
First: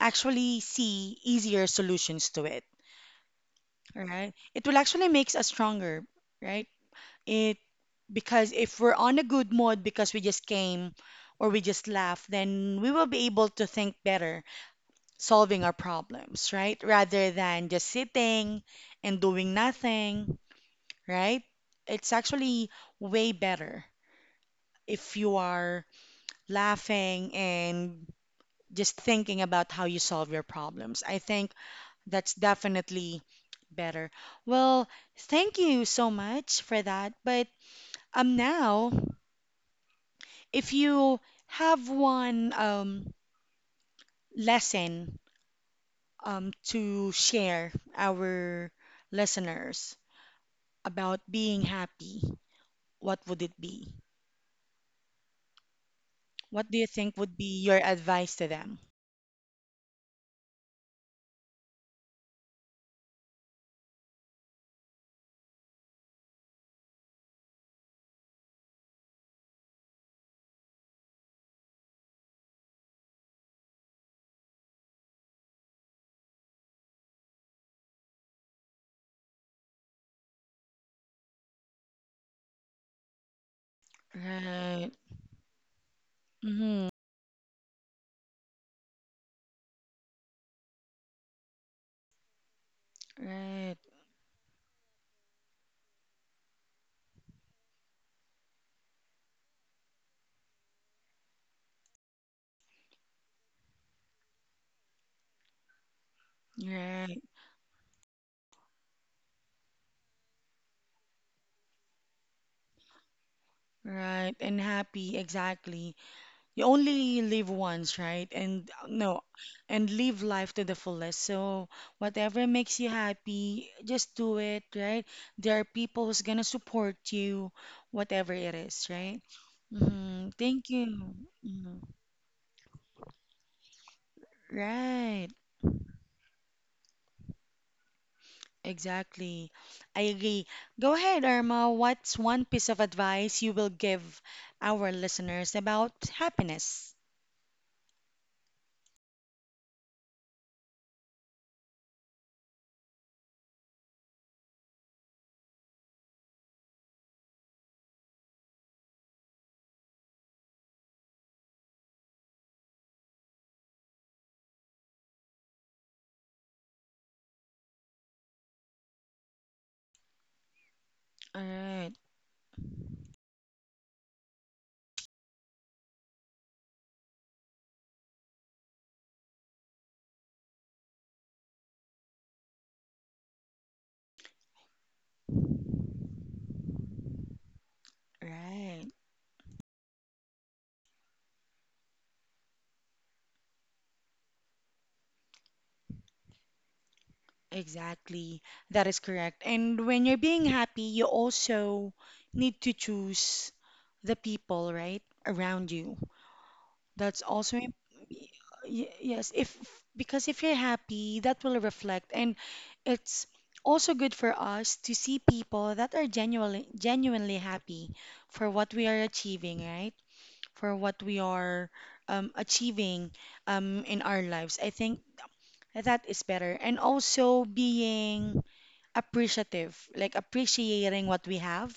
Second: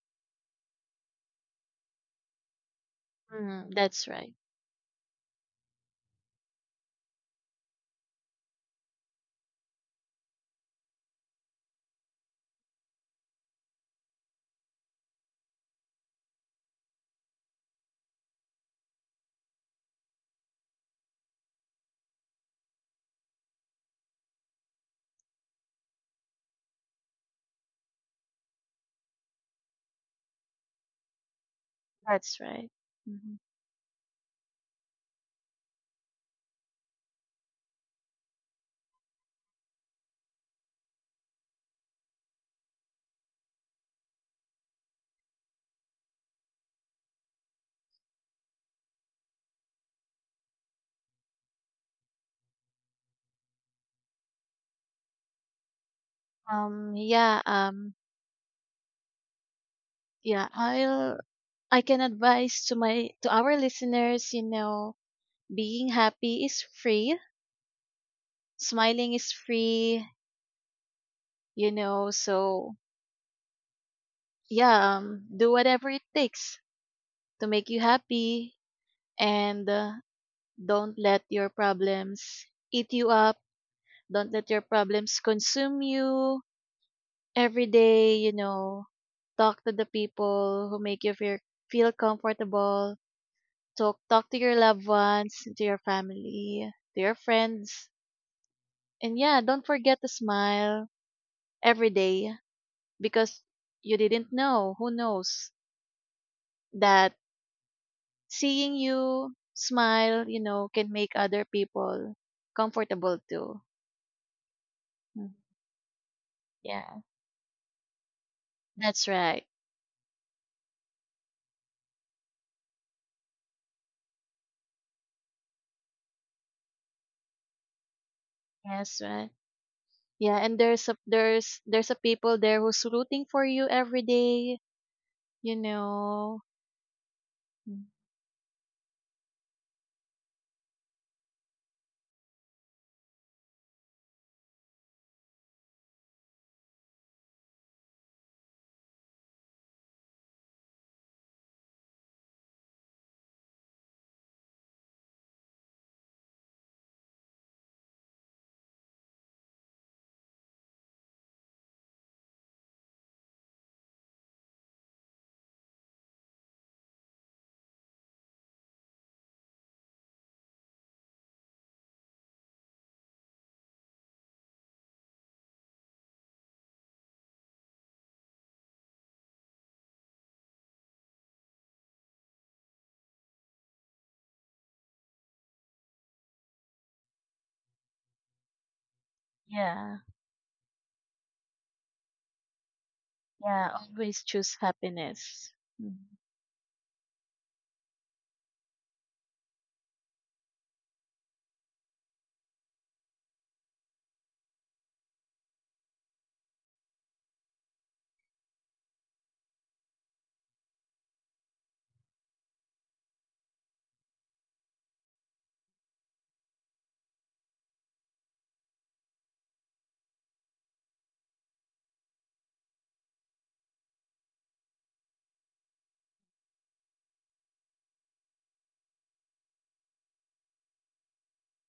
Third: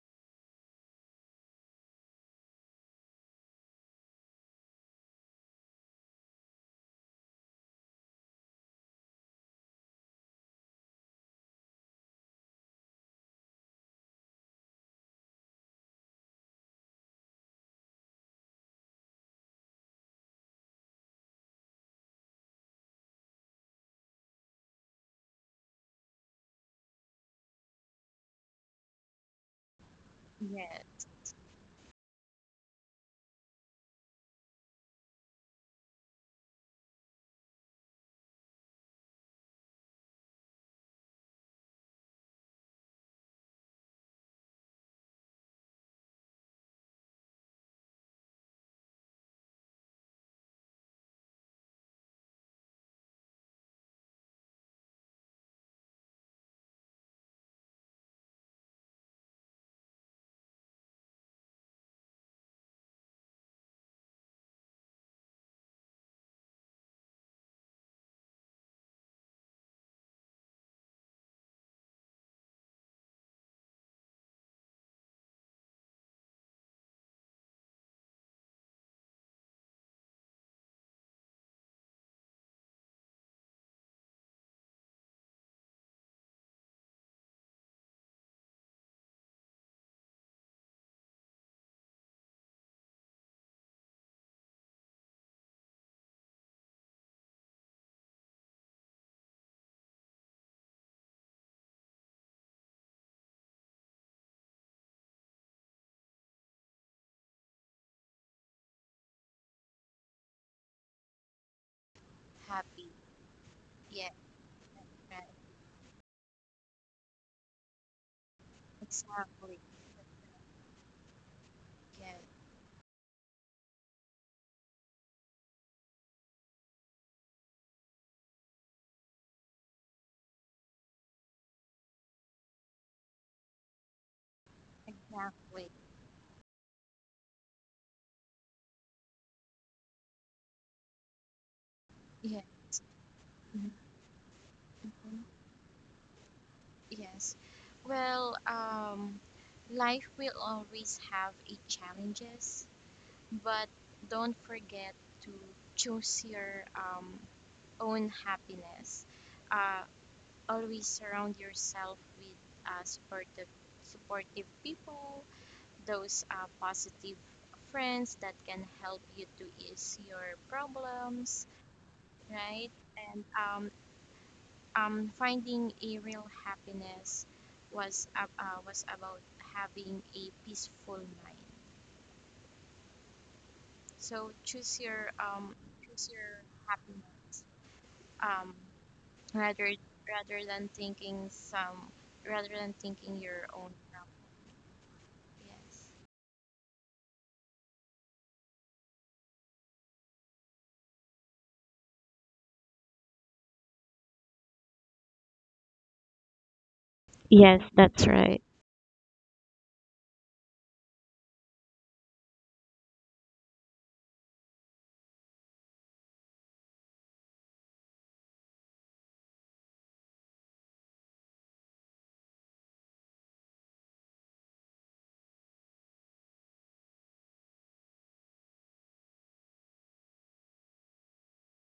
A: actually see easier solutions to it,
B: hmm That's right.
A: right? It will actually makes us stronger, right? It because if we're on a good mood because we just came or we just laughed, then we will be able to think better solving our problems, right? Rather than just sitting and doing nothing, right? It's actually way better if you are laughing and just thinking about how you solve your
C: Yes.
A: problems. I think that's
B: That's right.
A: definitely
B: Mm-hmm.
A: better. Well, thank you so much for that. But um, now, if you have one um, lesson um, to share our listeners, about being happy, what would it be? What do you
B: Um,
A: think would
B: yeah,
A: be your
B: um,
A: advice to them?
B: yeah, I'll, I can advise to my, to our listeners, you know, being happy is free, smiling is free, you know, so yeah, um, do whatever it takes to make you happy, and uh, don't let your problems eat you up. Don't let your
A: Right.
B: problems consume you
A: Mm-hmm.
B: every day, you know. Talk to the people who make you feel, feel comfortable.
A: Right.
B: Talk talk to your loved ones, to your family, to your friends. And yeah, don't forget to smile every day because you didn't know, who knows, that
A: Right.
B: seeing you smile, you know, can make other people
C: Happy.
B: comfortable too.
C: Yeah,
A: Right. And happy,
C: right.
B: Mm.
A: exactly. You
B: Yeah,
A: only live once, right? And uh,
B: that's
A: no,
B: right.
C: Exactly.
A: and live life to the fullest. So
C: Yeah,
A: whatever makes you happy, just do it, right? There are people who's gonna support you, whatever it is,
B: That's
A: right?
B: right.
A: Mm-hmm.
B: Yeah, and
A: Thank
B: there's a
A: you.
B: there's
A: Mhm.
B: there's a people there who's rooting for you every day,
A: Right.
B: you
C: exactly.
B: know. Mm.
A: Exactly. I agree. Go ahead, Irma. What's
C: Yeah,
A: one piece of advice you will give our listeners about happiness?
C: yes. Well, um, life will always have its challenges, but don't forget to choose your um, own happiness. Uh, always surround yourself with uh, supportive, supportive people, those uh, positive friends that can help you to ease your
A: All
C: problems,
A: right,
C: right? And um, um, finding a real happiness was ab- uh, was about having a peaceful mind. So choose your um, choose your happiness um,
A: right.
C: rather
B: Yeah.
C: rather than thinking some rather than thinking your own
B: Yeah,
C: problem.
B: always choose happiness.
C: Yes.
B: Mm.
A: Exactly. That is correct. And when you're being happy, you also need to choose the people, right, around you. That's also
C: Yes,
A: im-
C: that's
A: y-
C: right.
A: y- Yes, if because if you're happy, that will reflect, and it's also good for us to see people that are genuinely genuinely happy for what we are achieving, right? For what we are um, achieving um, in our lives. I think that is better, and also being appreciative, like appreciating what we have,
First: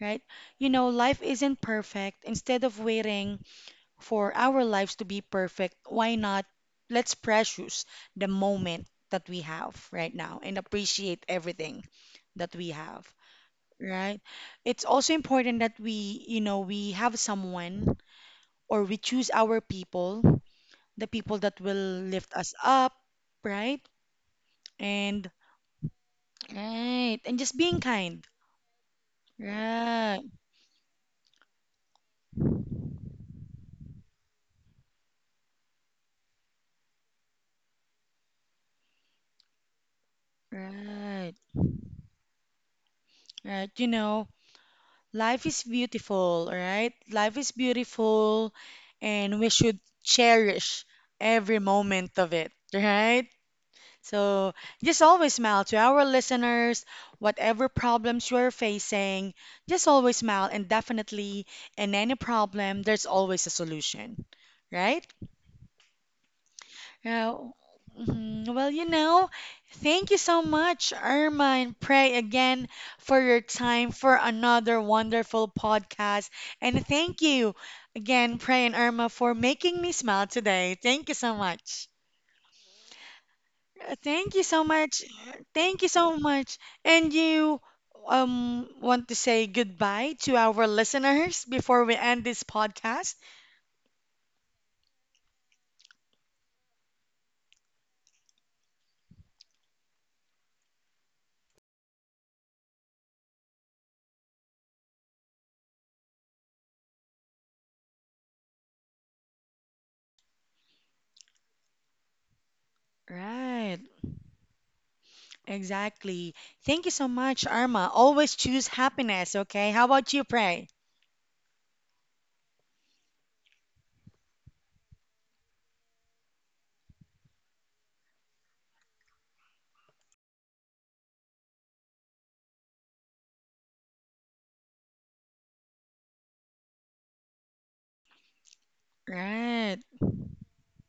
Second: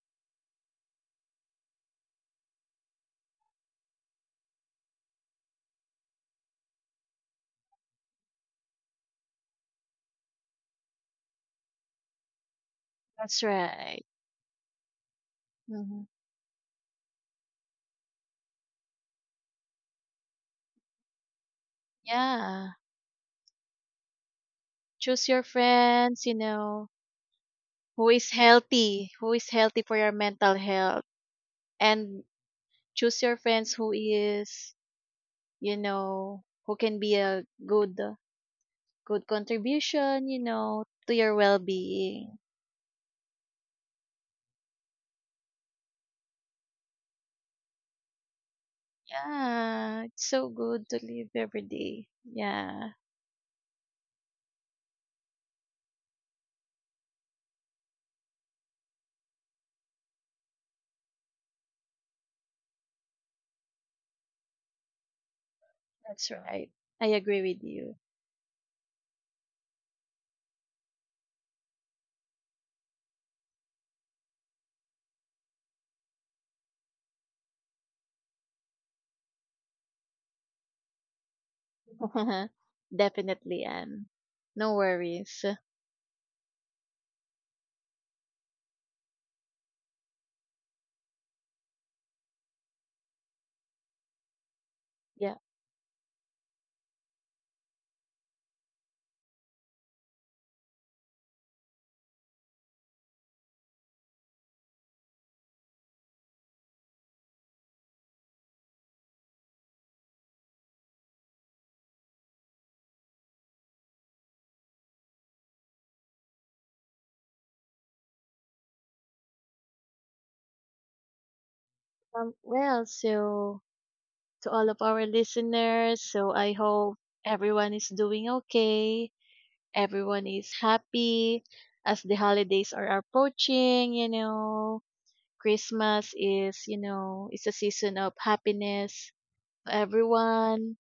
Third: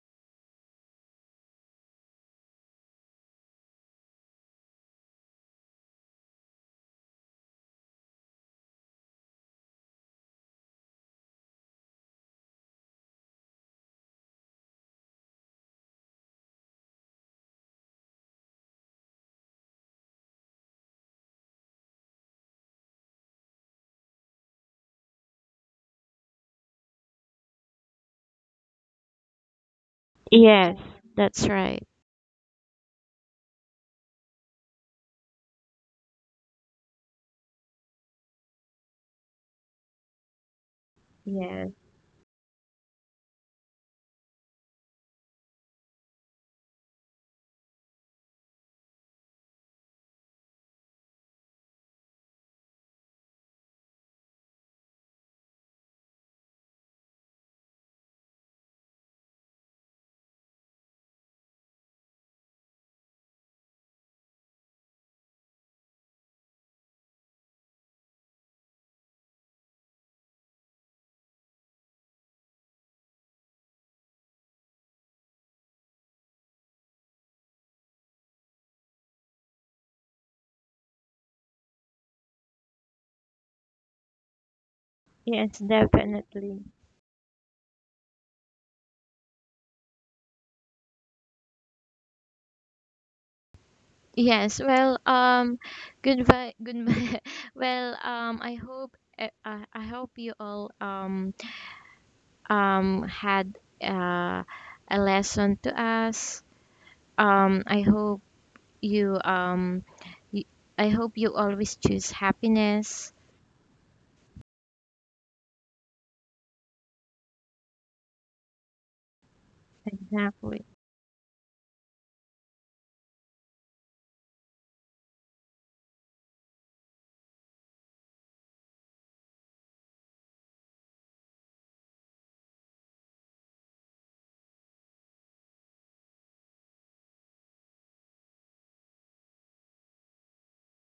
A: right? You know, life isn't perfect. Instead of waiting for our lives to be perfect, why not let's precious the moment that we have right now and appreciate everything that we have,
B: That's right.
A: right? It's also important that
B: Mhm.
A: we, you know, we have someone or we choose our people, the people that will lift us
B: Yeah.
A: up, right? And
B: Choose your friends, you know,
A: right, and just being
B: who
A: kind.
B: is healthy, who is healthy for your
A: Right,
B: mental
C: Yes,
B: health.
C: that's right.
B: And choose your friends who is, you know, who can be a good good contribution, you know, to your
A: right,
C: Yes.
B: well-being.
A: right. You know, life is beautiful, all right? Life is beautiful and we should
B: Yeah, it's so
A: cherish
B: good to live
A: every
B: every day.
A: moment of it,
B: Yeah,
A: right? So just always smile to our listeners, whatever problems you're facing, just always smile and definitely in any problem, there's always a solution, right?
B: that's right. I
A: Uh,
B: agree with you.
A: mhm. Well, you know, thank you so much, Irma, and pray again for your time for another wonderful podcast. And thank you again, Pray and Irma, for making me smile today. Thank you so much.
B: Definitely,
A: Uh,
B: Anne.
A: Thank you so
B: No
A: much.
B: worries.
C: Yes,
A: Thank you so much.
C: definitely.
A: And you um want to say goodbye to our listeners before we end this podcast?
C: Yes, well,
B: Yeah.
C: um, goodbye, goodbye. Well, um, I hope, uh, I I hope you all um um had uh, a lesson to us. Um, I hope you um, y I hope you always choose happiness.
A: Right. Exactly. Thank you so much, Arma. Always choose happiness, okay? How about you,
C: Exactly.
A: Pray?
B: Um, well, so to all of our listeners. So I hope everyone is doing okay, everyone is happy as the holidays are approaching, you know. Christmas is, you know, it's a season of happiness
A: Right.
B: to everyone,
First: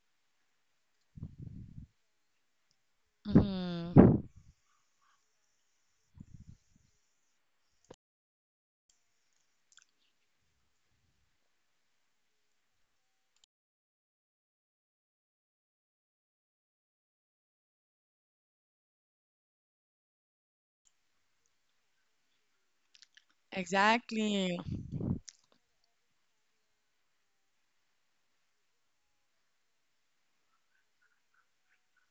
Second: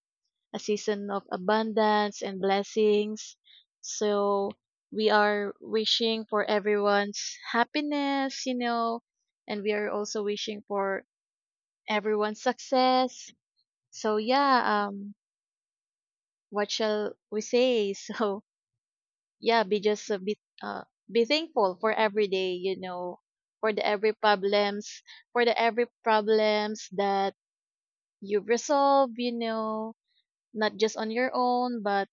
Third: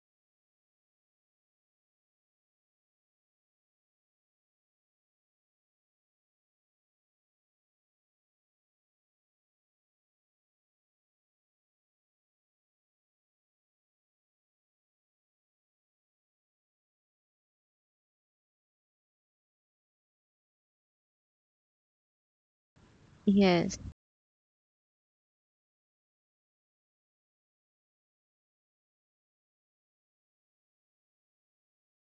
B: a season of abundance and blessings.
A: Hmm.
B: So we are wishing for everyone's happiness, you know, and we are also wishing for everyone's success. So yeah, um what shall we say? So yeah, be just a bit uh be thankful for every day, you know, for the
C: Yes,
B: every
A: Exactly.
B: problems, for the every problems that you've resolved, you know, not just on your own, but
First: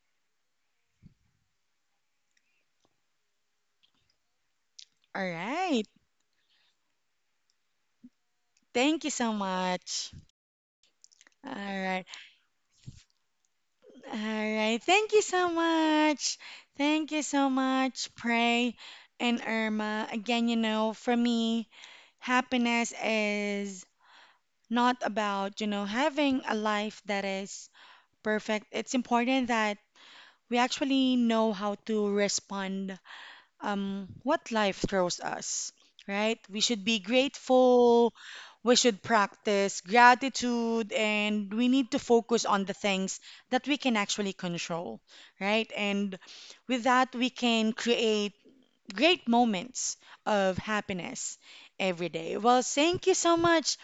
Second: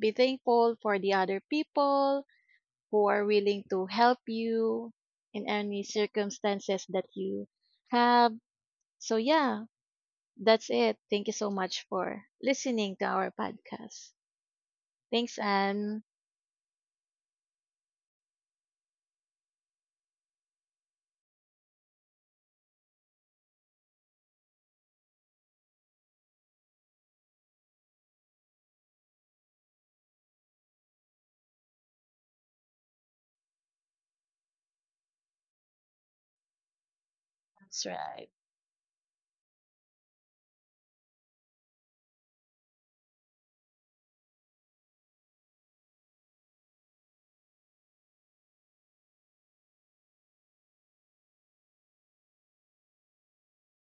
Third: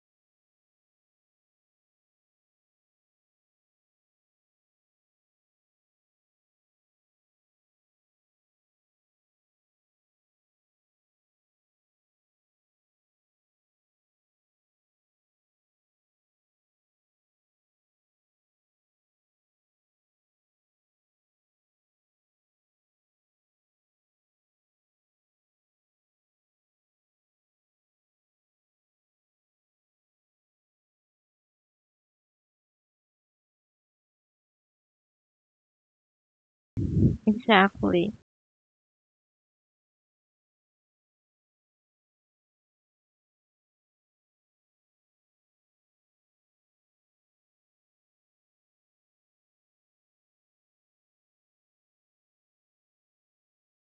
B: be thankful for the other people who are willing to help you
A: All
B: in any
A: right.
B: circumstances that you have.
A: Thank you
B: So
A: so
B: yeah,
A: much.
B: that's it. Thank you so
A: All
B: much
A: right.
B: for listening to our podcast.
A: All right. Thank you
B: Thanks,
A: so
B: Anne.
A: much. Thank you so much, Pray and Irma. Again, you know, for me, happiness is not about, you know, having a life that is perfect. It's important that we actually know how to respond um, what life throws us, right? We should be
B: That's
A: grateful.
C: exactly.
B: right.
A: We should practice gratitude and we need to focus on the things that we can actually control, right? And with that, we can create great moments of happiness every day. Well, thank you so much,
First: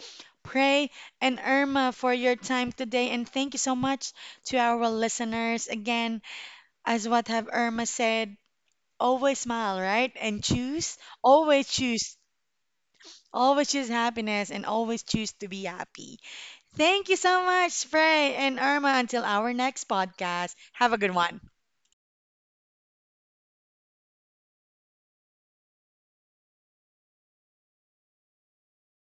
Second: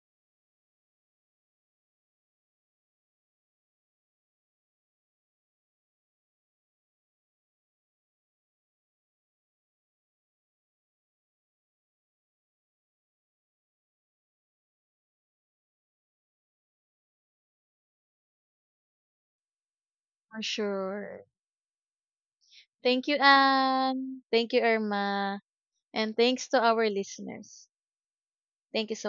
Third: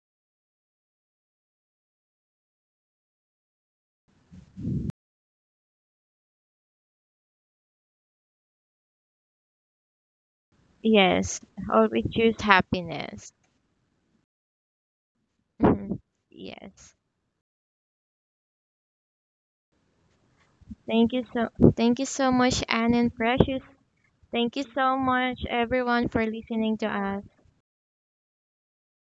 A: Pray and Irma, for your time today. And thank you so much to our listeners. Again, as what have Irma said, always smile, right? And choose,
C: Yes.
A: always
C: Always
A: choose,
C: choose happiness.
A: always choose happiness and always choose to be
C: Mhm.
A: happy.
C: Yes. Yes.
A: Thank you so much, Frey and Irma. Until our next
B: For
A: podcast, have a
C: Thank
A: good
C: you
B: sure.
A: one.
C: so Thank you so much, Anne
B: Thank
C: and
B: you,
C: precious.
B: Anne. Thank
C: Thank
B: you,
C: you so
B: Irma.
C: much, everyone,
B: And
C: for
B: thanks to
C: listening to
B: our
C: us.
B: listeners. Thank you so